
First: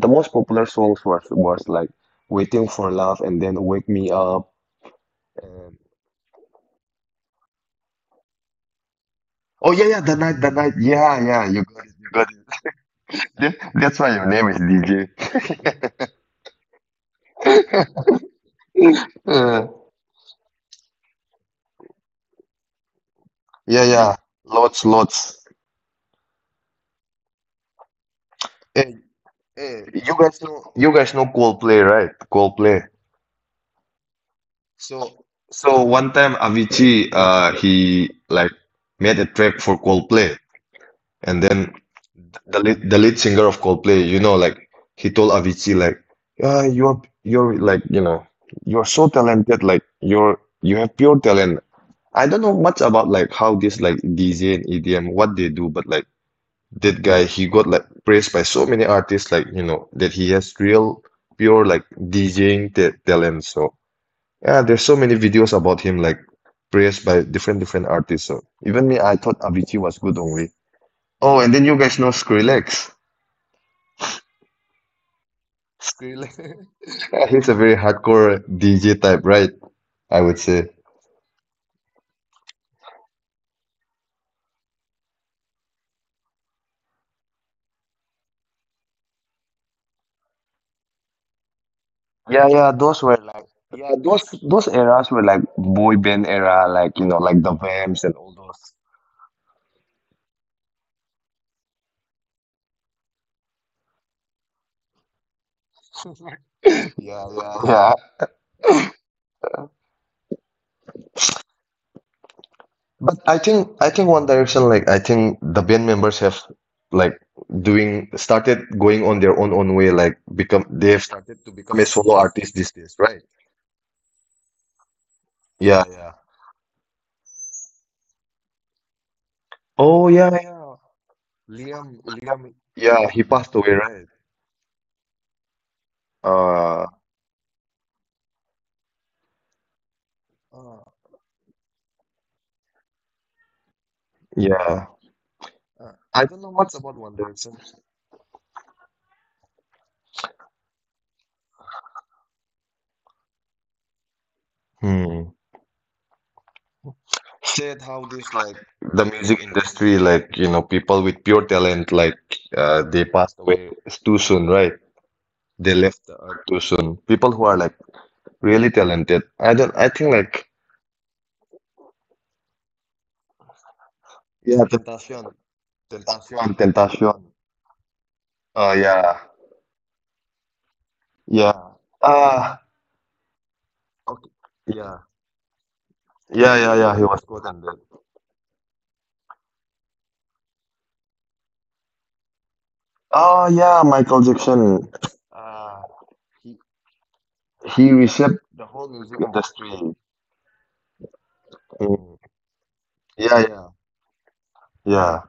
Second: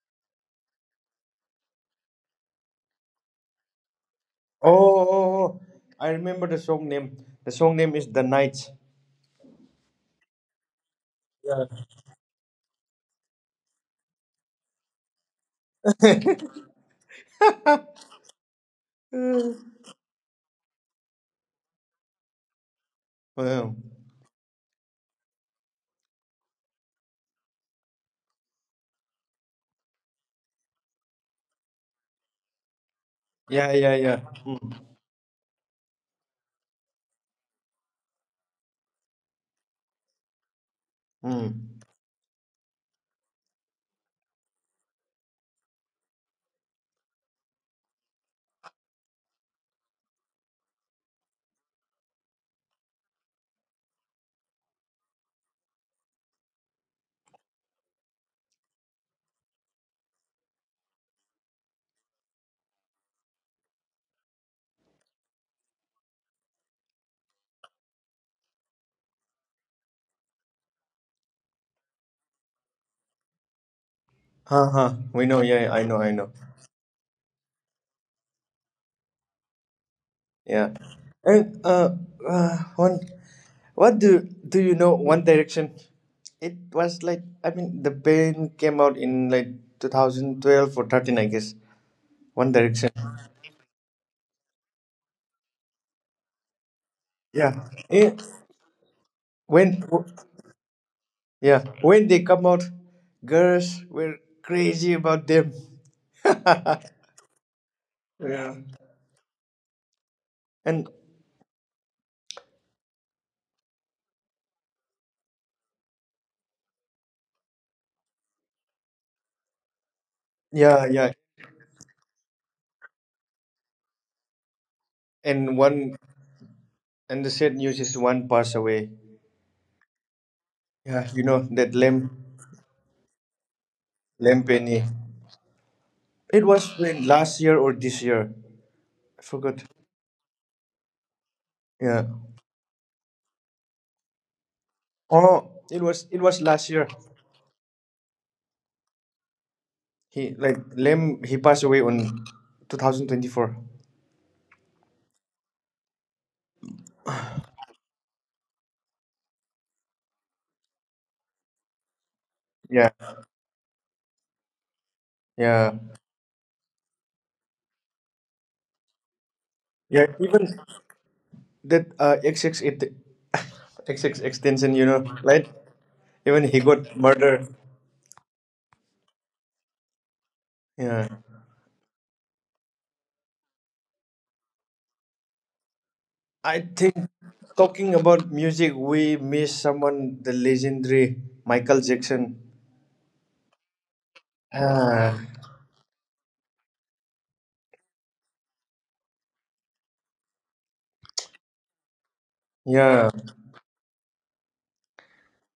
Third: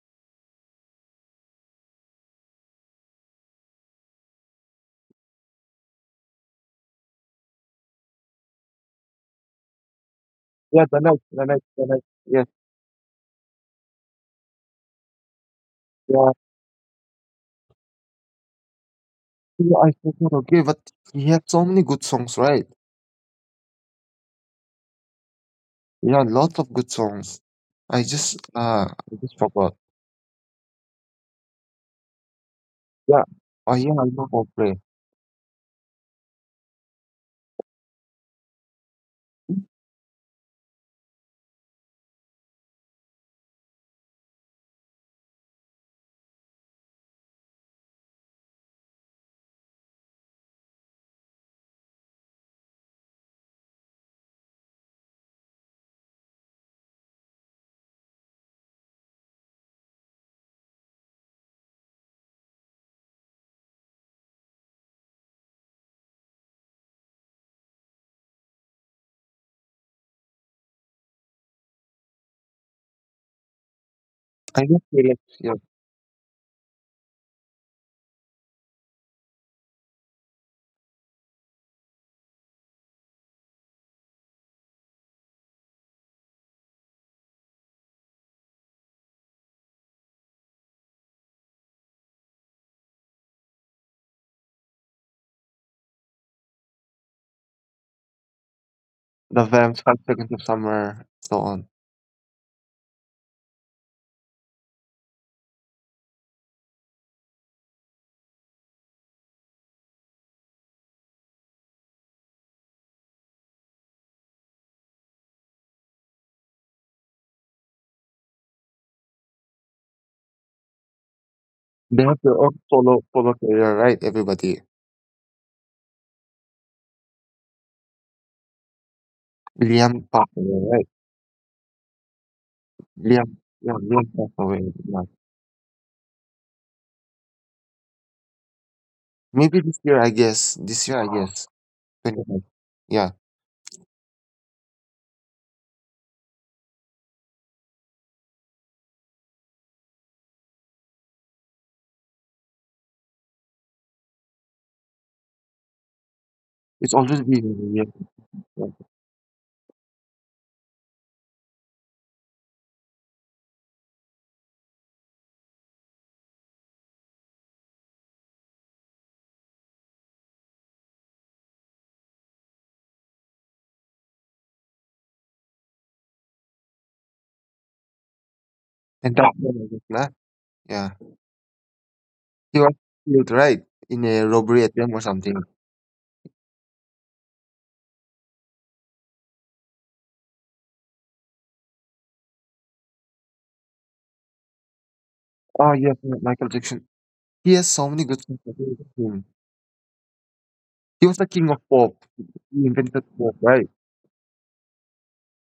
the most popular songs was was like "Waiting for Love" and then "Wake Me Up." oh, oh, oh, oh. And, I remember the song name. The song name is The Night. oh yeah, yeah, the night, the Yeah, night. the night, Yeah, the Yeah. night, yeah. the you night. got it, You Yeah, got it. That- That's why your name is D J. yeah. [laughs] [laughs] Yeah, Uh, I forgot. Okay, but he had so many good songs, right? Wow. yeah, yeah, lots, lots. Yeah, lots of good songs. I just, uh, I Hey, just forgot. hey, you guys know, you guys know Coldplay, right? Coldplay. Yeah. Yeah, Oh, yeah, yeah, I yeah. know Coldplay. Mm. So, so one time Avicii, uh, he like made a track for Coldplay, and Mm. then the lead, the lead singer of Coldplay, you know, like, he told Avicii, like, yeah, you're you're like, you know, you're so talented, like you're you have pure talent. I don't know much about like how this like D J and E D M, what they do, but like that guy, he got like praised by so many artists, like, you know, that he has real pure like DJing ta talent. So yeah, there's so many videos about him like praised by different different artists. So even me, I thought Avicii was good only. Oh, and then you guys know Skrillex. Huh, I huh. guess they We like, know. Yeah, yeah, yeah, I know, I know. Skrillex. [laughs] Yeah, he's a very hardcore D J type, right, I Yeah. would say. And uh, uh one, what do do you know? One Direction. It was like, I mean the band came out in like two thousand twelve or thirteen, I guess. One Yeah, Direction. yeah, those were yeah, those those eras were like boy band era, like, you know, Yeah. like the It, Vamps and all. the when, Vamps, Five Seconds of Summer, so yeah, on. when they come out, girls were crazy about them. [laughs] [laughs] Yeah, Yeah. And like yeah, yeah. They have their own solo solo career, right? Everybody. And one and the sad news is one passed away. Liam oh yeah passed yeah away, right? Yeah, you know that lamb. yeah he Liam, passed away yeah, right. Liam passed away. Lempeni. Yeah. It was Uh, when, last year or this year. I forgot. Maybe this year, I guess. This year, I guess. Yeah. 25. Yeah, yeah. Oh, it was, it was last year. He like Lem he passed away on twenty twenty-four. Hmm. it's always been. In Say, the year. Yeah. the music industry, like, you know, people with pure talent, like, uh, Yeah. they passed away too soon, right? Yeah. They left out too soon. People who are like really, Yeah, even that uh X X it [laughs] X X extension, you yeah, know, like Tentacion, even he Tentacion, got Tentacion. murdered. Uh, And that's yeah, when I guess. Yeah. Yeah. yeah. He was Ah, killed, right? In a okay. robbery attempt or Yeah, something. I yeah, think yeah, yeah. he- talking about music, we miss someone, the legendary Michael Jackson. Oh, yeah, Michael Jackson. Ah, Oh, yes, yeah, Michael He Jackson. He has so he many good songs reshaped the whole about him. music industry. He was the king of pop. Mm, He yeah. invented pop, yeah, right? yeah, yeah.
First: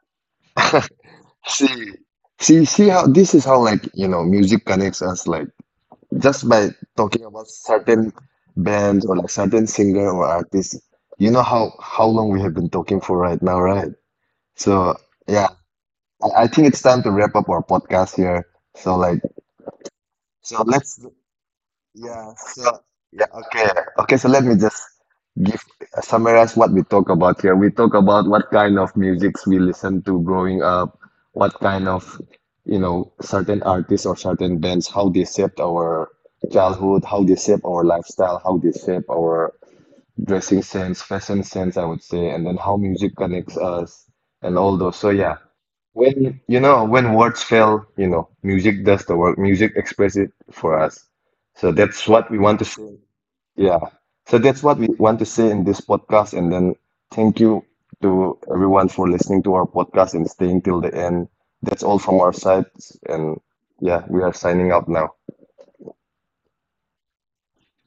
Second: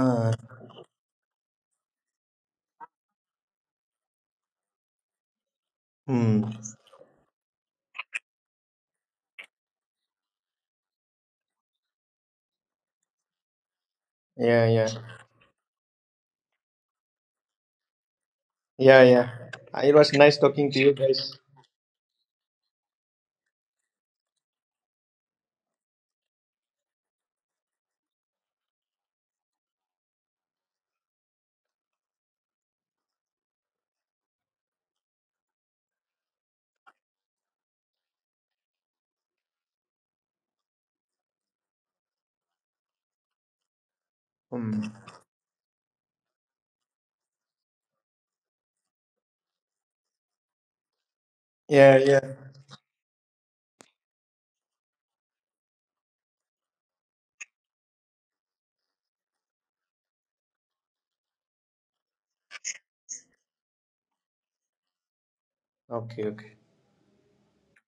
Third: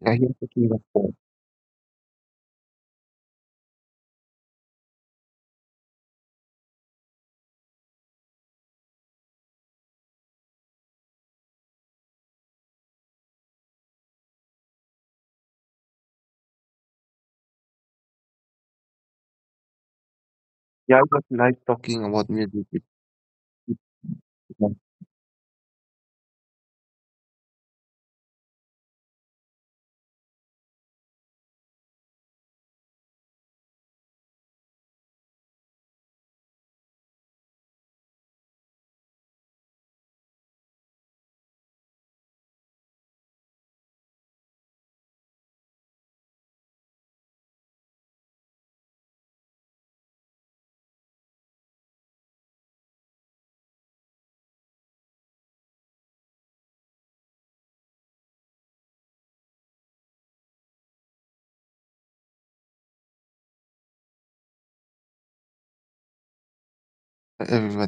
Yeah, he was the king of pop. [laughs] See, see, see how this is how, like, you know, music connects us. Like, just by hmm. talking about certain bands or like certain singer or artist, you know how how long we have been talking for right now, right? Yeah, yeah, So yeah, I, I think it's time to wrap up our podcast here. So yeah, like, yeah. Uh, it was nice so talking to let's you Yeah, it was guys. nice talking about yeah, music so with yeah, okay. Okay, so let me uh, just give uh, summarize what we talk about here. We talk about what kind of musics we listen to growing up, what kind of, you know, certain artists or certain bands, how they shaped our childhood, how they shape our lifestyle, how they shape our dressing sense, fashion sense, I would say, and then how music connects us and all Hmm. those. So yeah, when you know, when words fail, you know, music does the work. Music expresses it for us. So Yeah, that's yeah. what we want to say. Yeah. So that's what we want to say in this podcast. And then thank you to everyone for listening to our podcast and staying till the end. That's all from our side. And yeah, we are signing out now. Okay, okay. everyone.